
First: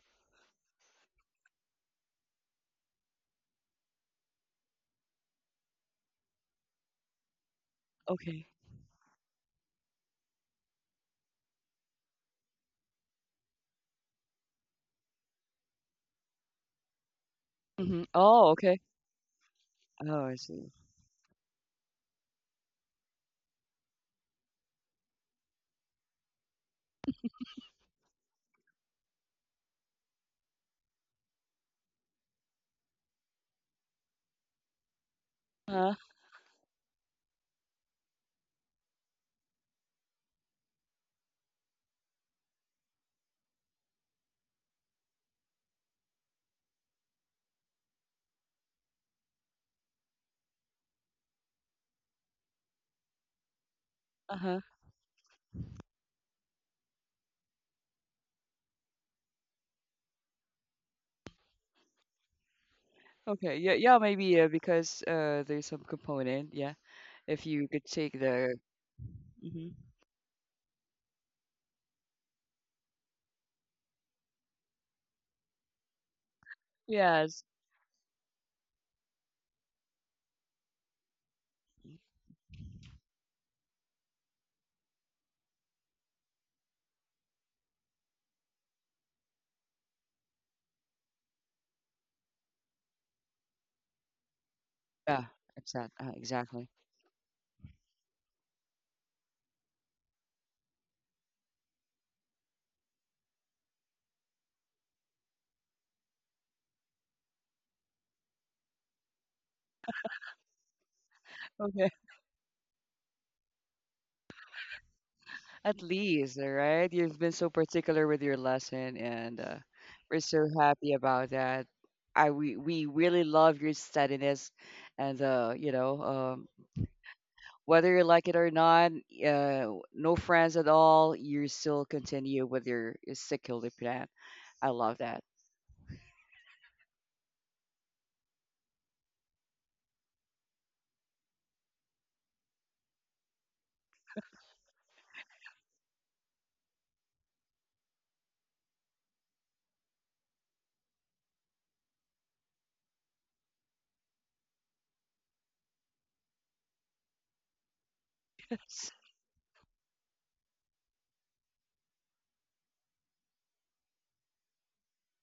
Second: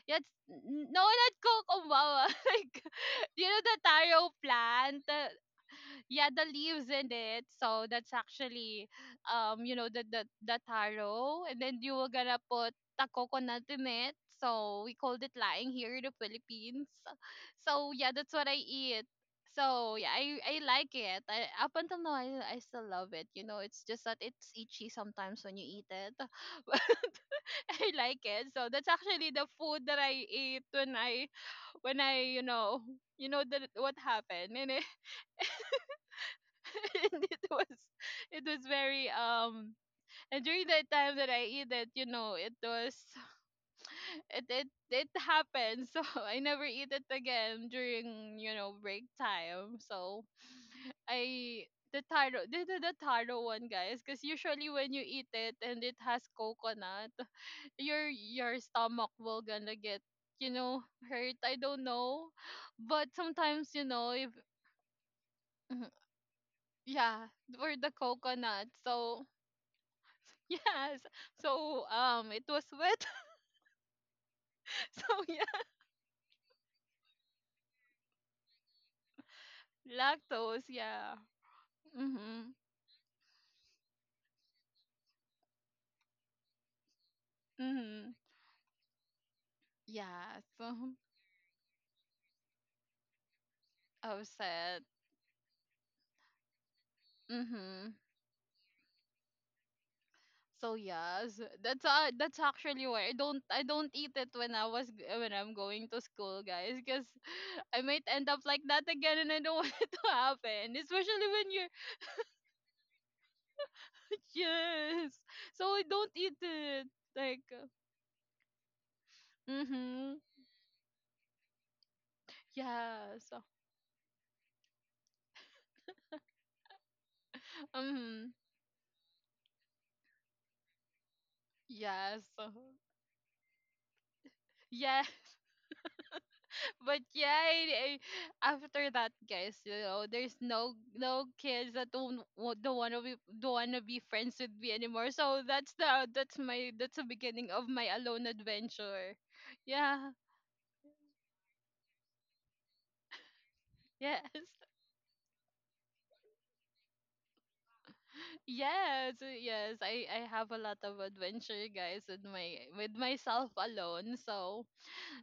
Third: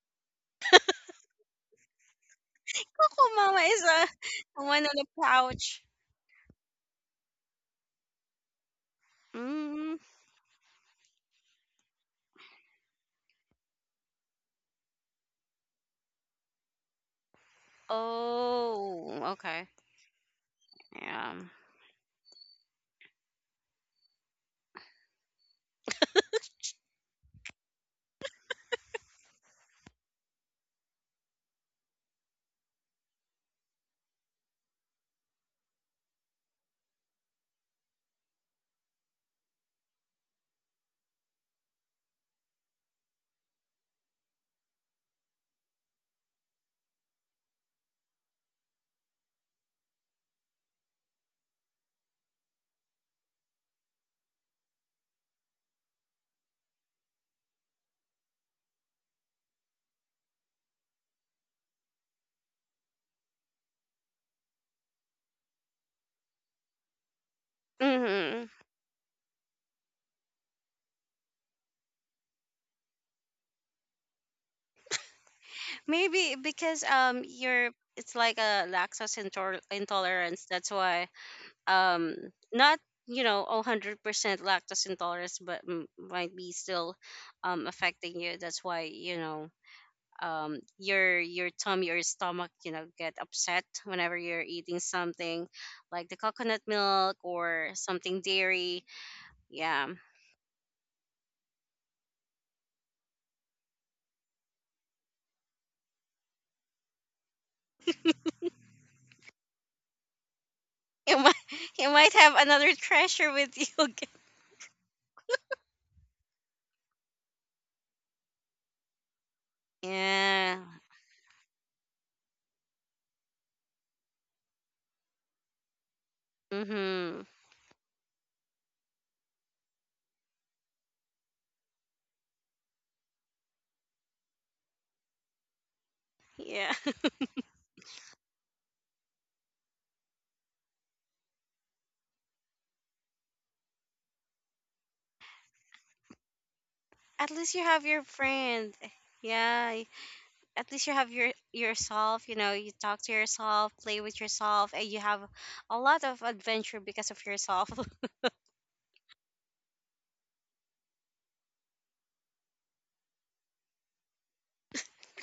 Speaker 2: Yeah, no, not kokombawa. [LAUGHS] Like
Speaker 3: Coco
Speaker 2: you
Speaker 3: Mama
Speaker 2: know the
Speaker 3: is a
Speaker 2: taro
Speaker 3: a one on
Speaker 2: plant.
Speaker 3: the pouch.
Speaker 2: Yeah, the leaves in it, so that's
Speaker 1: Okay.
Speaker 2: actually you know
Speaker 3: Mm.
Speaker 2: the taro, and then you were gonna put the coconut in it. So we called it laing here in the Philippines. So yeah,
Speaker 1: Mhm.
Speaker 2: that's what I
Speaker 1: Oh, okay.
Speaker 2: eat.
Speaker 3: Oh, okay.
Speaker 2: So yeah,
Speaker 1: Oh,
Speaker 2: i
Speaker 1: I
Speaker 2: i
Speaker 1: see.
Speaker 2: like it.
Speaker 3: Yeah.
Speaker 2: Up until now, I still love it. It's just that it's itchy sometimes when you eat it, [LAUGHS] but I like it. So that's actually the food that I ate when I when i you know what happened. [LAUGHS]
Speaker 1: Uh-huh.
Speaker 2: [LAUGHS] And it was, very and during that time that I eat it, it was [SIGHS] it happened. So [LAUGHS] I never eat it again during, break time. So I the taro, the taro one, guys, because
Speaker 1: Uh-huh.
Speaker 2: usually when you eat it and it has coconut [SIGHS] your stomach will gonna get you know hurt, I don't know. But
Speaker 1: Okay.
Speaker 2: sometimes
Speaker 1: Yeah, yeah, maybe
Speaker 2: if
Speaker 1: yeah, because there's some
Speaker 2: [CLEARS THROAT]
Speaker 1: component, yeah.
Speaker 2: yeah,
Speaker 1: If you
Speaker 2: for
Speaker 1: could
Speaker 2: the
Speaker 1: take
Speaker 3: hmm
Speaker 1: the
Speaker 2: coconut, so
Speaker 1: hmm
Speaker 2: Yes. So it was wet. [LAUGHS] So yeah.
Speaker 3: Maybe because
Speaker 1: yes.
Speaker 3: you're it's like a lactose intor- intolerance.
Speaker 2: Lactose,
Speaker 3: That's why,
Speaker 2: yeah.
Speaker 3: um
Speaker 2: Mm-hmm.
Speaker 3: not, you know, 100% lactose intolerance, but m- might be still
Speaker 2: Mm-hmm.
Speaker 3: affecting you. That's why, you know,
Speaker 2: Yeah. So
Speaker 3: your tummy or stomach, you know, get upset whenever you're eating
Speaker 2: upset.
Speaker 1: Yeah,
Speaker 3: something like the coconut
Speaker 1: exactly.
Speaker 3: milk or
Speaker 2: Mm-hmm.
Speaker 3: something dairy. Yeah,
Speaker 2: So yes, that's actually why I don't eat it when when I'm going to school, guys, because [SIGHS] [LAUGHS] I might end up like that again, and I don't [LAUGHS] want it to happen,
Speaker 3: you
Speaker 2: especially
Speaker 3: might
Speaker 2: when you're
Speaker 3: [LAUGHS] you
Speaker 1: Okay.
Speaker 3: might have another [LAUGHS] treasure with you again.
Speaker 2: [LAUGHS] yes. So
Speaker 1: At
Speaker 2: I don't eat
Speaker 1: least, all
Speaker 2: it.
Speaker 1: right? You've been
Speaker 2: Like,
Speaker 1: so particular with your lesson and
Speaker 2: mm-hmm.
Speaker 1: we're so happy about that. I we really
Speaker 2: Yes.
Speaker 1: love your steadiness and you know,
Speaker 3: Yeah. Mhm.
Speaker 1: whether you like
Speaker 2: Um.
Speaker 1: it or not, uh, no friends at all, you still
Speaker 2: Yes.
Speaker 1: continue with
Speaker 2: Uh-huh.
Speaker 1: your secular plan. I love
Speaker 2: Yeah,
Speaker 1: that.
Speaker 3: Yeah.
Speaker 2: [LAUGHS] but
Speaker 3: [LAUGHS]
Speaker 2: yeah, after that, guys, there's no kids that don't wanna be friends with me anymore. So that's the that's my that's the
Speaker 3: At
Speaker 2: beginning
Speaker 3: least you
Speaker 2: of
Speaker 3: have
Speaker 2: my
Speaker 3: your
Speaker 2: alone
Speaker 3: friend.
Speaker 2: adventure.
Speaker 3: Yeah,
Speaker 2: Yeah.
Speaker 3: at least you have your yourself. You know, you talk to yourself, play with
Speaker 2: Yes. [LAUGHS]
Speaker 3: yourself, and you have a lot of adventure because of yourself. [LAUGHS]
Speaker 1: [LAUGHS] S-
Speaker 2: Yes. Yes. I have a lot of adventure, guys, with my with myself alone. So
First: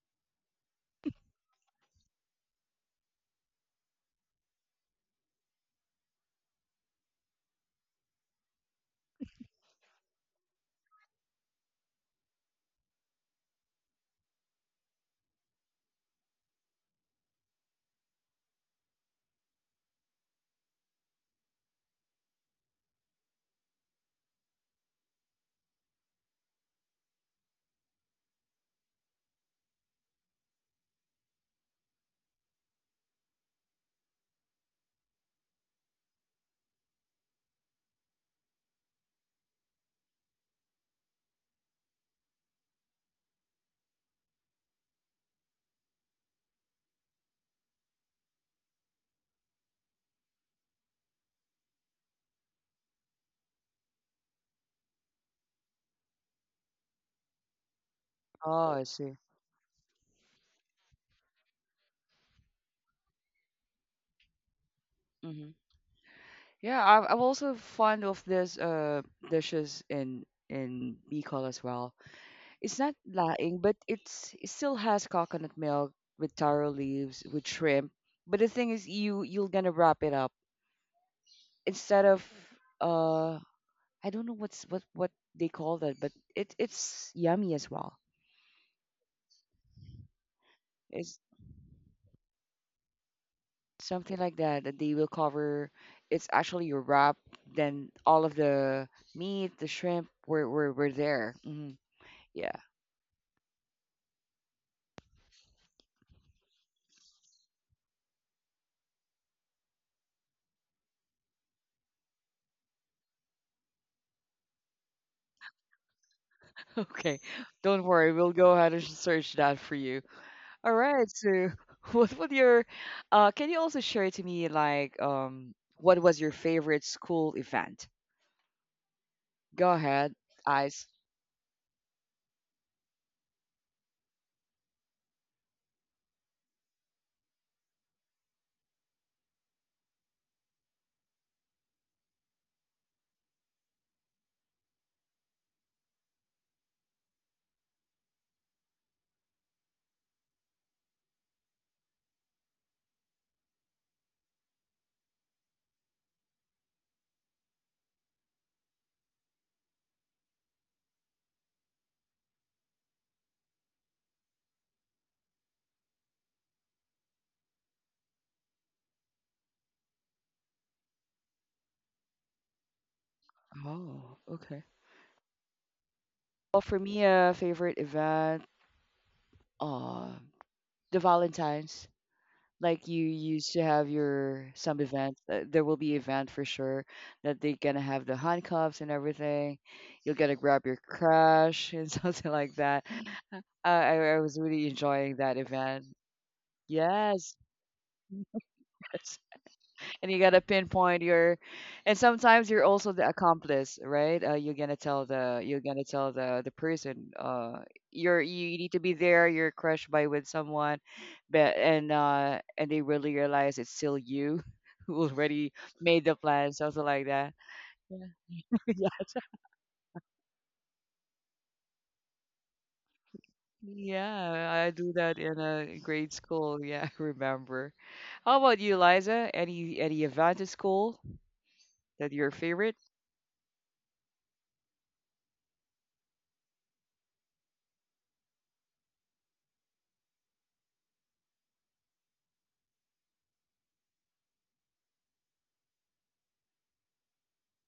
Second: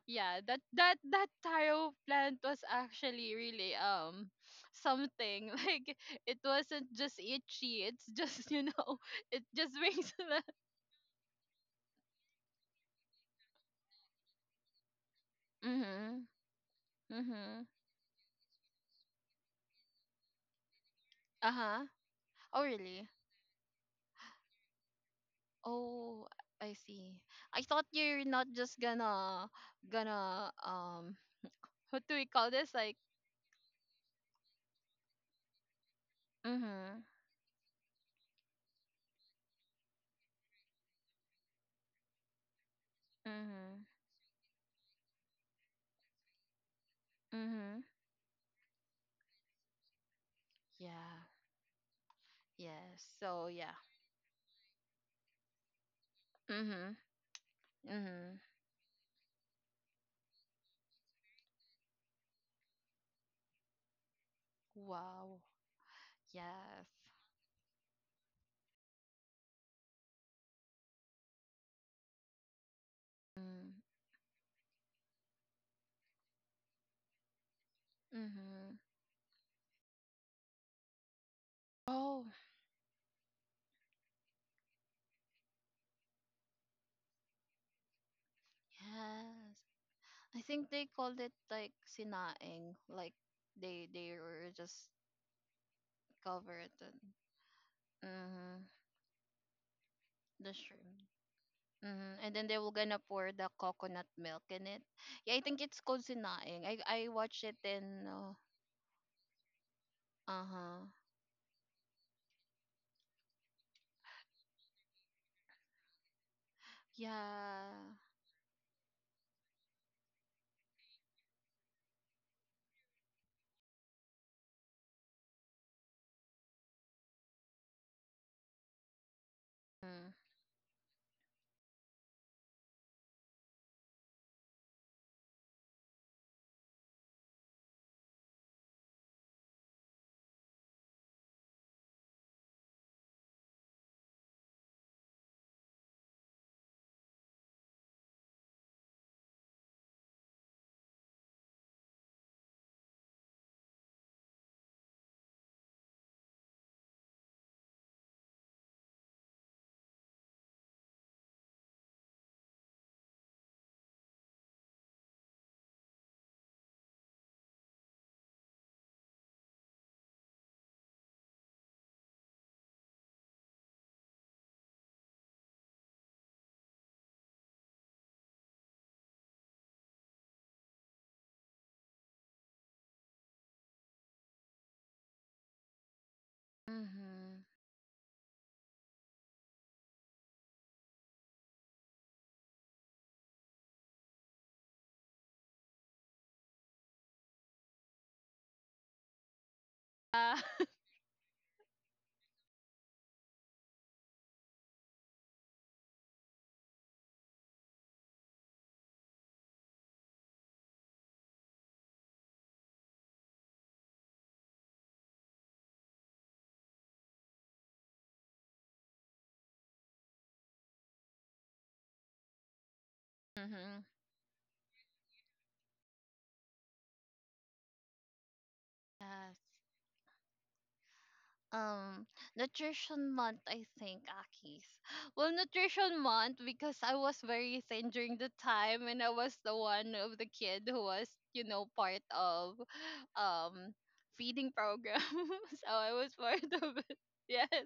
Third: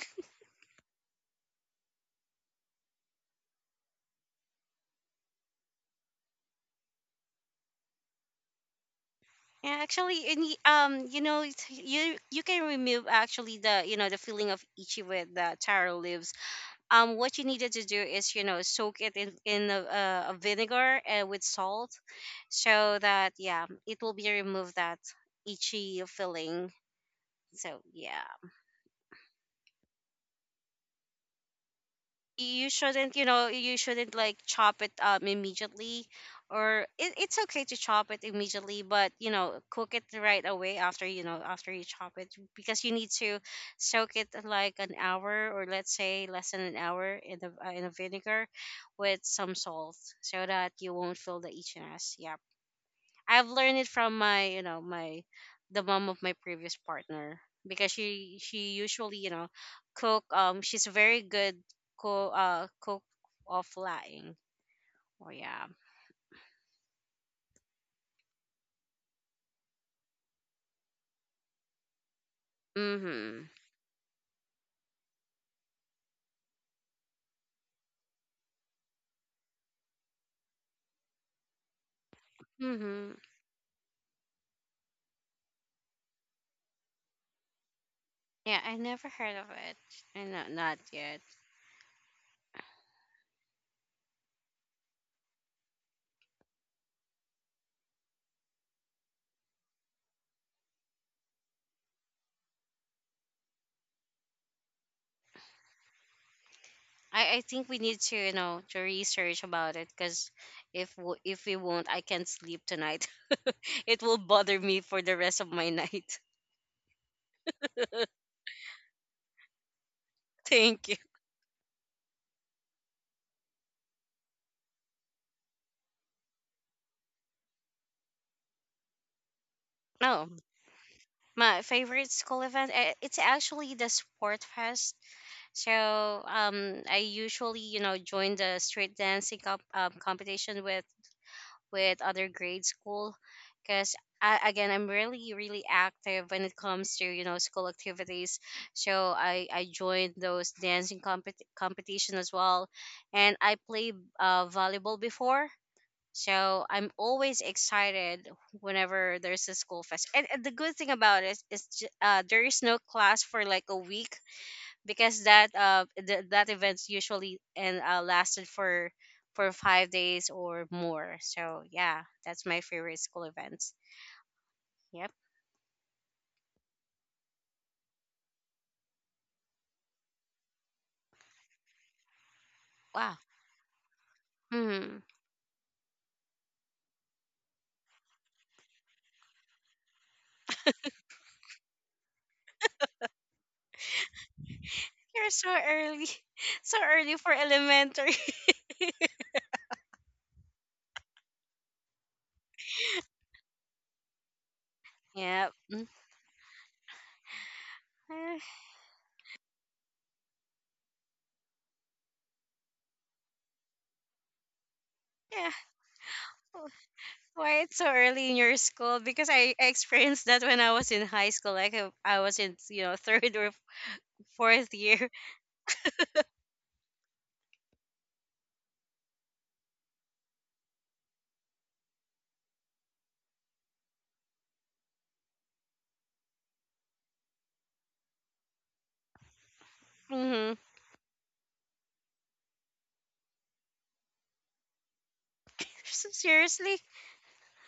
Speaker 2: yeah, that taro plant was actually really [SNIFFS] something [LAUGHS] like it wasn't just itchy, it's just, [LAUGHS] it just
Speaker 3: Yeah,
Speaker 2: brings [LAUGHS]
Speaker 3: actually. And
Speaker 2: the
Speaker 3: y- you know, it's- you can remove actually the, you know, the feeling of itchy with the taro
Speaker 2: Mhm.
Speaker 3: leaves. Um, what you
Speaker 2: Mhm.
Speaker 3: needed to do is, you know, soak it in a, a vinegar, with
Speaker 2: Uh-huh.
Speaker 3: salt,
Speaker 2: Oh
Speaker 3: so
Speaker 2: really?
Speaker 3: that, yeah, it will be remove that itchy
Speaker 2: Oh,
Speaker 3: feeling.
Speaker 2: I see. I
Speaker 3: So
Speaker 2: thought you're
Speaker 3: yeah,
Speaker 2: not just gonna gonna um what do we call
Speaker 3: you
Speaker 2: this, like
Speaker 3: shouldn't, you know, you shouldn't like chop it immediately, or
Speaker 2: Mhm.
Speaker 3: it, it's okay to chop it immediately, but you know, cook it right away after, you know, after you chop it, because you need to
Speaker 2: Mhm.
Speaker 3: soak it like an hour, or let's say less than an hour, in the
Speaker 2: Mhm.
Speaker 3: in a vinegar with some salt, so that you won't
Speaker 2: Yeah,
Speaker 3: feel the itchiness. Yeah,
Speaker 2: yes,
Speaker 3: I've
Speaker 2: so yeah.
Speaker 3: learned it from my, you know, my the mom of my previous
Speaker 2: Mhm.
Speaker 3: partner, because
Speaker 2: Mhm.
Speaker 1: Oh,
Speaker 3: she
Speaker 1: I
Speaker 3: usually,
Speaker 1: see.
Speaker 3: you know, cook. She's a very good cook. Cook of flying. Oh
Speaker 2: Wow.
Speaker 1: hmm
Speaker 3: yeah.
Speaker 1: Yeah,
Speaker 2: Yes.
Speaker 1: I'm also fond of this dishes in Bicol as well. It's not
Speaker 3: Mhm.
Speaker 1: laing, but
Speaker 2: Mm.
Speaker 1: it's it still has coconut milk with taro leaves with shrimp. But the thing
Speaker 2: Mm-hmm.
Speaker 1: is, you're gonna wrap it up instead of
Speaker 2: Oh,
Speaker 3: Mhm.
Speaker 1: uh I don't know what they call that, but it it's yummy as well.
Speaker 3: Yeah, I never heard of
Speaker 2: yes.
Speaker 3: it. I
Speaker 2: I
Speaker 3: know,
Speaker 2: think
Speaker 3: not
Speaker 2: they called
Speaker 1: It's
Speaker 3: yet.
Speaker 2: it like sinaing, like they
Speaker 1: something like
Speaker 2: were
Speaker 1: that that
Speaker 2: just
Speaker 1: they will cover. It's
Speaker 2: cover it,
Speaker 1: actually a
Speaker 2: and
Speaker 1: wrap. Then all of
Speaker 2: mm-hmm.
Speaker 1: the meat, the shrimp, were
Speaker 2: The
Speaker 1: were, were
Speaker 2: shrimp.
Speaker 1: there.
Speaker 2: Mm-hmm. And then
Speaker 1: Yeah.
Speaker 2: they were gonna pour the coconut milk in it. Yeah, I think it's called sinaing. I
Speaker 3: I
Speaker 2: watched it
Speaker 3: think we need
Speaker 2: in
Speaker 3: to, you know, to research about it, because
Speaker 2: uh huh.
Speaker 3: if w- if we won't, I can't sleep tonight. [LAUGHS] It will bother me for the rest of my night.
Speaker 1: [LAUGHS] Okay.
Speaker 2: Yeah.
Speaker 1: Don't worry. We'll go ahead and search that for you.
Speaker 3: [LAUGHS]
Speaker 1: All
Speaker 3: Thank you.
Speaker 1: right. So, [LAUGHS] what would your? Can you also share to me like what was your favorite school event? Go ahead,
Speaker 3: No.
Speaker 1: eyes.
Speaker 3: My favorite school event, eh, it's actually the Sport Fest. So I usually, you know, join the street dancing comp- competition with other grade school, because again, I'm really really active when it comes to, you know, school activities. So I joined those dancing compet competition as well, and I played volleyball before. So I'm always excited whenever there's a school fest. And the good thing about it is ju- there is no class for like a week, because that that event's usually and lasted for 5 days or more. So yeah, that's my favorite school events.
Speaker 1: Oh, okay.
Speaker 3: Yep.
Speaker 1: Well, for me, a favorite event, uh, the Valentine's. Like you
Speaker 3: Wow.
Speaker 1: used to have your some
Speaker 3: Hmm.
Speaker 1: event, there will be event for sure that
Speaker 2: Mm-hmm.
Speaker 1: they are gonna have the handcuffs and everything. You're gonna grab your crush and [LAUGHS] something like that. I was really enjoying
Speaker 3: You're
Speaker 1: that
Speaker 3: so
Speaker 1: event.
Speaker 3: early, [LAUGHS] so early for
Speaker 1: Yes.
Speaker 3: elementary. [LAUGHS]
Speaker 1: [LAUGHS] And you gotta
Speaker 2: Ah.
Speaker 1: pinpoint your and sometimes you're also the accomplice, right? You're gonna tell the
Speaker 3: Yep.
Speaker 1: you're gonna
Speaker 3: Mm.
Speaker 1: tell the person you're
Speaker 3: Uh,
Speaker 1: you need to be there you're crushed by with someone, but, and they really realize it's still you [LAUGHS] who
Speaker 3: yeah.
Speaker 1: already made the plan, something like that.
Speaker 3: Quite so
Speaker 1: Yeah.
Speaker 3: early in your
Speaker 1: [LAUGHS] Yeah,
Speaker 3: school, because I experienced that when I was in high school. Like I was in, you know, [LAUGHS] third
Speaker 2: [LAUGHS]
Speaker 3: or
Speaker 2: Mm-hmm.
Speaker 1: yeah, I
Speaker 3: fourth
Speaker 1: do
Speaker 3: year.
Speaker 1: that in a grade school, yeah. [LAUGHS] I remember. How about you, Liza?
Speaker 2: Yes.
Speaker 1: Any event at school
Speaker 2: um
Speaker 1: that your favorite?
Speaker 2: Nutrition month, I think, Akis. [GASPS] Well, nutrition month, because I was very thin during the time, and I was the one of the
Speaker 3: Mm-hmm.
Speaker 2: kid who was, part of [SIGHS] um feeding program. [LAUGHS] So I
Speaker 3: [LAUGHS]
Speaker 2: was part
Speaker 3: Seriously.
Speaker 2: of it. [LAUGHS] Yes,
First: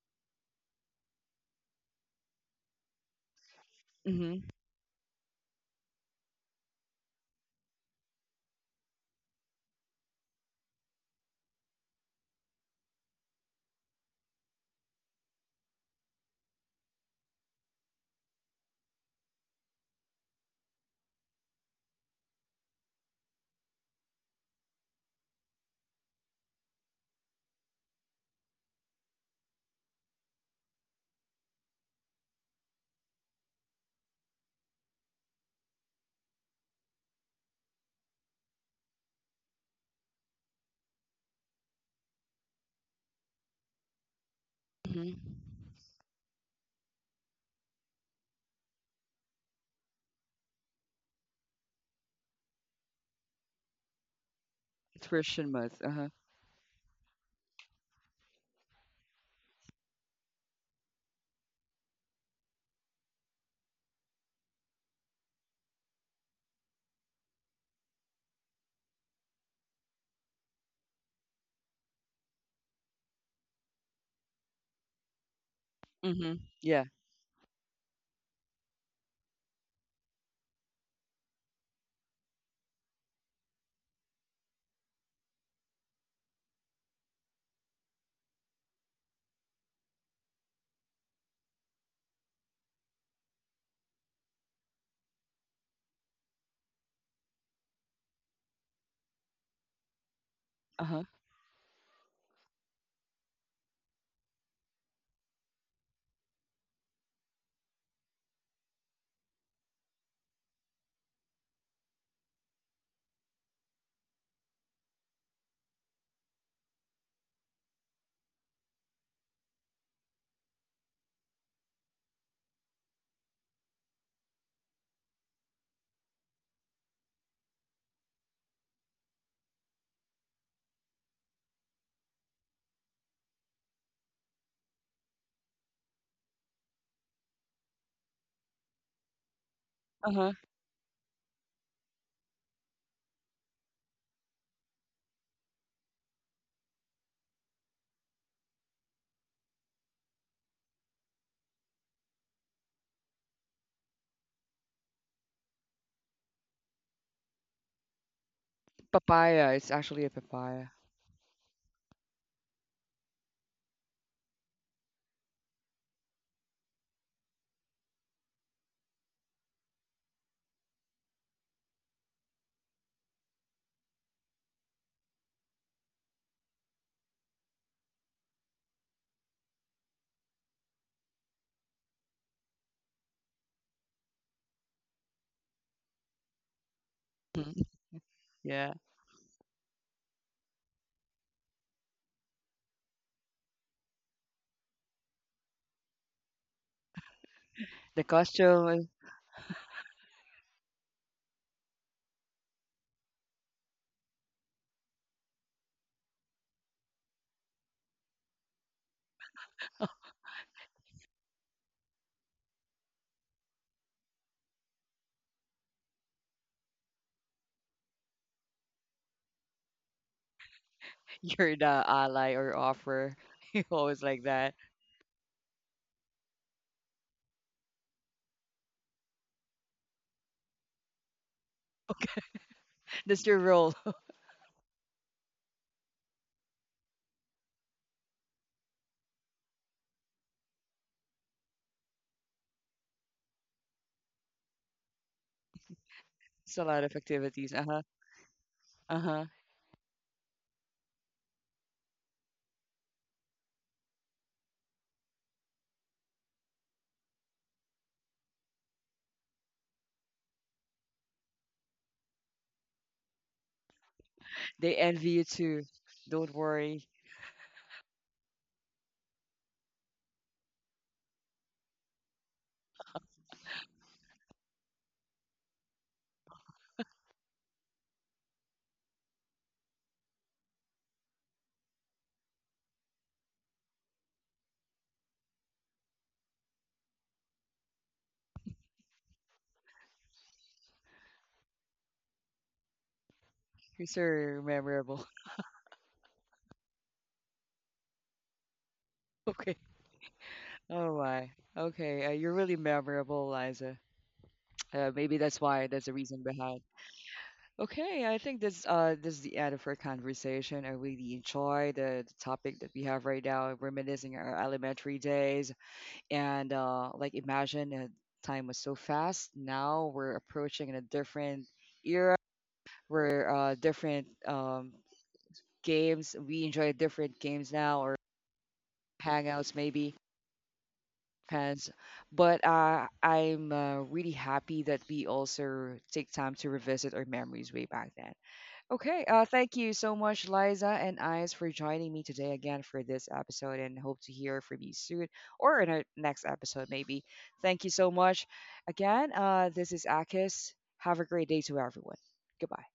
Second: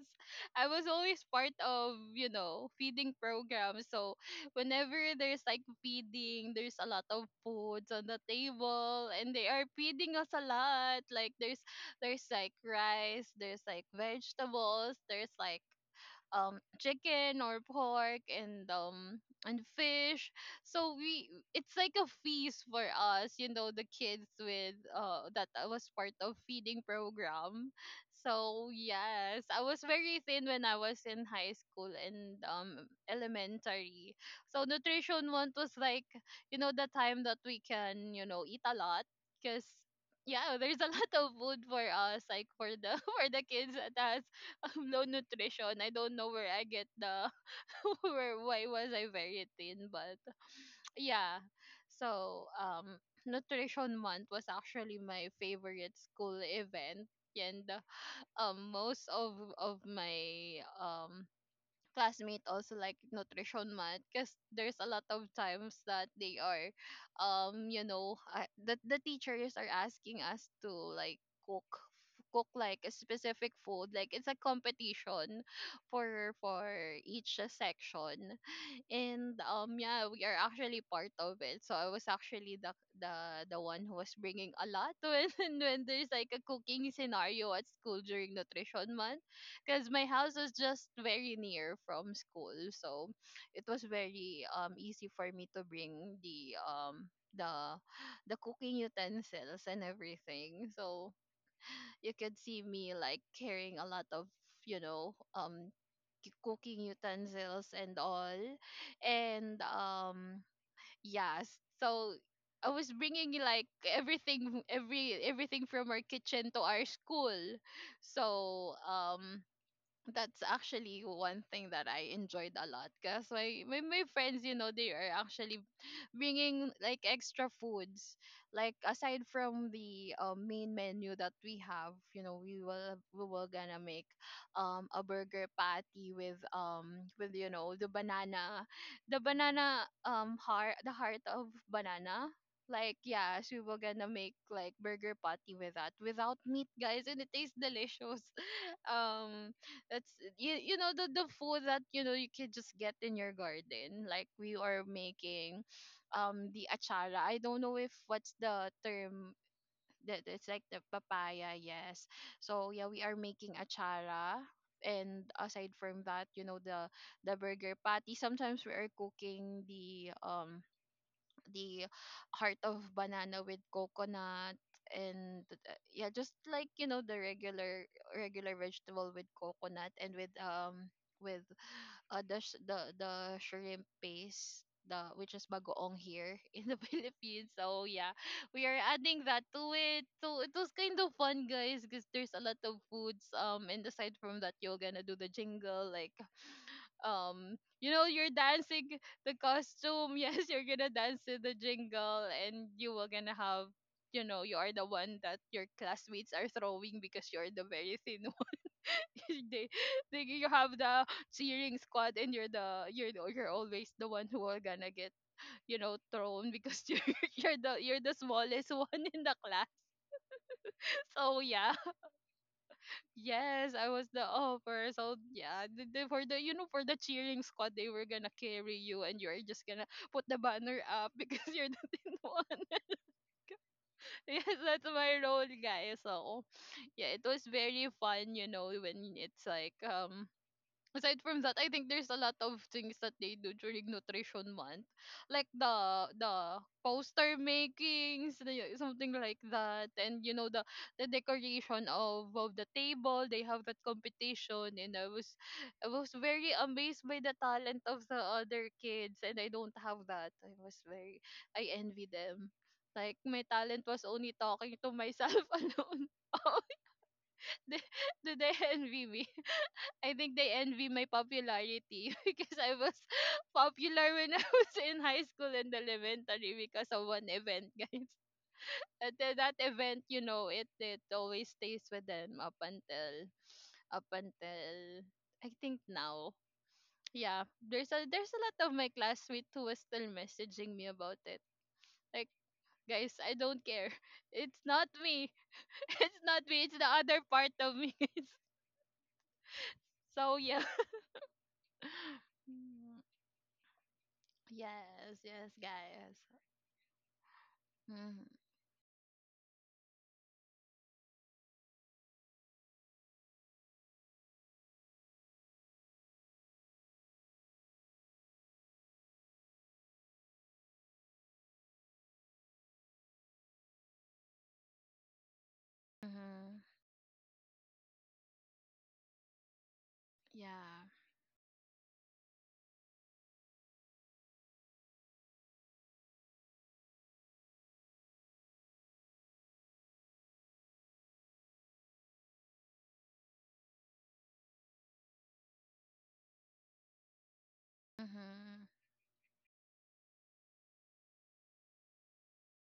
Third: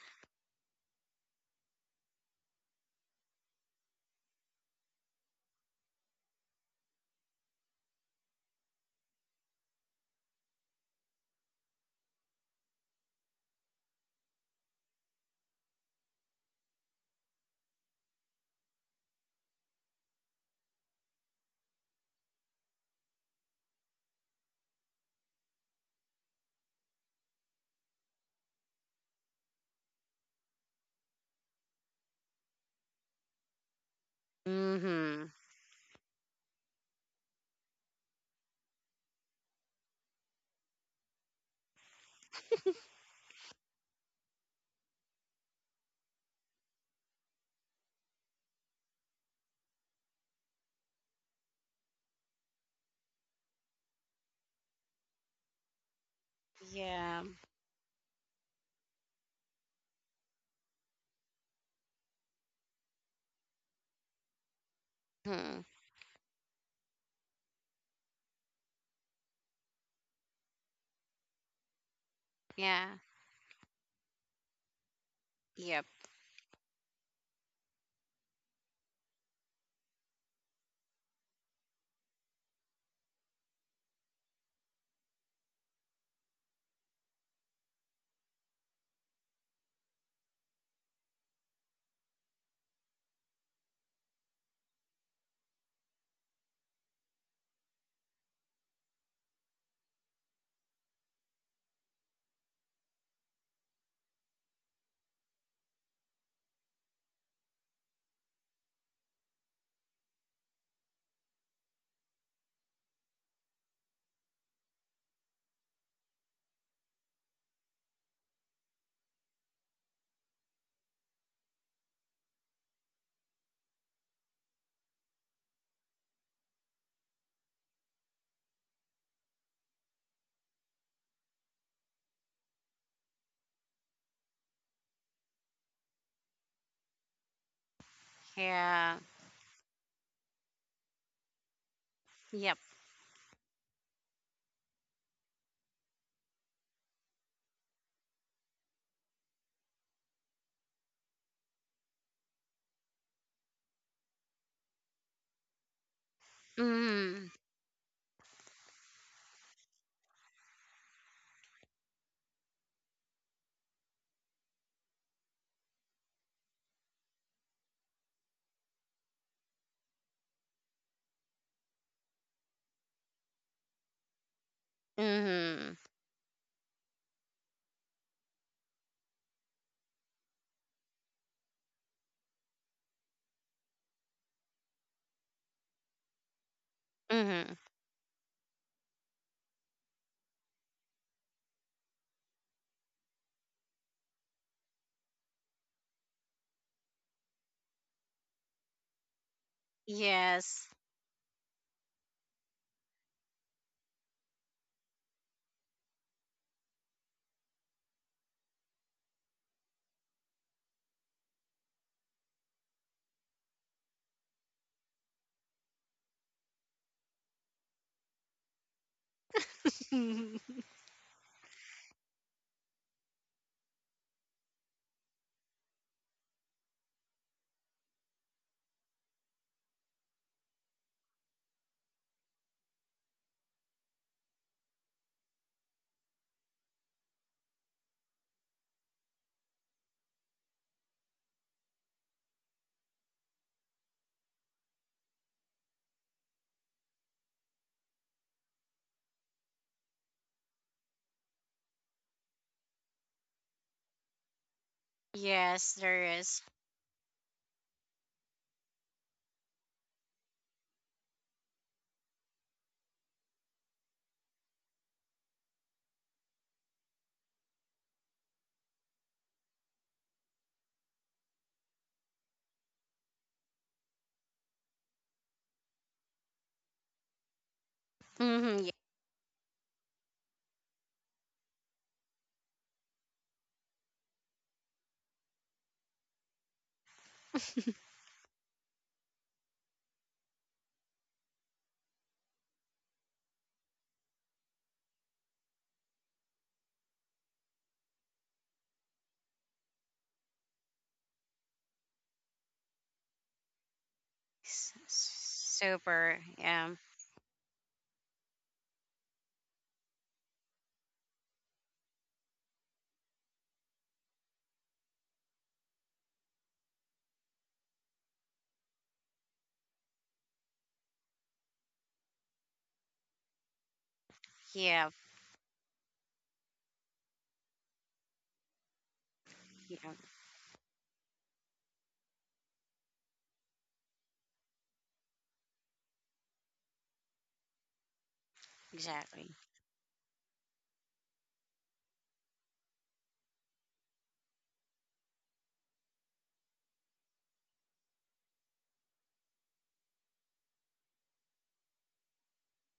Speaker 2: I was always part of, feeding program. So
Speaker 1: Mm-hmm,
Speaker 2: whenever there's like feeding, there's a lot of foods on the table, and they are feeding us a lot, like there's [LAUGHS] there's like rice, there's like vegetables, there's like chicken or pork, and fish. So we, it's like a feast for us, the kids with that I was part of feeding program. So yes, I was very thin when I was in high school and elementary. So
Speaker 3: Mm-hmm.
Speaker 2: nutrition month was like, you know, the time that we can, eat a lot, because yeah, there's a [LAUGHS] lot of food for us, like for the [LAUGHS] for the kids at us. [LAUGHS] Low
Speaker 1: mm-hmm.
Speaker 2: nutrition. I don't know where I get the [LAUGHS] where, why was I very thin, but yeah. So nutrition month was actually
Speaker 1: It's
Speaker 2: my
Speaker 1: Christian month.
Speaker 2: favorite school event,
Speaker 3: Yeah.
Speaker 2: and most of my classmate also like nutrition month, because there's a lot of
Speaker 3: hmm
Speaker 2: times that they are you know the teachers are asking us to, like, cook cook like
Speaker 3: Yeah.
Speaker 2: a specific food, like it's a competition
Speaker 3: Yep.
Speaker 2: for
Speaker 1: Mhm. Yeah.
Speaker 2: each section. And yeah, we are actually part of it. So I was actually the the one who was bringing a lot [LAUGHS] when there's like a cooking scenario at school during nutrition month, because my house was just very near from school. So it was very easy for me to bring the the the cooking utensils and everything.
Speaker 1: Uh-huh.
Speaker 2: So you could see me like carrying a lot of you know um cooking utensils and all, and yes. So I was bringing like everything, everything from our kitchen to our school. So that's actually one thing that I enjoyed a lot, because my friends, they are actually bringing like extra foods. Like, aside from the main menu that we have, we will gonna make a burger patty with you know
Speaker 3: Yeah.
Speaker 2: the banana
Speaker 1: Uh-huh.
Speaker 2: heart the heart of banana.
Speaker 3: Yep.
Speaker 2: Like yes, we were gonna make like burger patty with that without meat, guys, and it tastes delicious. um that's you know the food that you can just get in your garden, like we are making the achara,
Speaker 3: Mm-hmm.
Speaker 2: I don't know if what's the term,
Speaker 1: Papaya. It's actually a
Speaker 2: that it's like
Speaker 1: papaya.
Speaker 2: the papaya, yes. So yeah, we are making achara, and aside from that, you know, the burger patty. Sometimes we are cooking the the heart of banana with coconut, and
Speaker 3: Mm-hmm.
Speaker 2: yeah, just like you know the regular vegetable with coconut and with with the shrimp paste, the which is bagoong here [LAUGHS] in the
Speaker 3: Mm-hmm.
Speaker 2: Philippines.
Speaker 1: Mhm.
Speaker 2: So yeah, we
Speaker 1: Yeah.
Speaker 2: are adding that to it. So it was kind of fun, guys, because there's a lot of foods. And aside from that, you're gonna do the jingle, like
Speaker 1: The
Speaker 2: you're
Speaker 1: costume, is-
Speaker 2: dancing, the costume. [LAUGHS] Yes, you're
Speaker 3: Yes.
Speaker 2: gonna dance to the jingle, and you were gonna have, you are the one that your classmates are throwing, because you're the very thin [LAUGHS] one. They, they You have the cheering squad, and you're always the one who are gonna get thrown, because [LAUGHS] you're you're the smallest [LAUGHS] one in the class.
Speaker 3: [LAUGHS]
Speaker 2: [LAUGHS]
Speaker 1: [LAUGHS]
Speaker 2: So
Speaker 1: you're
Speaker 2: yeah.
Speaker 1: the ally or offer. [LAUGHS] You
Speaker 2: Yes, I
Speaker 1: always
Speaker 2: was the
Speaker 1: like that.
Speaker 2: offer. So yeah, for the cheering squad, they were gonna carry you, and you're just gonna put the banner up [LAUGHS] because you're the thin one.
Speaker 1: That's your role. [LAUGHS]
Speaker 2: [LAUGHS] Yes, that's my role, guys. So yeah, it was very fun, when it's like aside from that, I think there's a lot of things that they do during nutrition month, like
Speaker 1: It's
Speaker 2: the
Speaker 1: a lot of
Speaker 2: poster
Speaker 1: activities. Uh-huh.
Speaker 2: makings, something
Speaker 1: Uh-huh.
Speaker 2: like that, and the decoration of the table. They have that competition, and
Speaker 3: Yes,
Speaker 2: I
Speaker 3: there
Speaker 2: was
Speaker 3: is.
Speaker 2: very amazed by the talent of the other kids, and I don't have that. I was very I envy them. Like my talent was only talking
Speaker 1: They
Speaker 2: to
Speaker 1: envy you
Speaker 2: myself [LAUGHS]
Speaker 1: too.
Speaker 2: alone.
Speaker 1: Don't
Speaker 2: [LAUGHS]
Speaker 1: worry.
Speaker 2: Did, did they envy me? I think they envy my popularity [LAUGHS] because I was [LAUGHS] popular when I was in high school and elementary because of one event, [LAUGHS] guys.
Speaker 3: Mm-hmm. Yes.
Speaker 2: And then that event, it always stays with them up until up until I think now. Yeah, there's a lot of my classmates who was still messaging me about it. Like, guys, I don't
Speaker 1: You're
Speaker 2: care. [LAUGHS]
Speaker 1: so
Speaker 2: It's not
Speaker 1: memorable. [LAUGHS]
Speaker 2: me. [LAUGHS] It's not me. It's the other part of me. [LAUGHS] Guys.
Speaker 1: Okay.
Speaker 2: So yeah.
Speaker 1: Oh my. Okay. You're really
Speaker 2: [LAUGHS]
Speaker 1: memorable, Liza.
Speaker 3: S-
Speaker 2: Yes,
Speaker 1: Maybe that's
Speaker 2: yes,
Speaker 1: why. That's the
Speaker 2: guys.
Speaker 3: Super.
Speaker 1: reason behind.
Speaker 3: Yeah.
Speaker 1: Okay, I
Speaker 2: Mm-hmm.
Speaker 1: think this this is the end of our conversation. I really enjoy the topic that we have right now, reminiscing our elementary days. And like imagine, time was so fast. Now we're approaching in a different era where different
Speaker 3: Yeah.
Speaker 1: games we
Speaker 2: Mm-hmm.
Speaker 1: enjoy different games now or hangouts
Speaker 3: Yeah.
Speaker 1: maybe
Speaker 2: Yeah.
Speaker 1: depends. But I'm, really happy that we also take time to revisit our memories way back then. Okay,
Speaker 3: Exactly.
Speaker 1: thank you so much, Liza and Eyes, for joining me today again for this episode and hope to hear from you soon or in our next episode, maybe. Thank you so much.
Speaker 2: Mm-hmm.
Speaker 1: Again, this is Akis. Have a great day to everyone. Goodbye.